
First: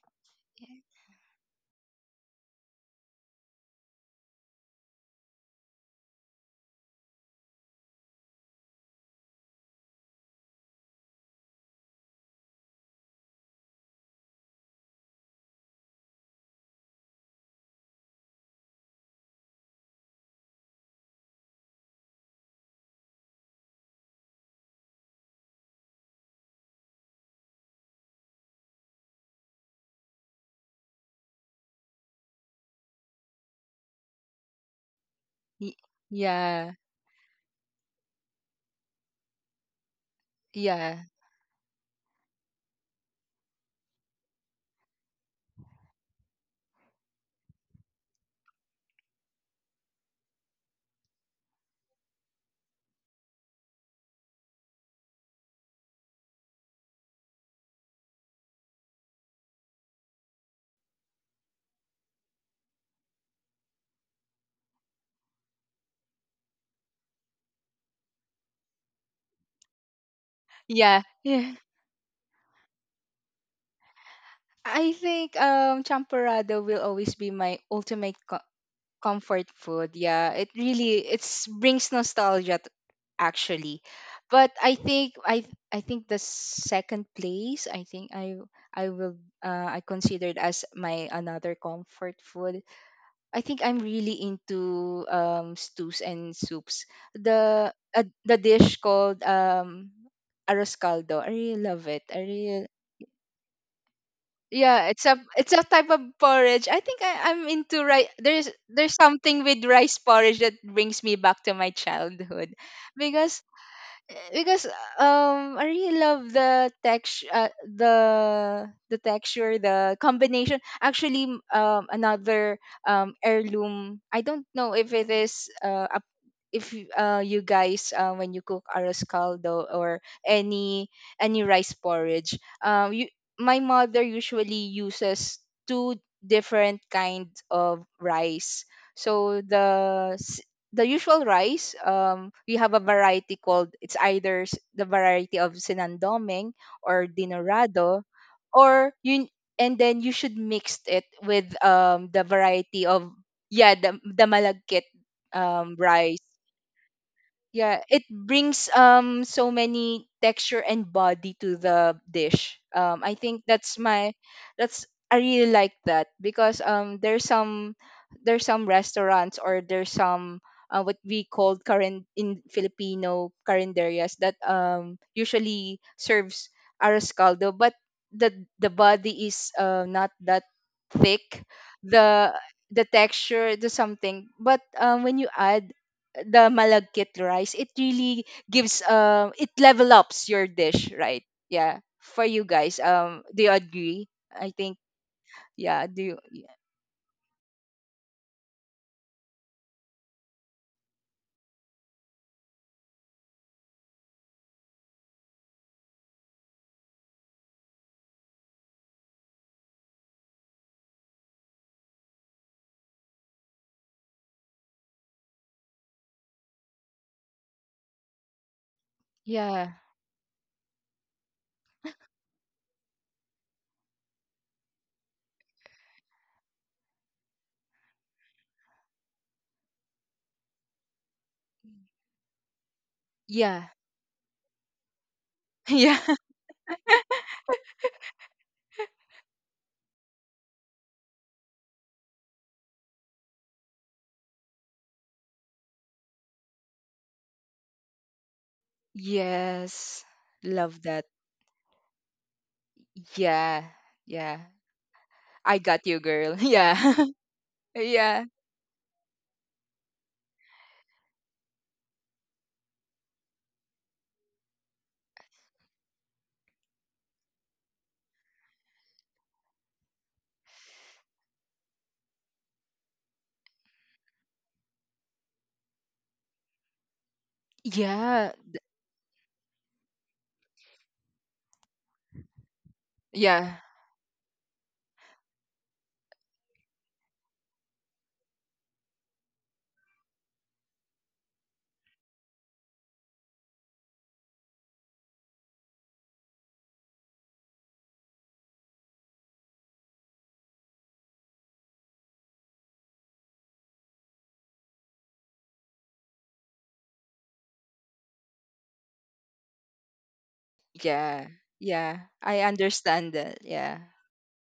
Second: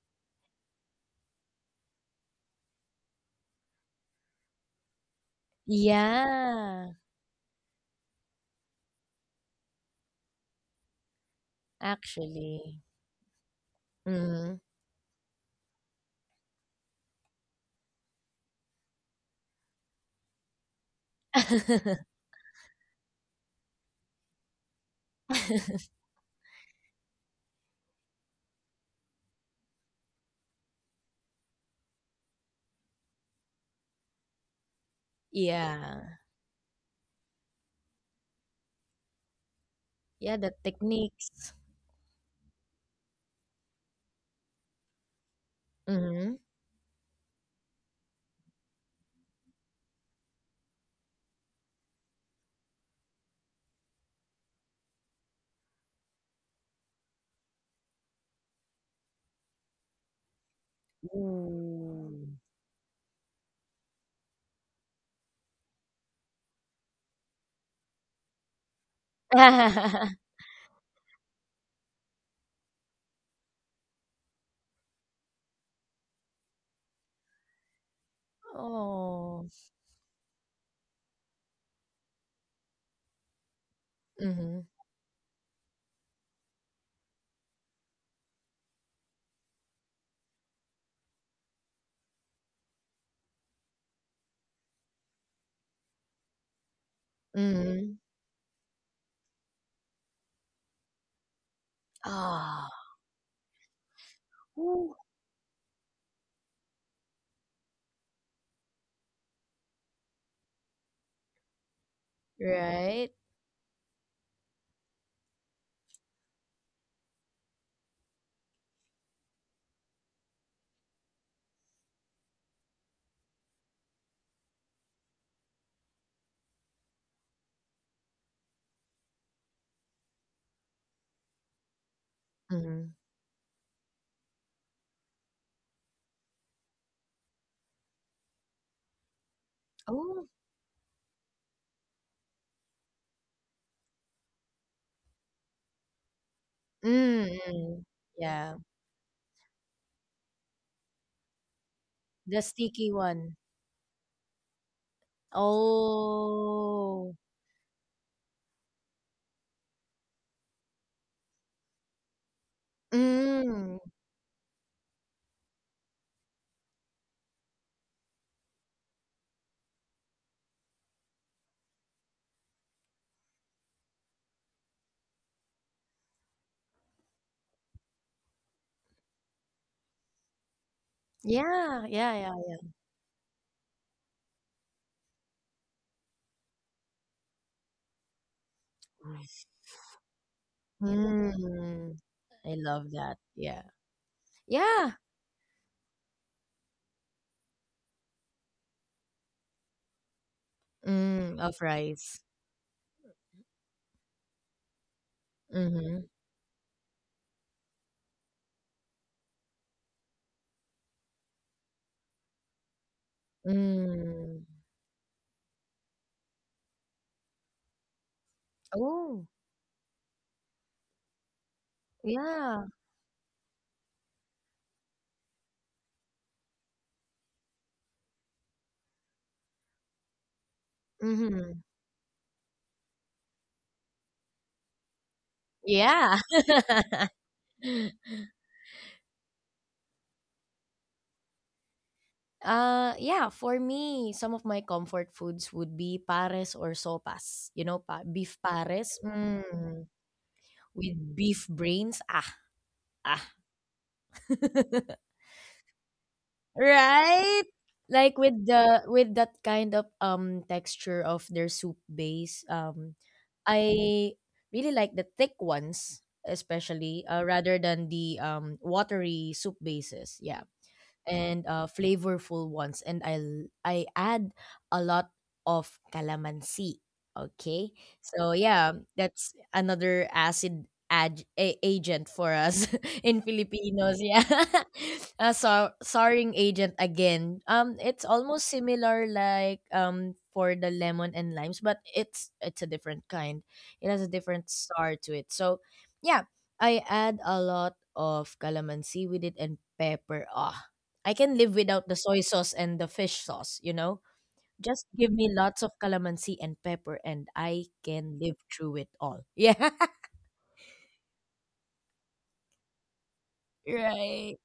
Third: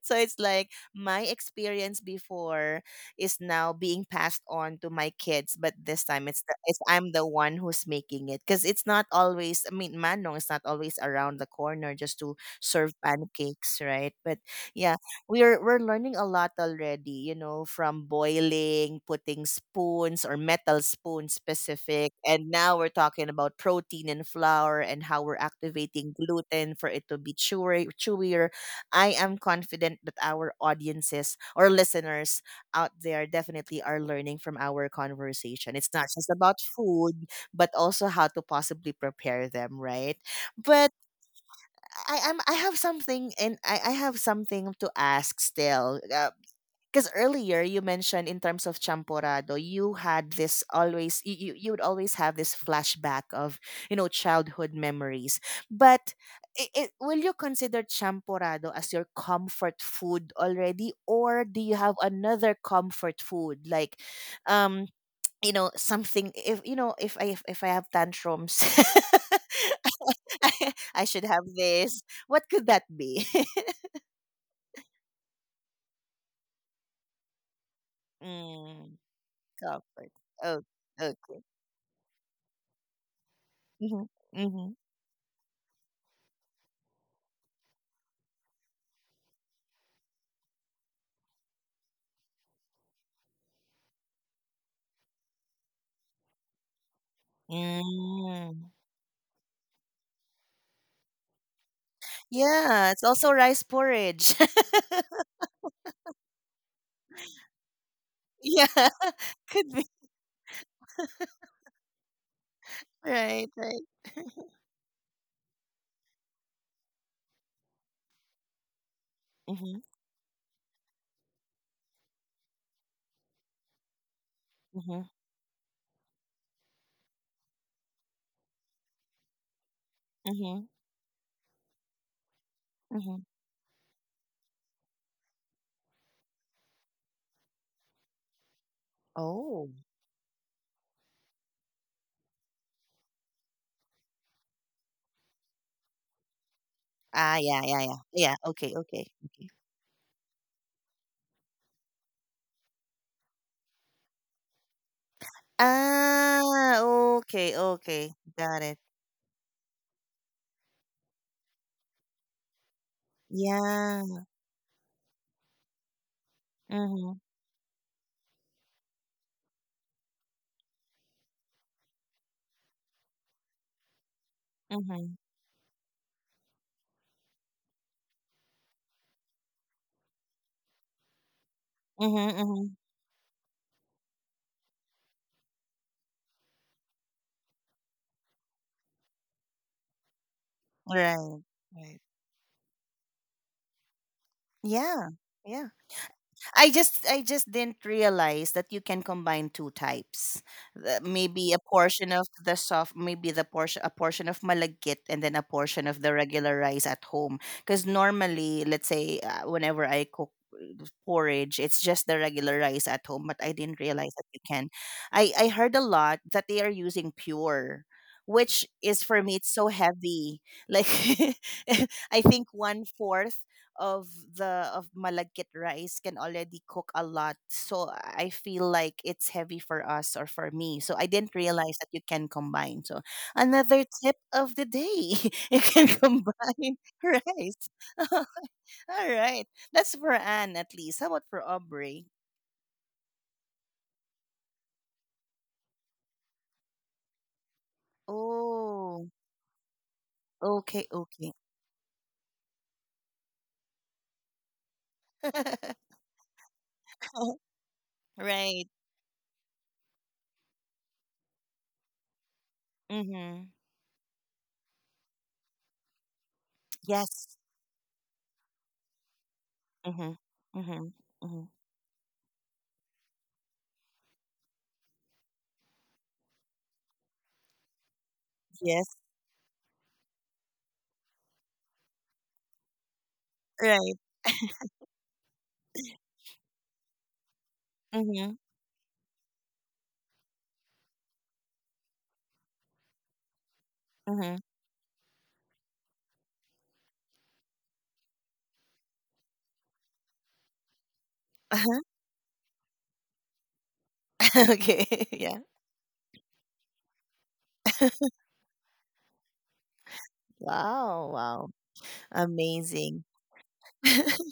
A: So it's like my experience before is now being passed on to my kids, but this time it's, the, it's
C: Yeah,
A: I'm the one who's making it, because it's not always. I mean, Manong is not always around the corner just to
C: actually.
A: serve pancakes, right? But
C: Mm-hmm.
A: yeah, we're learning a lot already, from boiling, putting spoons or metal spoon specific, and now we're talking about protein and flour and how we're activating gluten for it to be chewy, chewier. I am confident that our audiences or listeners out there definitely are learning from our conversation.
B: Y-
A: It's not
C: Yeah.
A: just about
B: yeah,
A: food, but also how to possibly prepare them, right?
C: Yeah, the
A: But
B: yeah.
C: techniques.
A: I have something, and I have something to ask still.
C: Mm-hmm.
A: Because earlier you mentioned in terms of champorado, you had this always, you would always have this flashback of childhood memories. But will you consider champorado as your comfort food already, or do you have
C: Ooh.
A: another comfort food like um something, if you know if I have tantrums?
B: Yeah.
A: I should have
B: Yeah.
A: this. What could that be?
B: I think champorado will always be my ultimate
A: Mm.
B: comfort
C: Oh.
B: food.
A: Comfort.
B: Yeah, it
A: Oh,
B: really
A: okay.
B: it's brings nostalgia. Actually.
A: Hmm.
B: But
C: Mm-hmm.
A: Hmm.
B: I think the second place, I think I will I considered as my another comfort food. I think I'm really into stews and soups.
C: Mm-hmm.
B: The
A: Mm.
B: dish called arroz caldo. I really love it. I
C: Ah.
B: really.
A: Yeah, it's also rice porridge.
B: Yeah,
C: Ooh.
B: it's a type of porridge. I think, I'm into rice. There's
A: Yeah,
B: something with
A: could be.
B: rice porridge that brings me back to my childhood,
C: Right?
B: because
A: Right, right.
B: because I really love the texture, the texture,
A: Mm-hmm.
B: the combination. Actually, another heirloom. I don't know if
A: Mm-hmm.
B: it is. If y- You guys, when you cook arroz caldo or
A: Mm-hmm.
B: any any rice porridge.
C: Mm-hmm.
B: You
A: Mm-hmm.
B: My mother usually uses two different kinds of rice. So
A: Oh.
C: Oh.
B: the usual rice, we have a variety called, it's either, the variety of Sinandoming or
C: Mm,
A: Ah, yeah,
C: mm.
A: yeah, yeah.
B: Dinorado,
A: Yeah,
C: Yeah,
A: okay,
B: or
A: okay,
B: you
A: okay.
B: and then you should mix it with the
C: the sticky
B: variety of,
C: one.
B: yeah, the malagkit rice.
A: Ah,
C: Oh.
A: okay,
B: Yeah, it
A: okay. Got
B: brings
A: it.
B: so many texture and body to the dish. I think
C: Mm.
B: that's my.
A: Yeah.
B: That's I really like that, because
A: Mm-hmm.
B: there's some restaurants, or there's some, what we call current in Filipino carinderias, that
A: Mm-hmm.
B: usually serves arroz caldo, but the the body is, not that thick.
C: Yeah, yeah, yeah,
B: The
A: Mm-hmm.
C: yeah.
A: Mm-hmm.
B: the texture, the something. But when you add the malagkit rice, it really gives, it level ups your dish, right?
A: Right.
B: Yeah.
C: Mm.
A: Right.
B: For you
C: I
B: guys,
C: love that.
B: do you
C: Yeah.
B: agree? I think.
C: Yeah.
A: Yeah. Yeah.
B: Yeah. Do you?
A: I just didn't realize that you can combine two types.
C: Mm,
A: Maybe
C: of
A: a portion
C: rice.
A: of the soft, maybe the portion a portion of malagkit and then a portion
C: Mm-hmm.
A: of the regular rice at home. Because normally, let's say whenever I cook porridge, it's just the regular rice at home. But I didn't realize that you
C: Mm.
A: can. I heard a lot that they are using pure. Which is, for
C: Oh,
A: me, it's so
B: Yeah.
A: heavy. Like, I think
C: yeah.
A: one fourth of the of malagkit rice can already cook a lot. So I feel like it's heavy for us or for me. So I didn't
C: Mm-hmm.
A: realize that you can combine. So
B: Yeah.
A: another tip of the day, you can
B: Yeah.
C: Yeah.
A: combine rice. All right. That's for Anne at least. How about for Aubrey?
C: Yeah, for me, some of my comfort foods would be pares or sopas. You know, beef pares.
A: Oh,
C: Mm.
B: Yes. Love
A: okay,
B: that.
C: With
A: okay.
C: beef brains. Ah, ah.
B: Yeah. Yeah. I got you, girl. Yeah.
C: Right? Like
B: yeah.
C: with
A: Right.
C: the with that kind of texture of their soup base.
A: Mm-hmm.
C: I really like the thick ones, especially
A: Yes.
C: rather than the watery soup
A: Mm-hmm.
C: bases. Yeah.
A: Mm-hmm. Mm-hmm.
C: And flavorful ones. And I add a lot of calamansi. Okay, so
B: Yeah.
C: yeah,
A: Yes.
C: that's another agent for us in
B: Yeah.
C: Filipinos.
A: Right.
C: Yeah, a souring agent again. It's
A: Mm-hmm.
C: almost similar like for the lemon and limes, but it's a different kind. It has a
A: Mm-hmm.
C: different sour to it. So yeah, I add a lot of calamansi with it and pepper. Ah, I can live without the soy sauce and the fish sauce, you know? Just give
A: Okay.
C: me
A: Yeah.
C: lots of calamansi and pepper and I can live through it all. Yeah.
A: Wow.
B: Yeah.
A: Wow.
B: Yeah. I understand
A: Amazing.
B: that. Yeah.
C: Right.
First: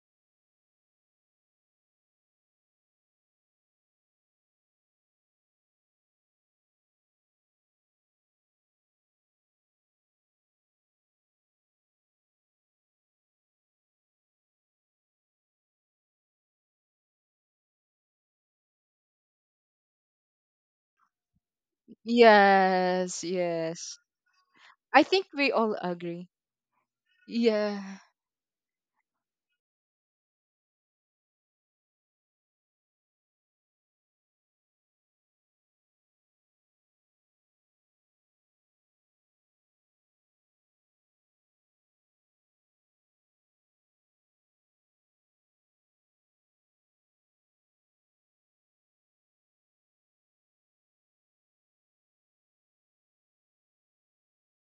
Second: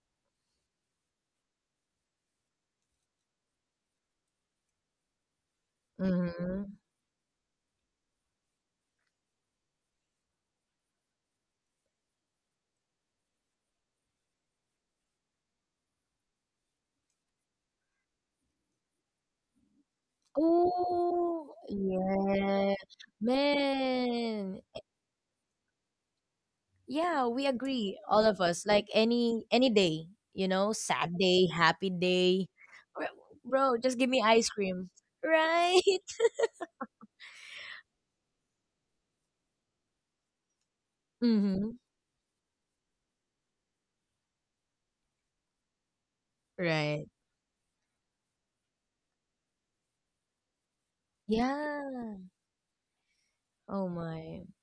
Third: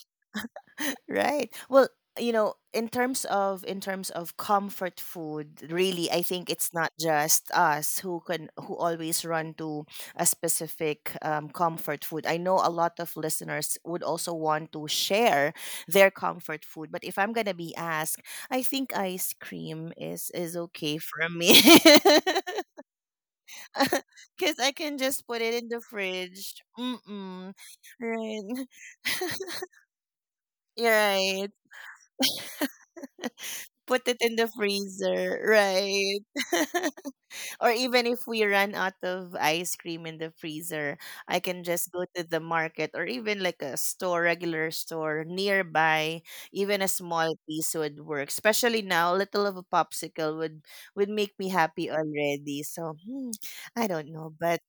A: Right. Well, in terms of comfort food, really, I think
C: Mm-hmm.
A: it's not just us who always run to a specific comfort food. I know a lot of listeners would also want to share their comfort food, but if I'm gonna be asked, I think ice cream is okay for
C: Oh,
A: me.
C: yeah.
B: Yes. Yes.
A: 'Cause
C: Man.
A: I can
B: I
A: just
B: think
A: put it
B: we
A: in
B: all
A: the
B: agree.
A: fridge.
C: Yeah,
A: Mm-mm.
C: we
B: Yeah.
C: agree, all of
A: Right.
C: us. Like any day, you know,
A: You're
C: sad
A: right.
C: day, happy day. Bro, bro, just
A: Put it
C: give me
A: in the
C: ice cream.
A: freezer.
C: Right?
A: Right. Or even if we run out of ice cream in the freezer, I can
C: Mm-hmm.
A: just go to the market or even like a store, regular store nearby. Even a
C: Right.
A: small piece would work. Especially now, a little of a popsicle would make me happy
C: Yeah.
A: already. So I
C: Oh
A: don't know,
C: my.
A: but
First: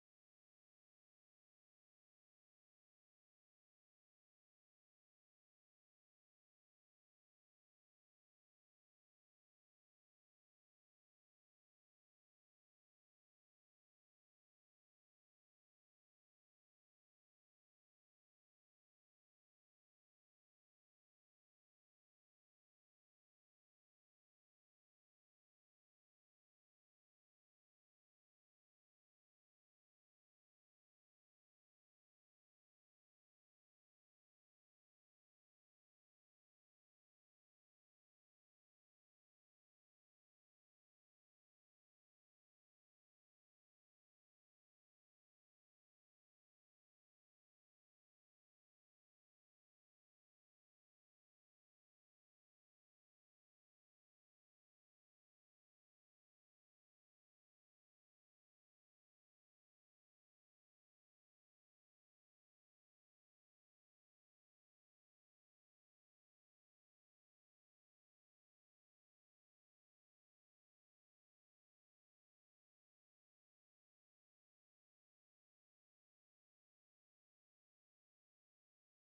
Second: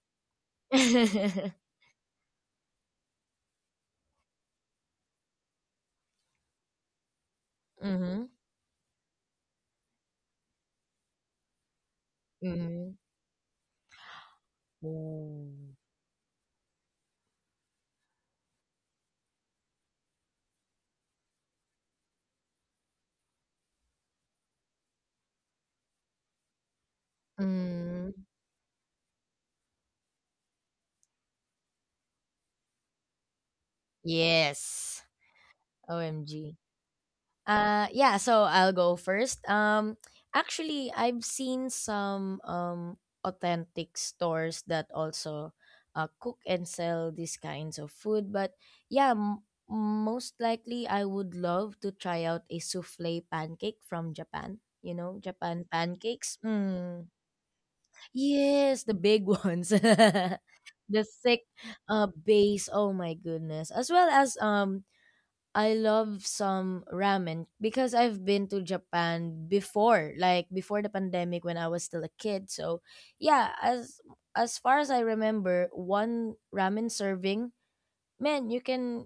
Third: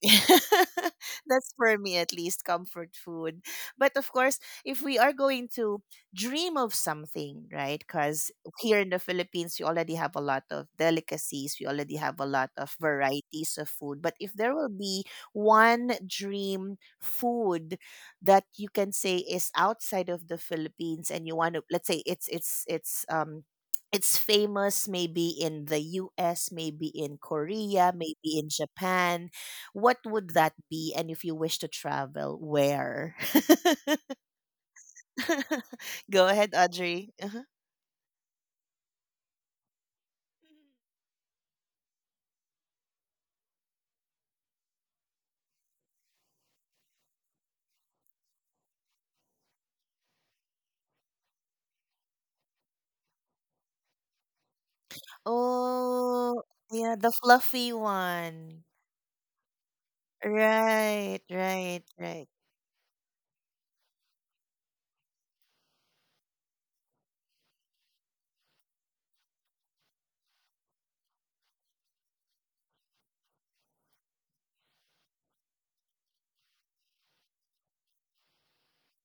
C: Mm-hmm.
A: that's for me at least comfort food. But of course, if we are going to dream of something, right? Because here in the Philippines, we already have a lot of delicacies. We already have a lot of
C: Mhm.
A: varieties of food. But if there will be
C: Mm.
A: one dream food that you can say is outside of the Philippines, and you want to, let's say it's it's famous maybe in the US, maybe in Korea,
C: Mm,
A: maybe in Japan. What would that be? And if you wish to travel, where?
C: yes.
A: Go ahead,
C: OMG.
A: Audrey. Uh-huh.
C: Yeah, so I'll go first. Actually, I've seen some authentic stores that also cook and sell these kinds of food, but yeah, most likely I would love to try out a souffle pancake from Japan. You know, Japan pancakes.
A: Oh, yeah,
C: Mm.
A: the fluffy one.
C: Yes, the big ones. The
A: Right,
C: thick
A: right, right.
C: base. Oh my goodness. As well as I love some ramen because I've been to Japan before, like before the pandemic when I was still a kid. So, yeah, as far as I remember, one ramen serving, man, you can,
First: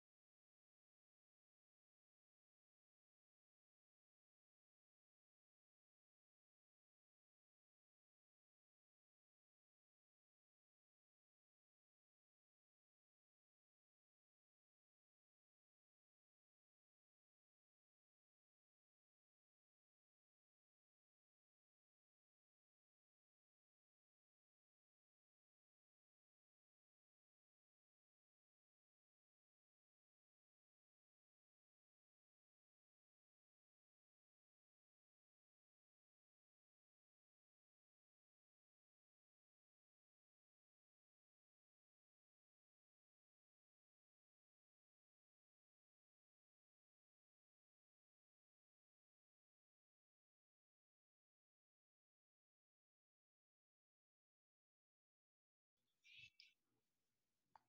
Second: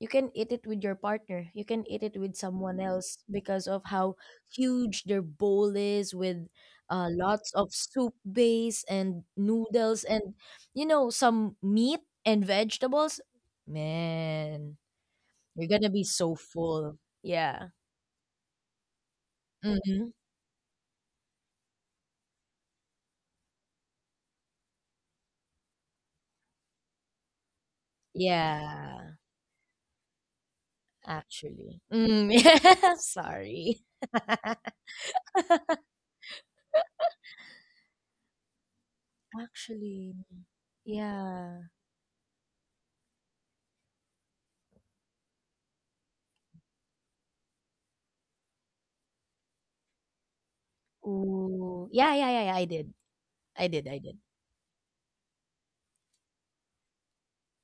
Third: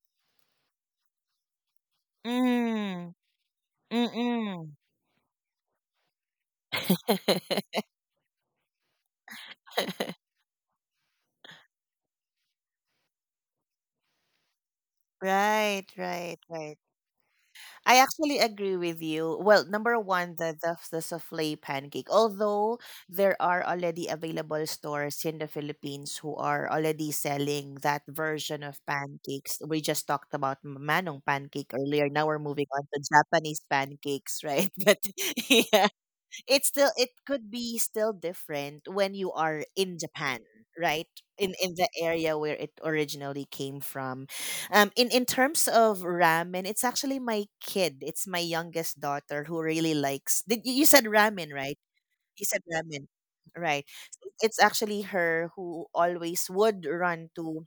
C: you can eat it with your partner, you can eat it with someone
A: Mm,
C: else because of how
A: mm-mm.
C: huge their bowl is with lots of soup base and noodles and, you know, some meat and vegetables, man, you're
A: Right,
C: gonna be so
A: right, right.
C: full, yeah.
A: I actually agree with you. Well, number
C: Mm-hmm.
A: one, the souffle pancake. Although there are already available stores in the Philippines who are already selling that version of
C: Yeah,
A: pancakes. We just talked about manong pancake
C: actually
A: earlier. Now
C: mm,
A: we're moving on
C: yeah,
A: to Japanese
C: sorry,
A: pancakes, right? But yeah, it's still, it could be still different when you are in
C: actually,
A: Japan, right?
C: yeah.
A: In the area where it originally came from. In terms of ramen, it's actually my kid. It's my youngest daughter who really likes. Did you said ramen, right?
C: Ooh. Yeah, yeah,
A: You
C: yeah, yeah,
A: said
C: i did
A: ramen.
C: i
A: Right.
C: did i did
A: It's actually her who always would run to,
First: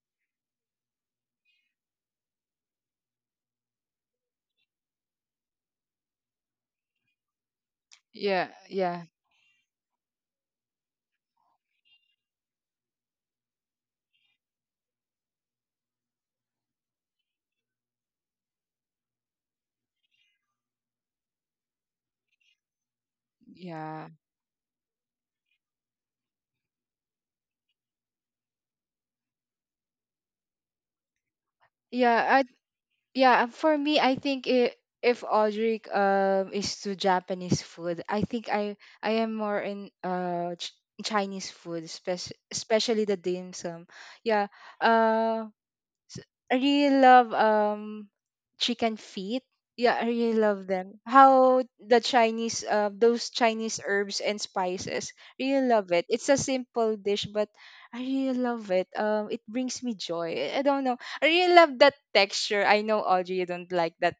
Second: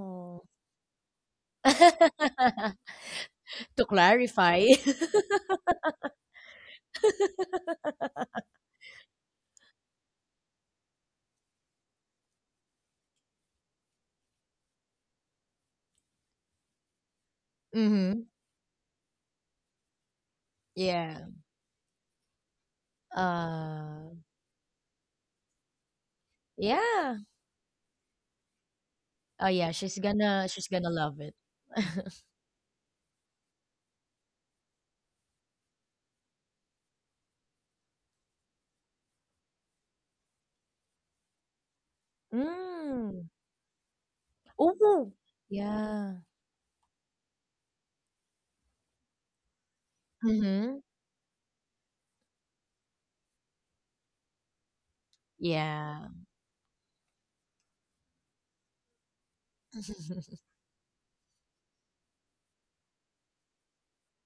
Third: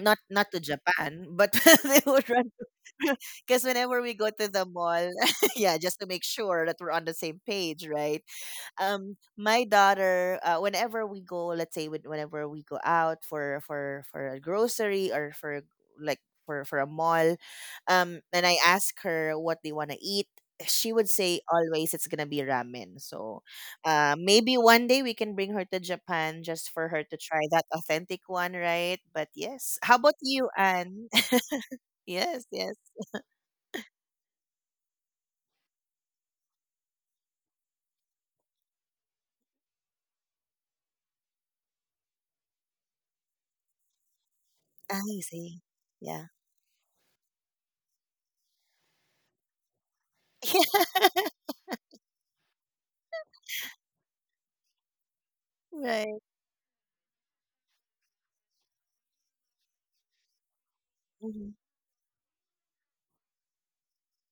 A: not not to Japan, but they would run because
C: To
A: whenever we go to the
C: clarify.
A: mall, yeah, just to make sure that we're on the same page, right?
B: Yeah, yeah,
A: My daughter whenever we go, let's say whenever we go out for a grocery or for like for a mall,
C: Mhm.
A: and I ask her what they want to eat, she would
C: Yeah.
A: say always it's gonna be ramen. So
B: yeah,
C: Uh,
A: maybe one day we can bring her to Japan just for her to
C: yeah.
A: try that authentic one, right? But
C: Oh
A: yes.
C: yeah,
A: How
C: she's
A: about you,
C: gonna she's gonna
A: Anne?
C: love it.
A: Yes,
B: yeah. I
A: yes.
B: yeah. For me, I think I if Audrey is to Japanese food, I think I am more in Ch Chinese food, spec especially the
C: Mm.
B: dim sum. Yeah.
A: Ah, I
C: Oh,
B: Uh,
A: see. Yeah.
C: Yeah.
B: S- I really love chicken feet. Yeah, I really love
C: Mm-hmm.
B: them. How the Chinese those Chinese herbs and spices. Really
A: Yeah,
B: love
C: Yeah.
B: it.
A: right.
B: It's a simple dish but I really love it. It brings me joy. I don't know. I
A: Mhm.
B: really love that texture. I know Audrey you don't like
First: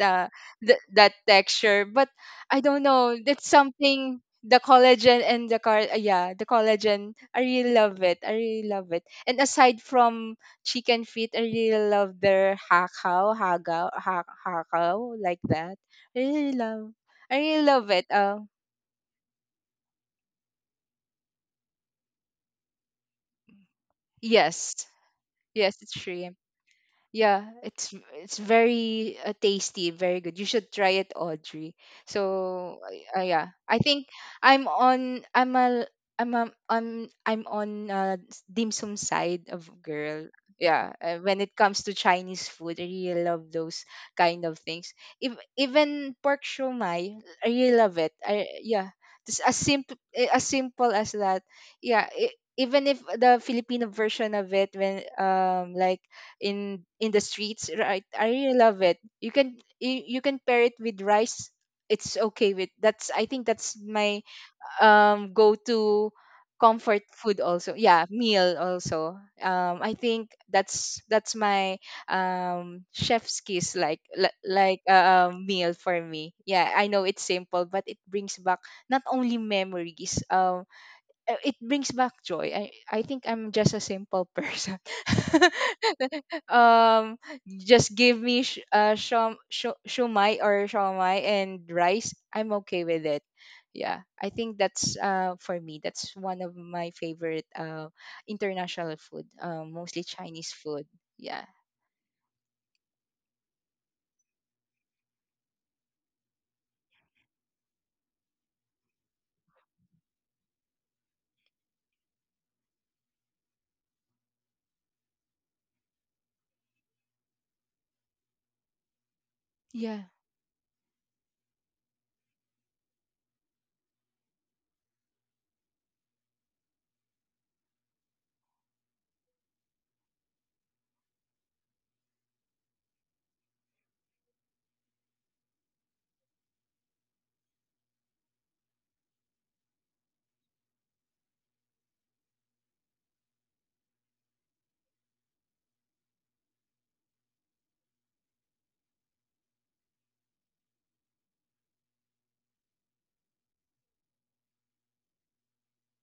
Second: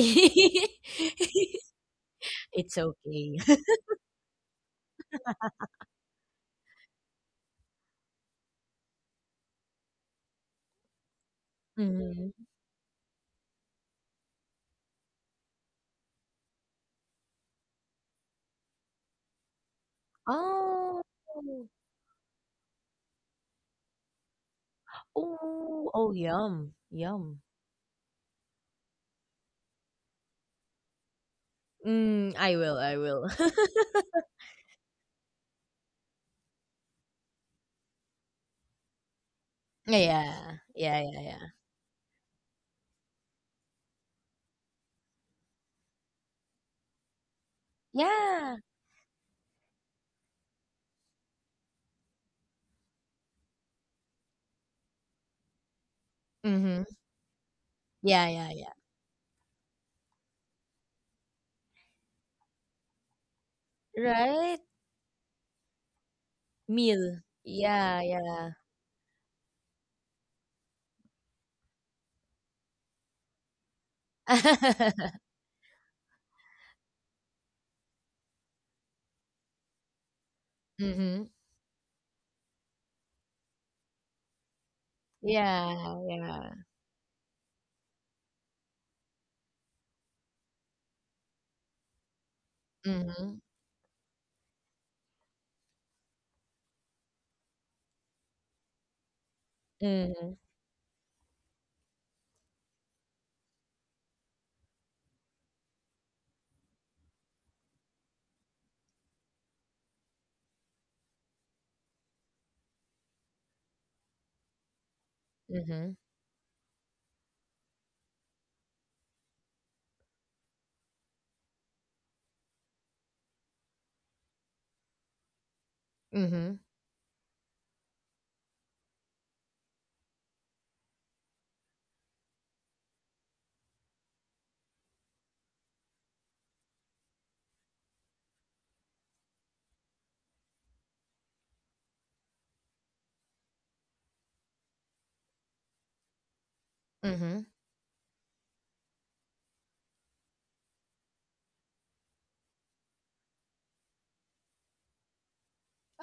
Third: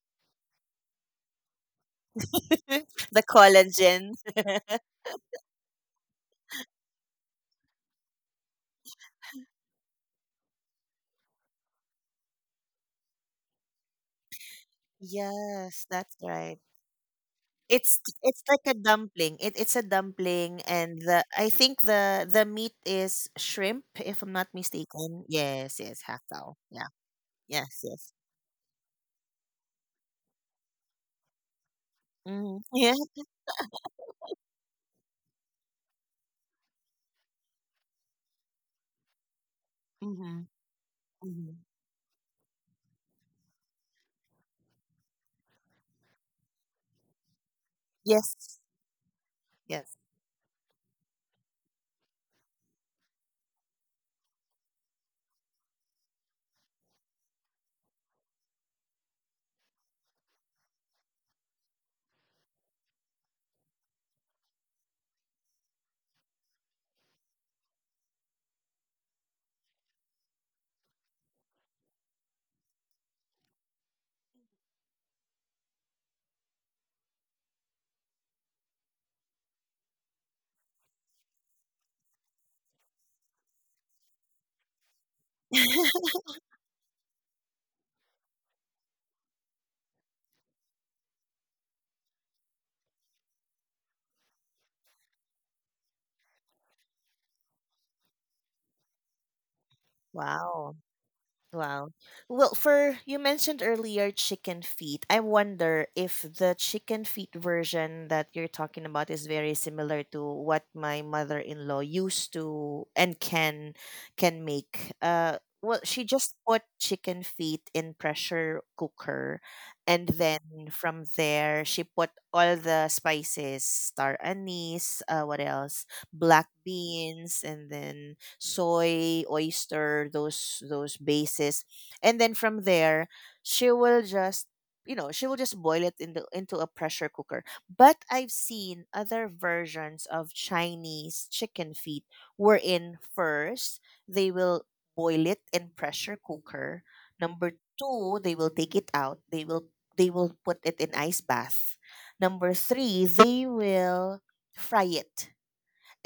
B: uh, that texture but I
C: It's
B: don't know.
A: The
C: okay.
B: That's
A: collagen.
B: something the collagen and the car yeah, the collagen. I really love it. I really love it. And aside from she can fit. I really love
C: Mhm.
B: their hakaw, like that.
A: Yes, that's
B: I really
A: right.
B: love. I really love
A: It's
B: it.
A: it's like a dumpling. It's a dumpling,
C: Oh.
A: and the, I think the meat is shrimp, if I'm not
B: Yes,
A: mistaken.
B: yes,
A: Yes,
C: Oh,
B: it's
A: yes,
C: oh,
B: true.
A: hakao.
C: yum,
A: Yeah,
C: yum.
B: Yeah,
A: yes,
B: it's
A: yes.
B: it's very tasty, very good. You should try it, Audrey.
C: Mm, I will,
B: So
A: Yeah.
C: I will.
B: yeah, I think I'm on I'm a I'm a, I'm I'm on dim sum side of
A: hmm
B: girl.
C: Yeah,
B: Yeah,
C: yeah, yeah, yeah.
B: when it
A: hmm
B: comes to Chinese food, I really love those kind of things. If, Even pork shumai, I really love it.
C: Yeah.
A: Yes,
B: Just as
A: yes.
B: simple as simple as that. Yeah, I even if the Filipino version of it, when like
C: Mm-hmm.
B: in the streets, right?
C: Yeah,
B: I
C: yeah,
B: really
C: yeah.
B: love it. You can pair it with rice. It's okay with That's, I think, that's my
C: Right?
B: go to comfort
C: Meal.
B: food also,
C: Yeah,
B: yeah,
C: yeah.
B: meal also. I think that's my chef's kiss, like, meal for me. Yeah, I know it's simple but it brings back not only memories um
C: Mm-hmm.
B: uh, it brings back joy. I think I'm just a simple person.
C: Yeah, yeah.
B: um, just give me shumai or shomai and rice. I'm okay with it.
C: Mm-hmm.
B: Yeah, I think that's for me. That's one of my favorite international food. Mostly
C: Mm-hmm.
B: Chinese
A: Wow.
B: food. Yeah.
A: Wow. Well, for, you mentioned earlier chicken feet. I wonder if the chicken feet version that you're talking about is very similar to what my mother-in-law used to and can make. Well,
C: Mm-hmm.
A: she just put chicken feet in pressure cooker
B: Yeah.
A: and then from there she put all the spices, star anise, uh, what else? Black
C: Mm-hmm.
A: beans and then soy, oyster, those bases. And then from there, she will just, you know, she will just boil it into a pressure cooker. But I've seen other versions of Chinese chicken feet wherein first they will boil it in pressure cooker.
C: Mm-hmm.
A: Number two, they will take it out. They will put it in ice bath. Number three, they will fry it,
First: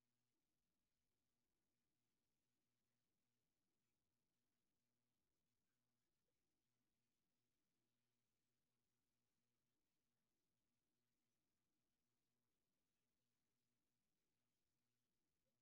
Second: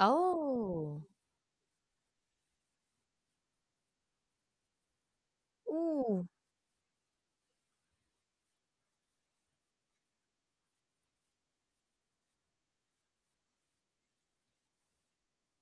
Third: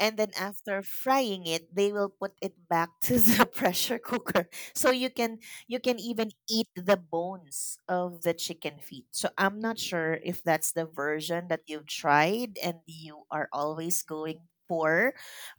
A: and then after frying it they will put it back to the pressure cooker so you can, you can
C: Ooh.
A: even eat the bones of the chicken feet. So I'm not sure if that's the version that you've tried and you are always going for,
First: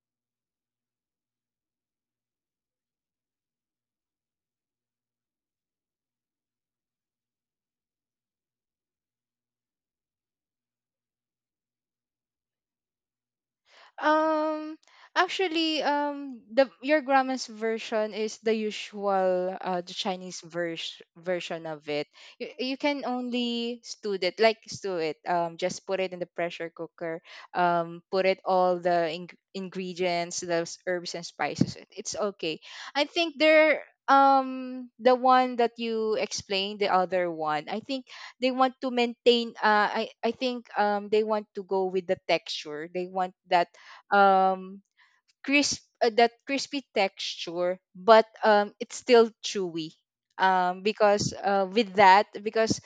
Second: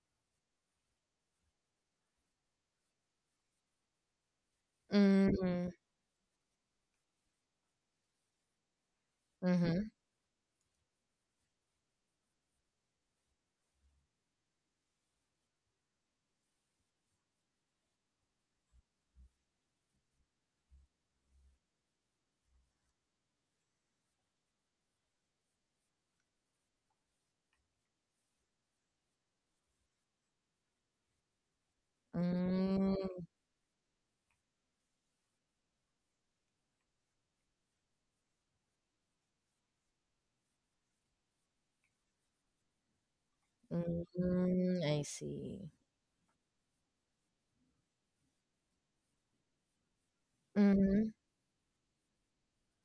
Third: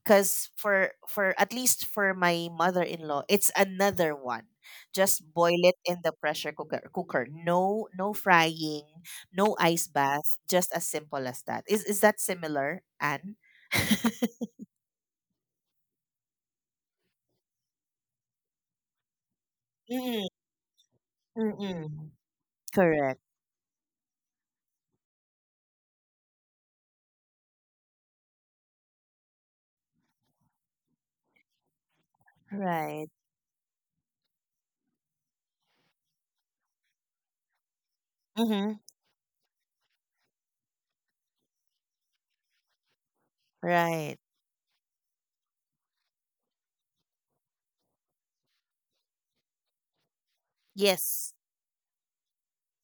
A: because for at least for my mother-in-law, it's another one, just boil
C: Mm-hmm.
A: it in the pressure cooker, no, no frying, no
C: Mm-hmm.
A: ice bath, just as simple as that. Is that similar, Anne?
B: Um, actually, the your grandma's version is the usual, the
A: Mm,
B: Chinese version of it.
A: mm.
B: You, you can
A: Correct.
B: only stew it, like stew it. Just put it in the pressure cooker. Put it all the ingredients, those herbs and spices. It's okay. I
A: Right.
B: think they're The one that you explained, the other one, I think they
A: Mm-hmm.
B: want to maintain I think they want to go with the texture. They want that
A: Right.
C: Mm-hmm.
B: um
C: I see.
B: crisp that crispy texture but it's still chewy
C: Mm-hmm.
B: because
A: Yes.
B: with that because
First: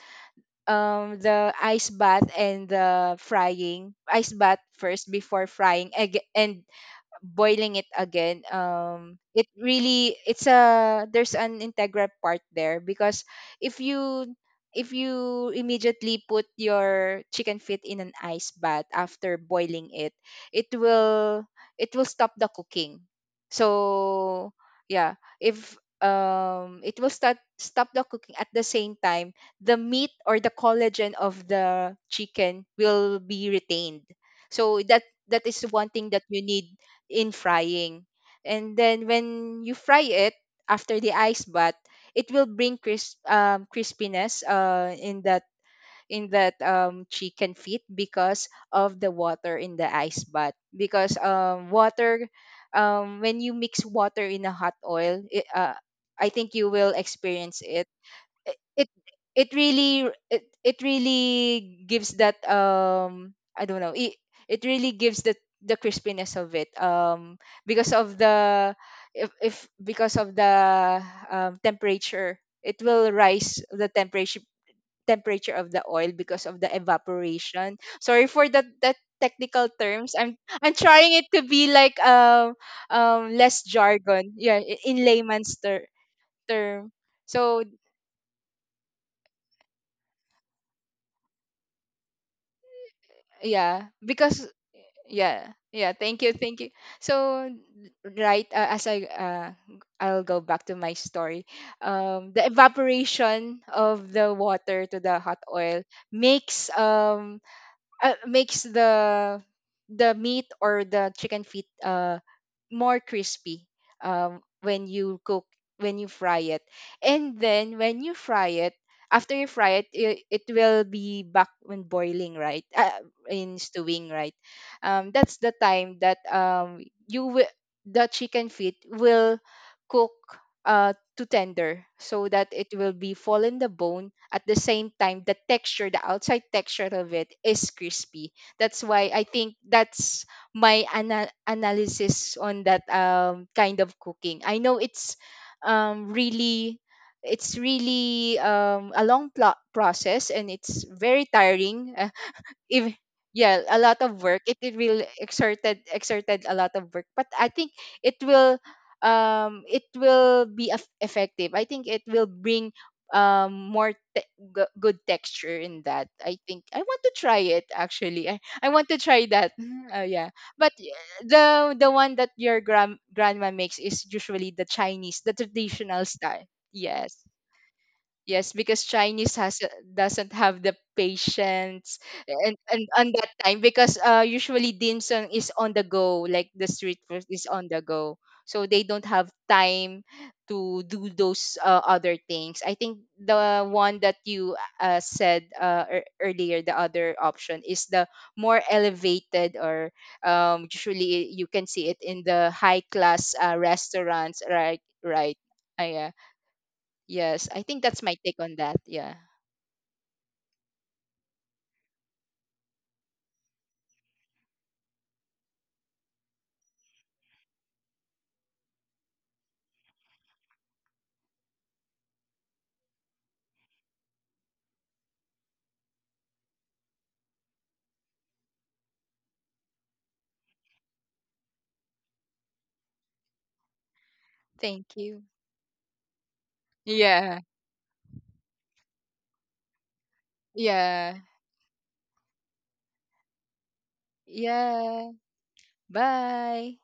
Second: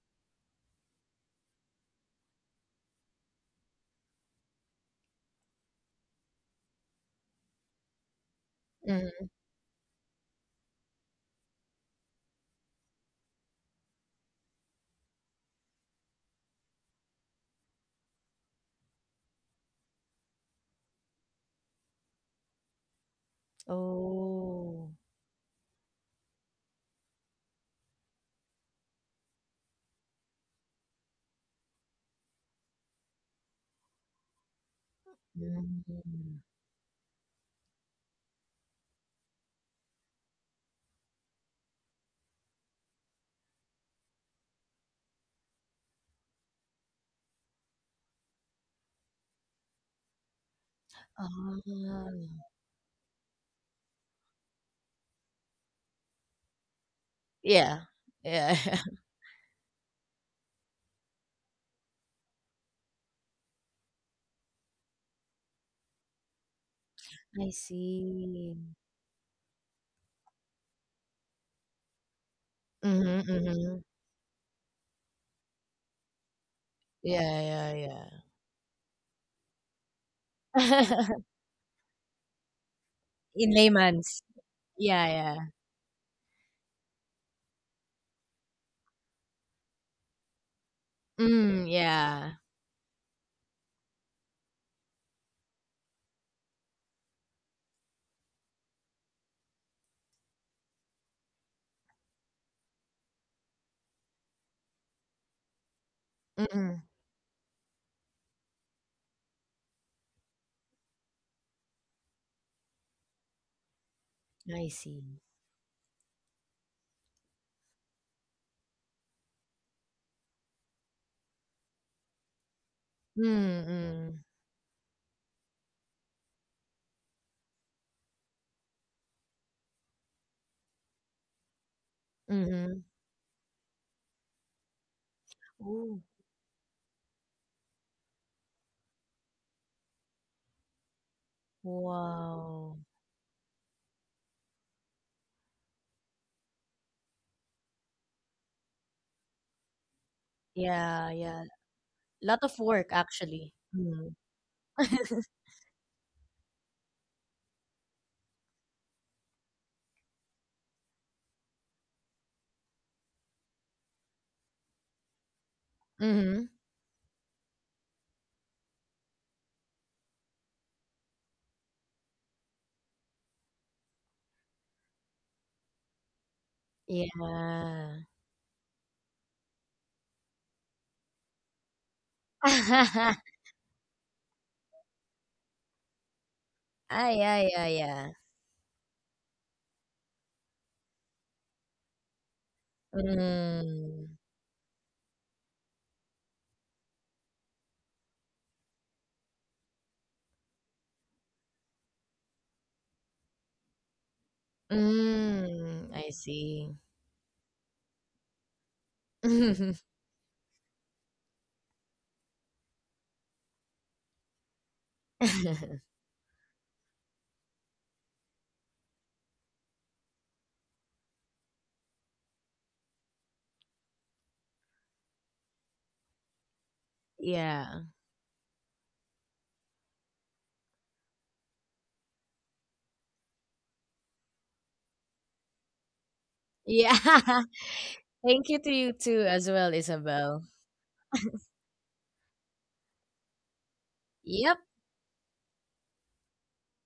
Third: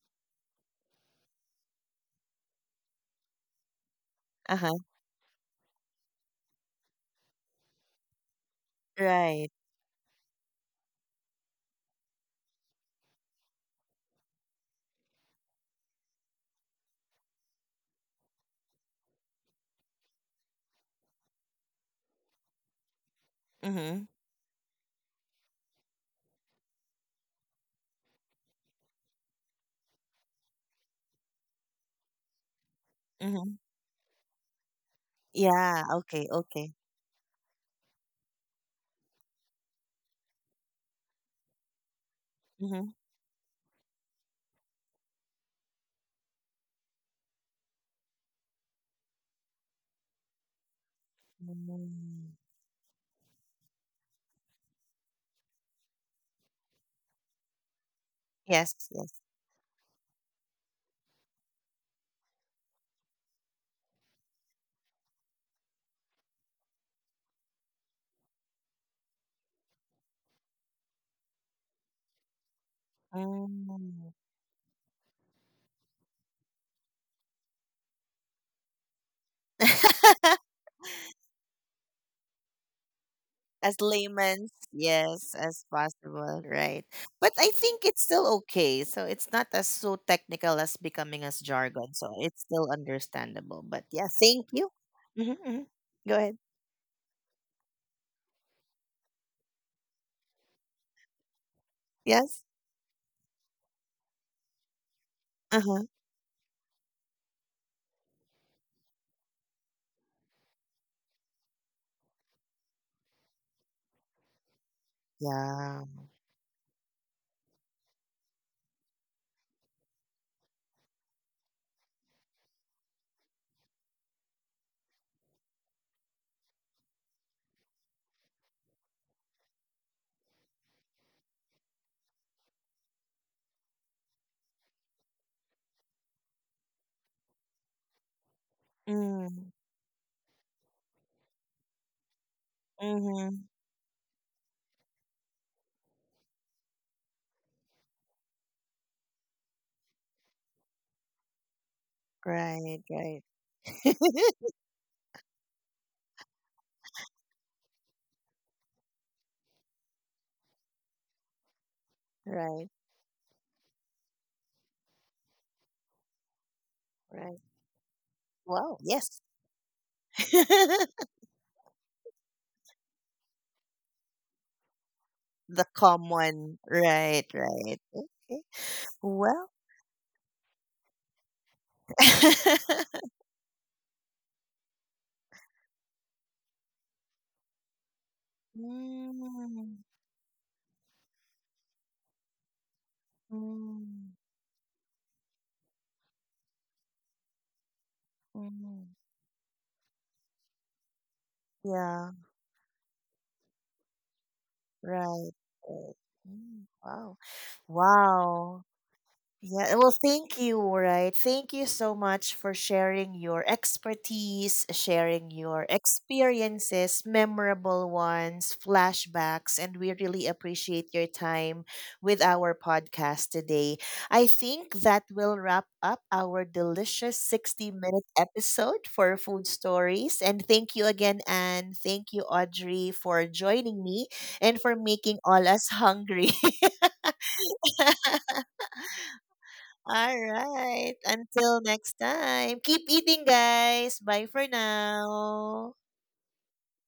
B: the ice bath and the frying ice bath
A: Uh-huh.
B: first before frying ag- and boiling it again.
C: Mm-hmm.
B: It
A: Right.
B: really, it's a, there's an integral part there because if you if you immediately put your chicken feet in an ice bath after boiling it, it will it will stop the cooking.
A: Mm-hmm.
B: so
C: Oh.
B: yeah, if it will start stop the cooking. At the same time, the meat or the collagen of the chicken will be
A: Mm-hmm.
B: retained. So that, that is
A: Yeah.
B: one thing that
A: Okay.
C: Mm-hmm.
B: you
A: Okay.
B: need in frying. And then when you fry it after the ice bath, it will bring
A: Mm-hmm.
B: crispiness in that chicken feet because of the water in the ice bath. Because
C: Ah.
B: water,
A: Mm.
B: when you mix water in a hot oil, I think you will experience
C: Yeah.
B: it.
C: Yeah.
B: it
A: Yes.
B: it
A: Yes.
B: it really, it really gives that, I don't know, it really gives the crispiness of it.
C: I
B: Because of
C: see.
B: the if Because of the temperature, it will
C: Mm-hmm.
B: rise
C: Mm-hmm.
B: the
A: Mm.
B: temperature of the oil because of the
C: Yeah, yeah,
B: evaporation.
C: yeah.
B: Sorry for that technical terms. i'm i'm trying it to be like
C: In
B: less
A: As
C: layman's.
B: jargon,
A: layman,
B: yeah, in
C: Yeah,
A: yes,
C: yeah.
B: layman's
A: as possible. Right.
B: term.
A: But I
B: So
A: think it's still okay. So it's not as so technical as becoming as
C: Mm,
A: jargon. So
C: yeah.
A: it's still understandable. But
B: yeah
A: yeah, thank
B: because
A: you.
B: yeah
A: Mm-hmm.
B: yeah
A: Go
B: thank you,
A: ahead.
B: thank you. so right, as I I'll go back to my story.
A: Yes.
B: The evaporation of the water to the hot oil
A: Uh-huh.
B: makes,
C: Mm-mm.
B: makes the meat or the chicken feet more crispy
C: I
B: when
C: see.
B: you cook,
A: Yeah.
B: when you fry it. And then when you fry it, after you fry it, it will be back when boiling, right? In stewing,
C: Mm-mm.
B: right? That's the time that you will, the chicken feet will cook uh to tender, so that it
C: Mm-hmm.
B: will be fall in the bone. At the same time, the texture, the
C: Ooh,
B: outside texture of it is crispy. That's why I
A: Mm,
B: think that's my analysis on
C: wow.
B: that,
A: mm-hmm.
B: kind of cooking. I know it's really it's really, a long process and it's
C: Yeah,
B: very
C: yeah.
B: tiring.
C: Lot of
A: Right,
C: work
B: if
A: right,
C: actually.
B: yeah a lot
C: Mm.
B: of work. It will exerted a lot of work, but I think it will, it will be effective. I think it will
A: right,
B: bring more good texture in that. I
C: Mm-hmm.
B: think I want to
A: right.
B: try it actually. I
A: Wow,
B: want to
A: yes.
B: try that. Oh yeah, but the one that your grandma makes is usually the Chinese, the
A: The
B: traditional style.
A: common.
B: Yes.
A: Right, right.
C: Yeah.
A: Okay.
B: Yes, because Chinese
A: Well.
B: has doesn't have the patience and on that time because usually dim sum is on the go, like the street
C: Ah,
B: food
C: yeah,
B: is
C: yeah,
B: on the
C: yeah.
B: go. So they don't have
A: Mm,
B: time to do those other things. I think the one
A: mm,
C: Mm.
B: that you said earlier, the other option is the more
A: mm.
B: elevated or usually you can see it
A: Yeah,
B: in the high class restaurants, right?
A: right, right.
B: Right.
C: Mm, I
A: Mm,
C: see.
A: wow.
B: Yes, I think that's my take on
A: Wow.
B: that. Yeah.
A: Yeah, well, thank you, right? Thank you so much for sharing your expertise, sharing your experiences, memorable ones, flashbacks, and we really appreciate your time with our podcast today. I think that will wrap up our delicious 60
C: Yeah.
A: minute episode for Food Stories. And thank you again, Anne. Thank you, Audrey, for joining me and for
B: Thank
A: making
B: you.
A: all us hungry.
C: Yeah.
B: Yeah.
C: Thank you to you too as well,
A: All
C: Isabel.
A: right.
B: Yeah.
A: Until next time, keep eating, guys. Bye for
C: Yep.
B: Yeah.
A: now.
B: Bye.